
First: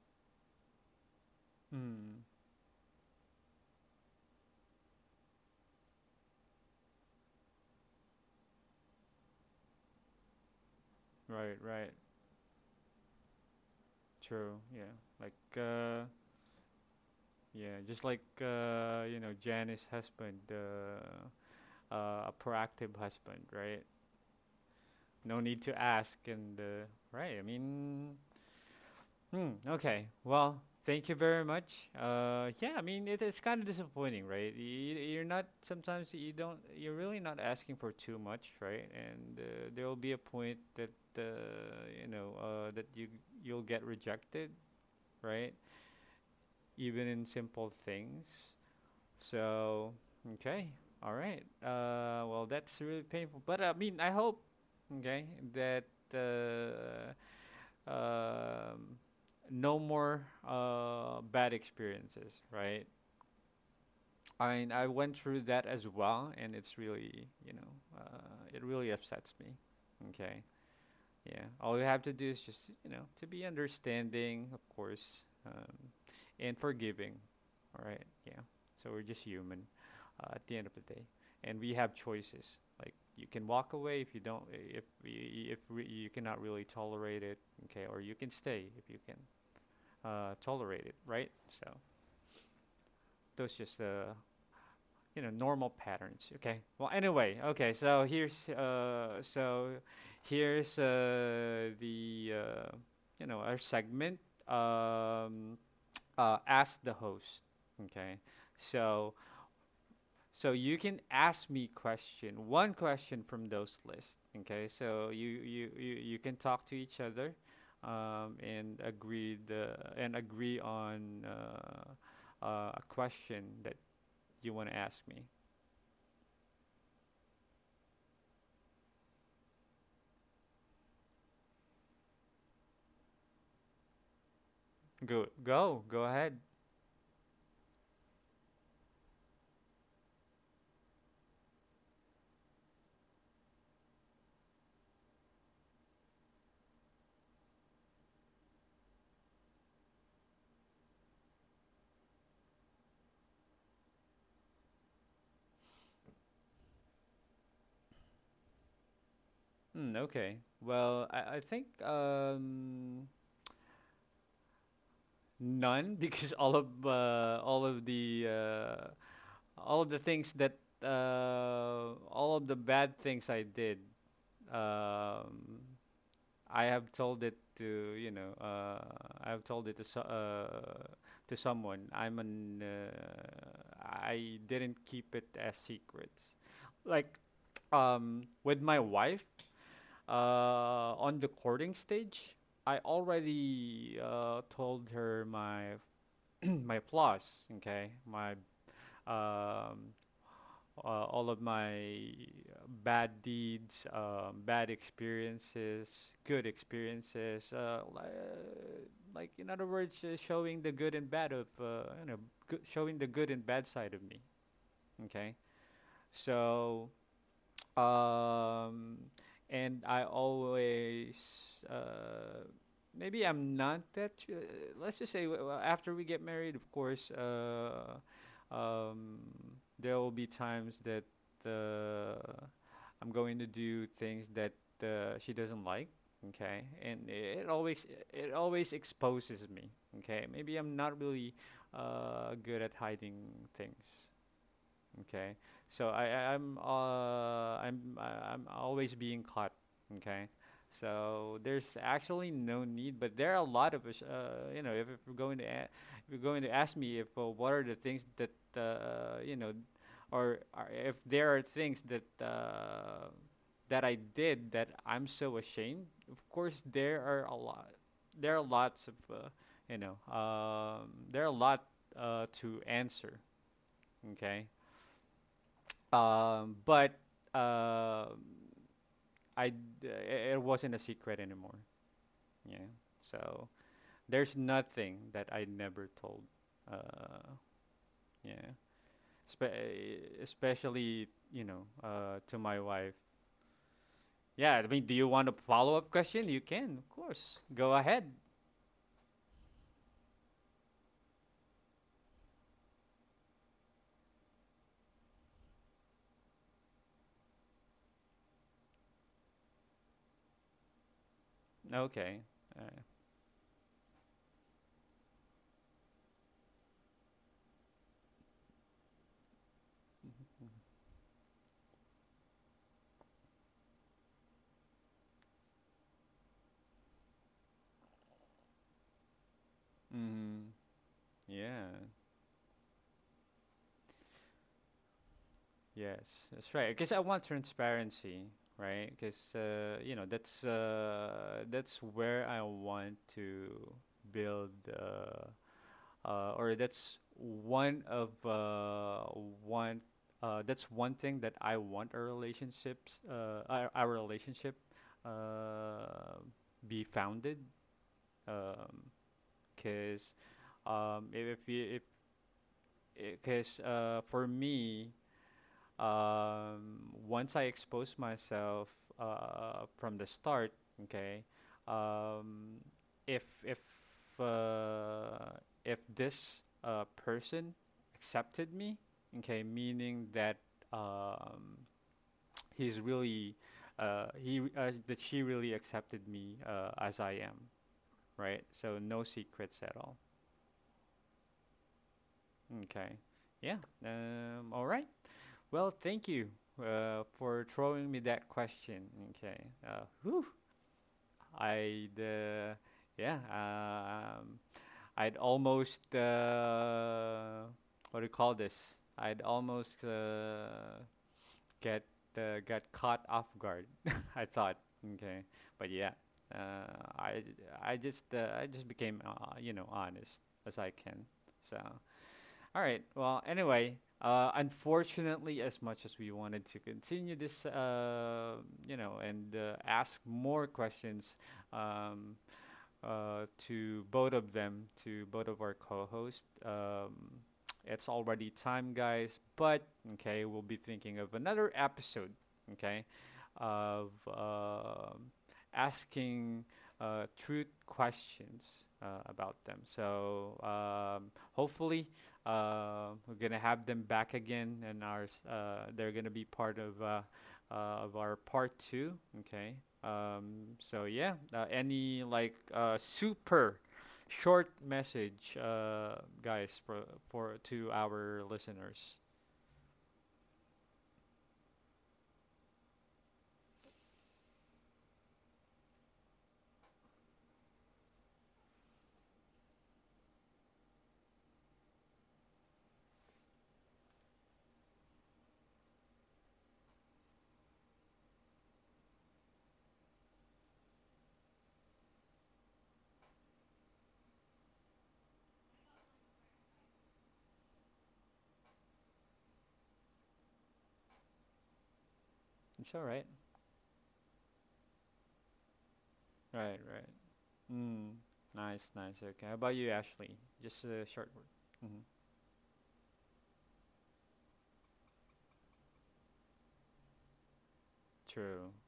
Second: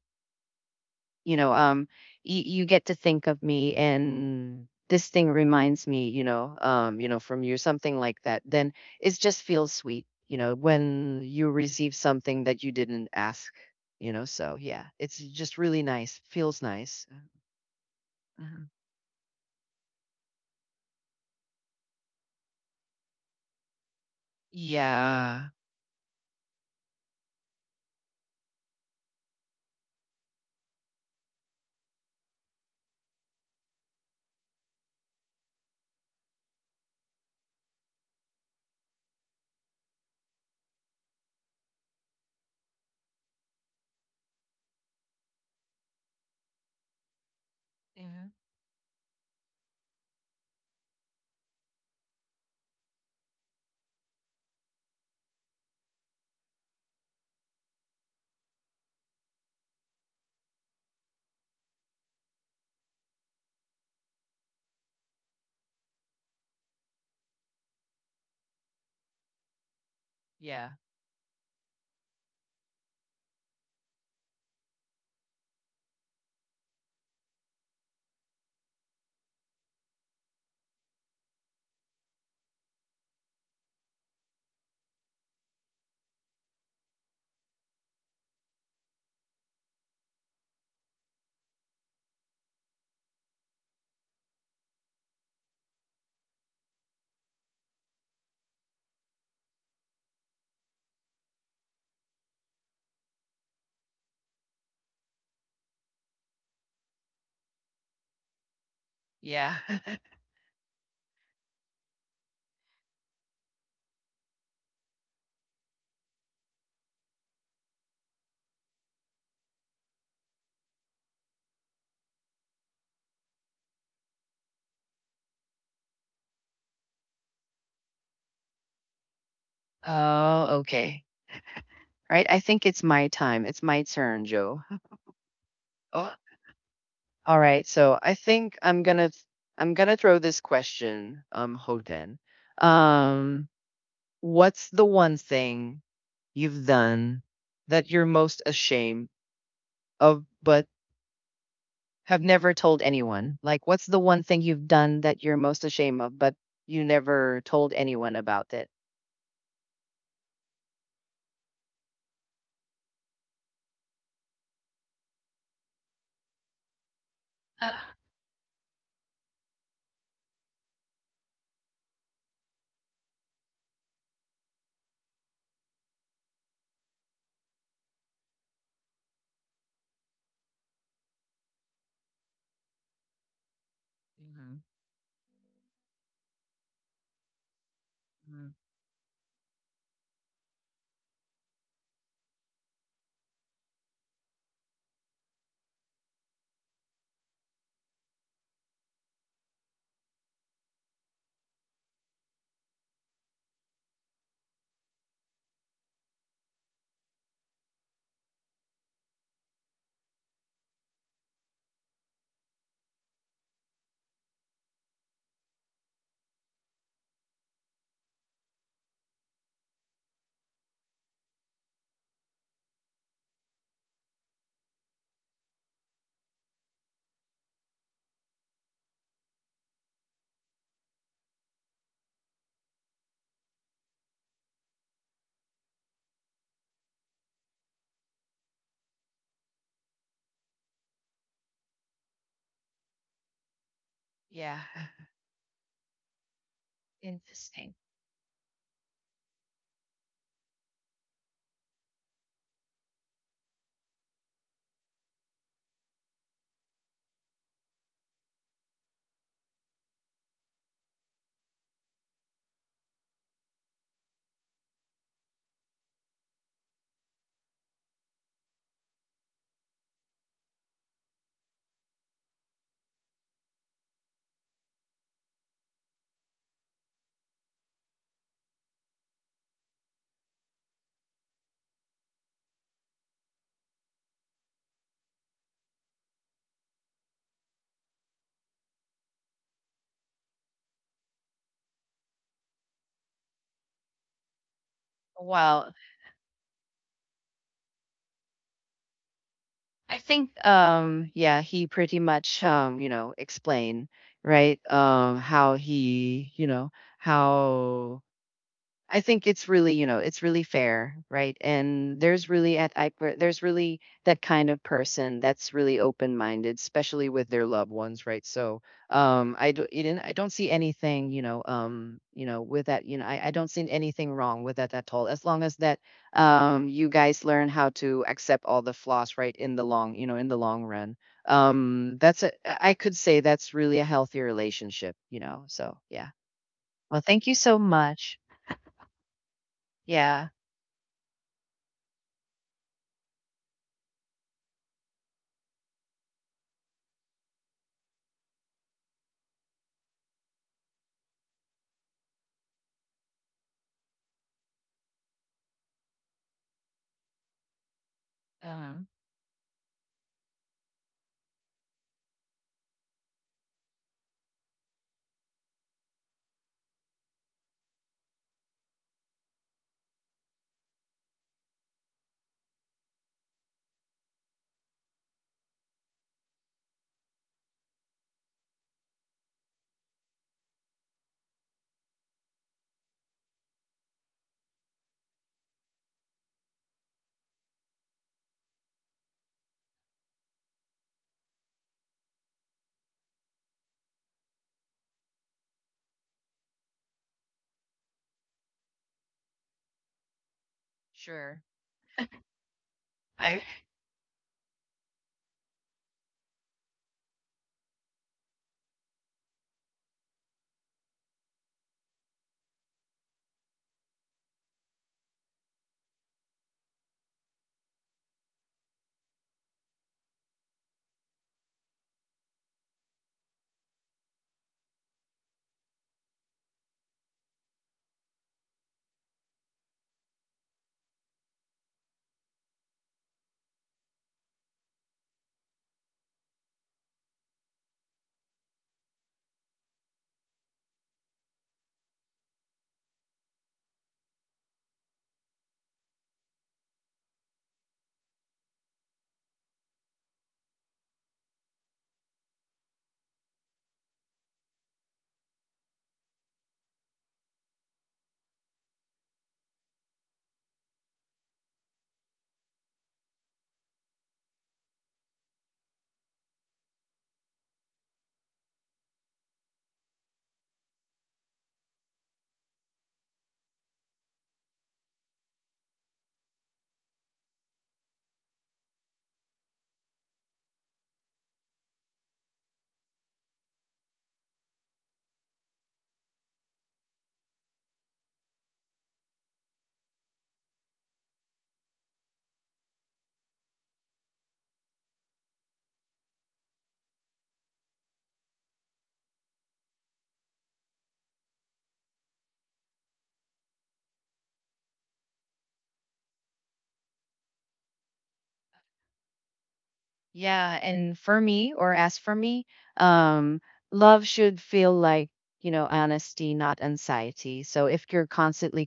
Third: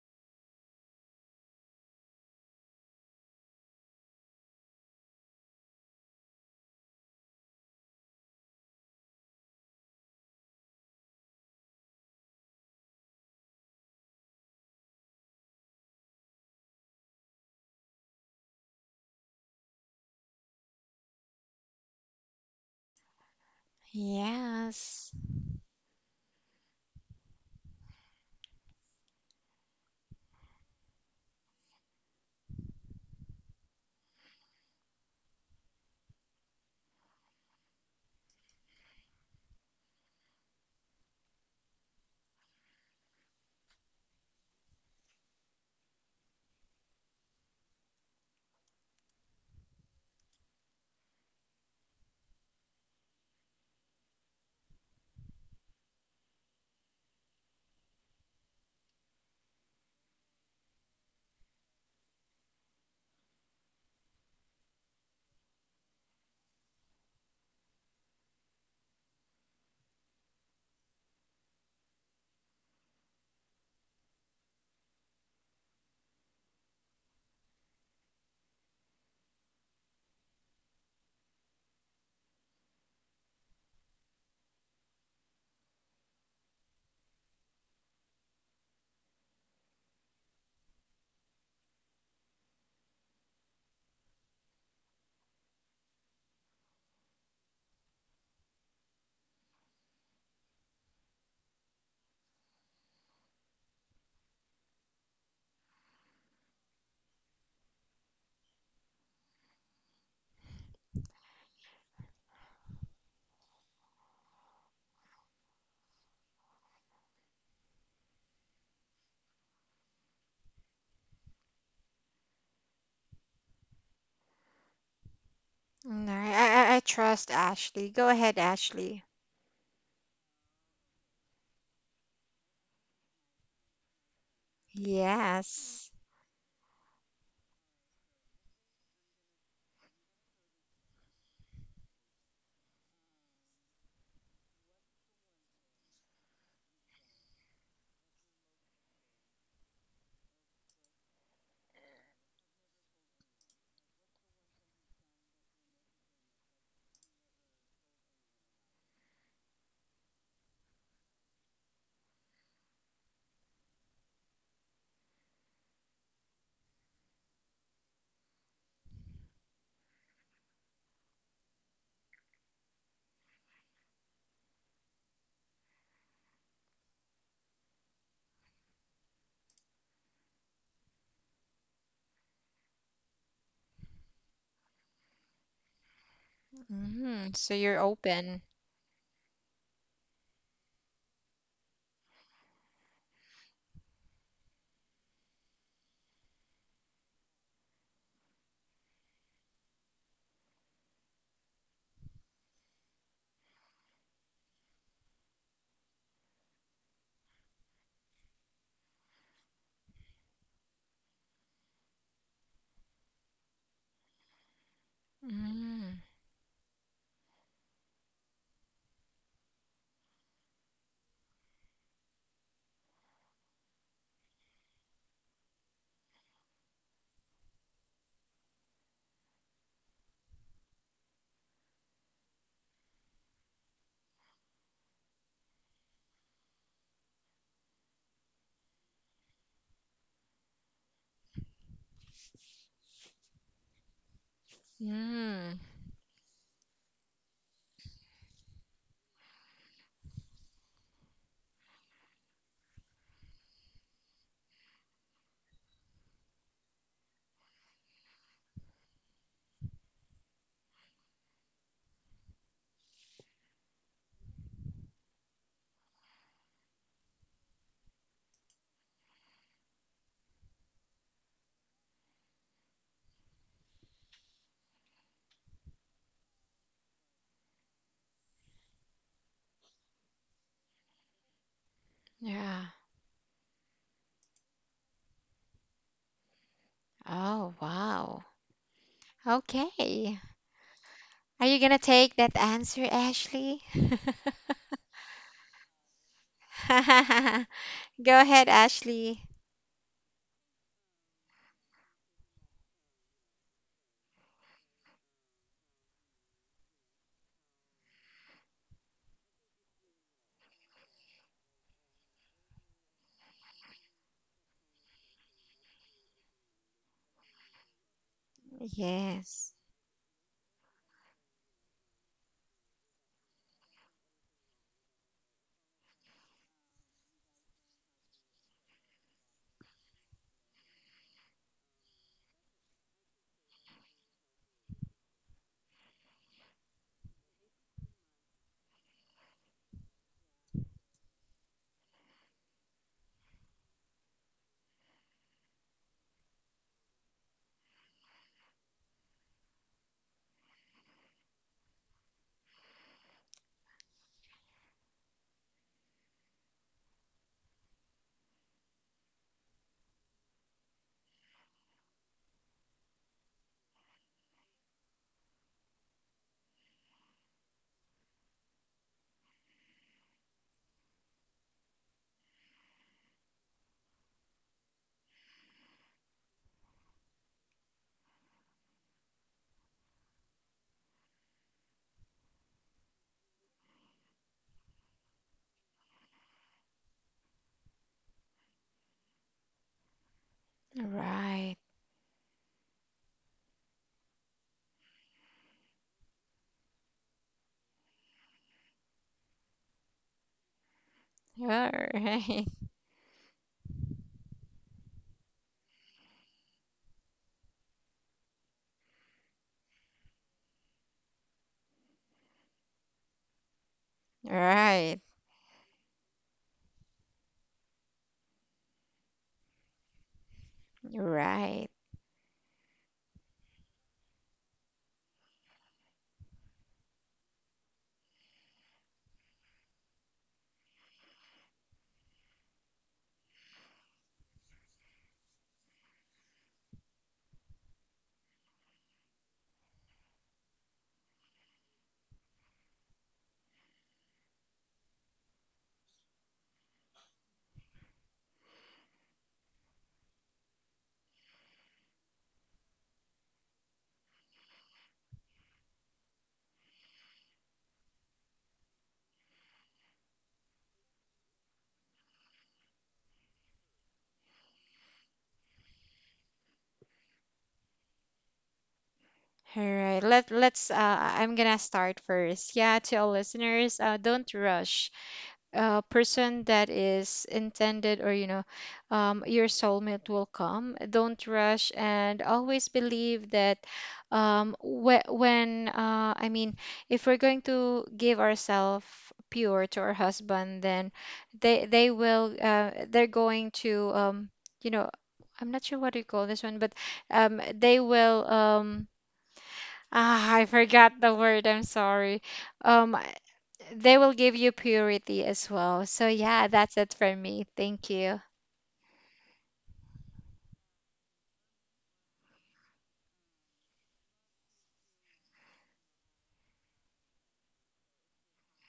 you know um Mm. You get to think of me, and this thing reminds me, from you, something like that, then it just feels sweet, when you Right, right. receive something that you didn't ask, so True. yeah, Yeah. it's Like, just really nice, feels nice. yeah, just like, Mhm. Janice's husband, a proactive husband, right? Yes. No Yeah. need to ask, and, right, I mean. Hmm. Okay. Well, thank you very much. Yeah. I mean, it's kind of disappointing, right? You're not. Sometimes you don't. You're really not asking for too much, right? And, there will be a point that, uh, that you'll get rejected, right? Even in simple Mhm. things. So okay. All right. Well, that's really painful. But I mean, I hope, okay, that. Uh, um, no more, bad experiences, right? I mean, I went through that as well, and it's really, it really upsets me. Okay, Yeah. yeah. All you have to do is just, to be understanding, of course, and forgiving. All right, yeah. So we're just human, at the end of the day, and we have choices. Like, you can walk away if you don't, if y- if re- you cannot really tolerate it. Okay, or you can stay if you can tolerated, right? So those just normal patterns. Okay. Well, anyway, okay. So here's the our segment. Um, ask the host. Okay. So Yeah. So you can ask me question, one question from those lists. Okay, so you can talk to each other, and agree the and agree on a question that you want to ask me. Mm, all right. I trust Ashley, go ahead Ashley. Oh, okay, right, I think it's my time, it's my turn, Joe. Go go Yes. go ahead. All right, so I think I'm gonna throw this question, Hoden. Um, what's the one thing you've done that you're most ashamed of, but have never told anyone? Like, what's the one thing you've done that you're most ashamed of, but you never told anyone about it? Hmm, okay. Well, I think none because all of the things that all of the bad things I did, um, I have told it to you know uh, I have told it to to someone. I didn't keep it as secrets. Like Mm, so you're open. Hmm. with my wife uh, on the courting stage, I already told her my my flaws. Okay, my um, all of my bad deeds, bad experiences, good experiences. Like in other words, showing the good and bad of showing the good and bad side of me. Okay, Mm. so um, and I always maybe I'm not that. Let's just say after we get married, of course, um, there will be times that uh, I'm going to do things that she doesn't like. Okay, and it always exposes me. Okay, maybe I'm not really good at hiding things. Yeah. Okay, Mm, so I Interesting. I'm I- I'm always being caught. Okay, so there's actually no need, but there are a lot of us. You know, if you're going to if you're going to ask me if what are the things that you know, or if there are things that that I did that I'm so ashamed. Of course, there are a lot. There are lots of you know. There are a lot to answer. Okay, but uh, it wasn't a secret anymore. yeah. Yeah. So there's nothing that I never told. Uh, Oh wow. yeah. Okay. Especially you Are you know gonna take that to my answer, wife. Ashley? Yeah. I mean, do you want a Wow. follow up question? You can, of course. go Go ahead. ahead, Ashley. I think, yeah, he pretty much, explain, right? How he, you know, how I think it's really, it's really fair, right? And Okay. Uh, there's really that kind of person that's really open-minded, especially with their loved ones, right? So, Yes. I don't see anything, with that, I don't see anything wrong with that at all, as long as that, you guys learn how to accept all the flaws, right? In the mm, long run, yeah. um, that's a, I could say that's really a healthy relationship. So, yeah. Yes, that's right. Because I Well, want thank you so much. transparency, right? Because you know Yeah. That's where I want to build, or that's one of one that's one thing that I want our relationship, uh, be founded. Because Um, 'cause because if because for me um, once I expose myself from the start, okay, um, if if uh, if this person accepted me, okay, meaning that um, he's really he re- that she really accepted me as I am, right? So no secrets at all. Right. Okay, yeah. All right. Well, thank you for throwing me that question. Okay. Whew, sure. All I'd, right. uh, yeah, I um, I'd almost, what do you call this? I'd almost get got caught off guard. I thought, Right. okay, but yeah, uh, I I just became you know honest as I can. So Right. all right. Well, anyway, unfortunately, as much as we wanted to continue this, you know, and ask more questions, um, to both of them, to both of our co-hosts. It's already time, guys. But okay, we'll be thinking of another episode. Okay, of um, asking truth questions about them. So hopefully, we're gonna have them back again, and ours. They're gonna be part uh, of our part two. Okay. So yeah, any like super short message, guys, for to our listeners. All right. Let let's I'm gonna start first. Yeah, to all listeners, don't rush. Uh, person that is intended, or you know, your soulmate will come, don't rush, and always believe that, whe- when I mean, if we're going to give ourselves pure to our husband, then they will they're going to, you know, I'm not sure what you call this one, but they will ah, I forgot the word, I'm sorry. It's all Um, right. they will give you purity as well. So, yeah, Right. that's Right. it for me. Thank Mm, you. nice. Nice. Okay. How about you, Ashley? Yeah, Just a and short for word. me, or Hmm. as for me, um, love should feel like, honesty, not anxiety. So if you're True. constantly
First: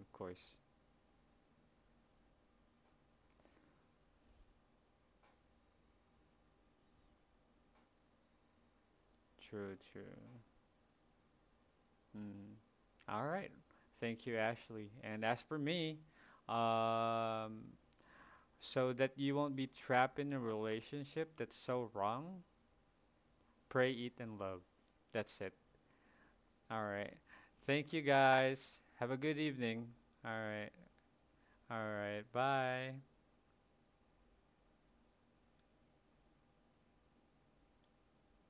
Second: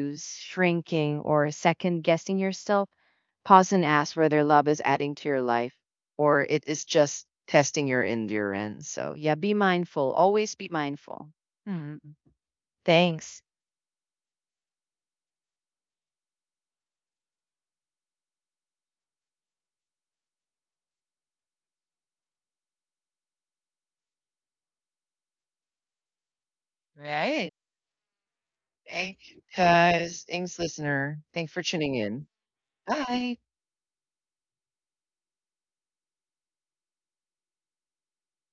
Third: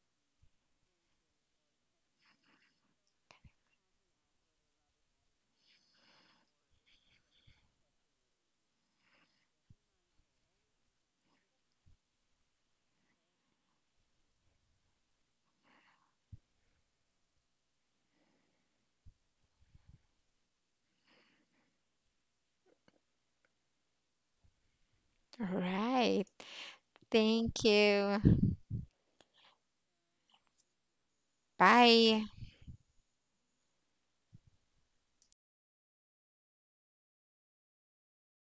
Of course. shrinking, or second guessing yourself, pause and ask whether love is adding to your life or it is just testing your endurance. So yeah, be True. mindful. True. Always be mindful. Hmm. Mm. All Thanks. right. Thank you, Ashley. And as for me, um, so that you won't be trapped in a relationship that's so wrong. Pray, eat, and love. That's All it. right. All right. Right. Thank Thank you, you. guys. Have a Thank good you. evening. All Thanks, right. listener. Thanks for All tuning right. Bye. in. Bye. Bye.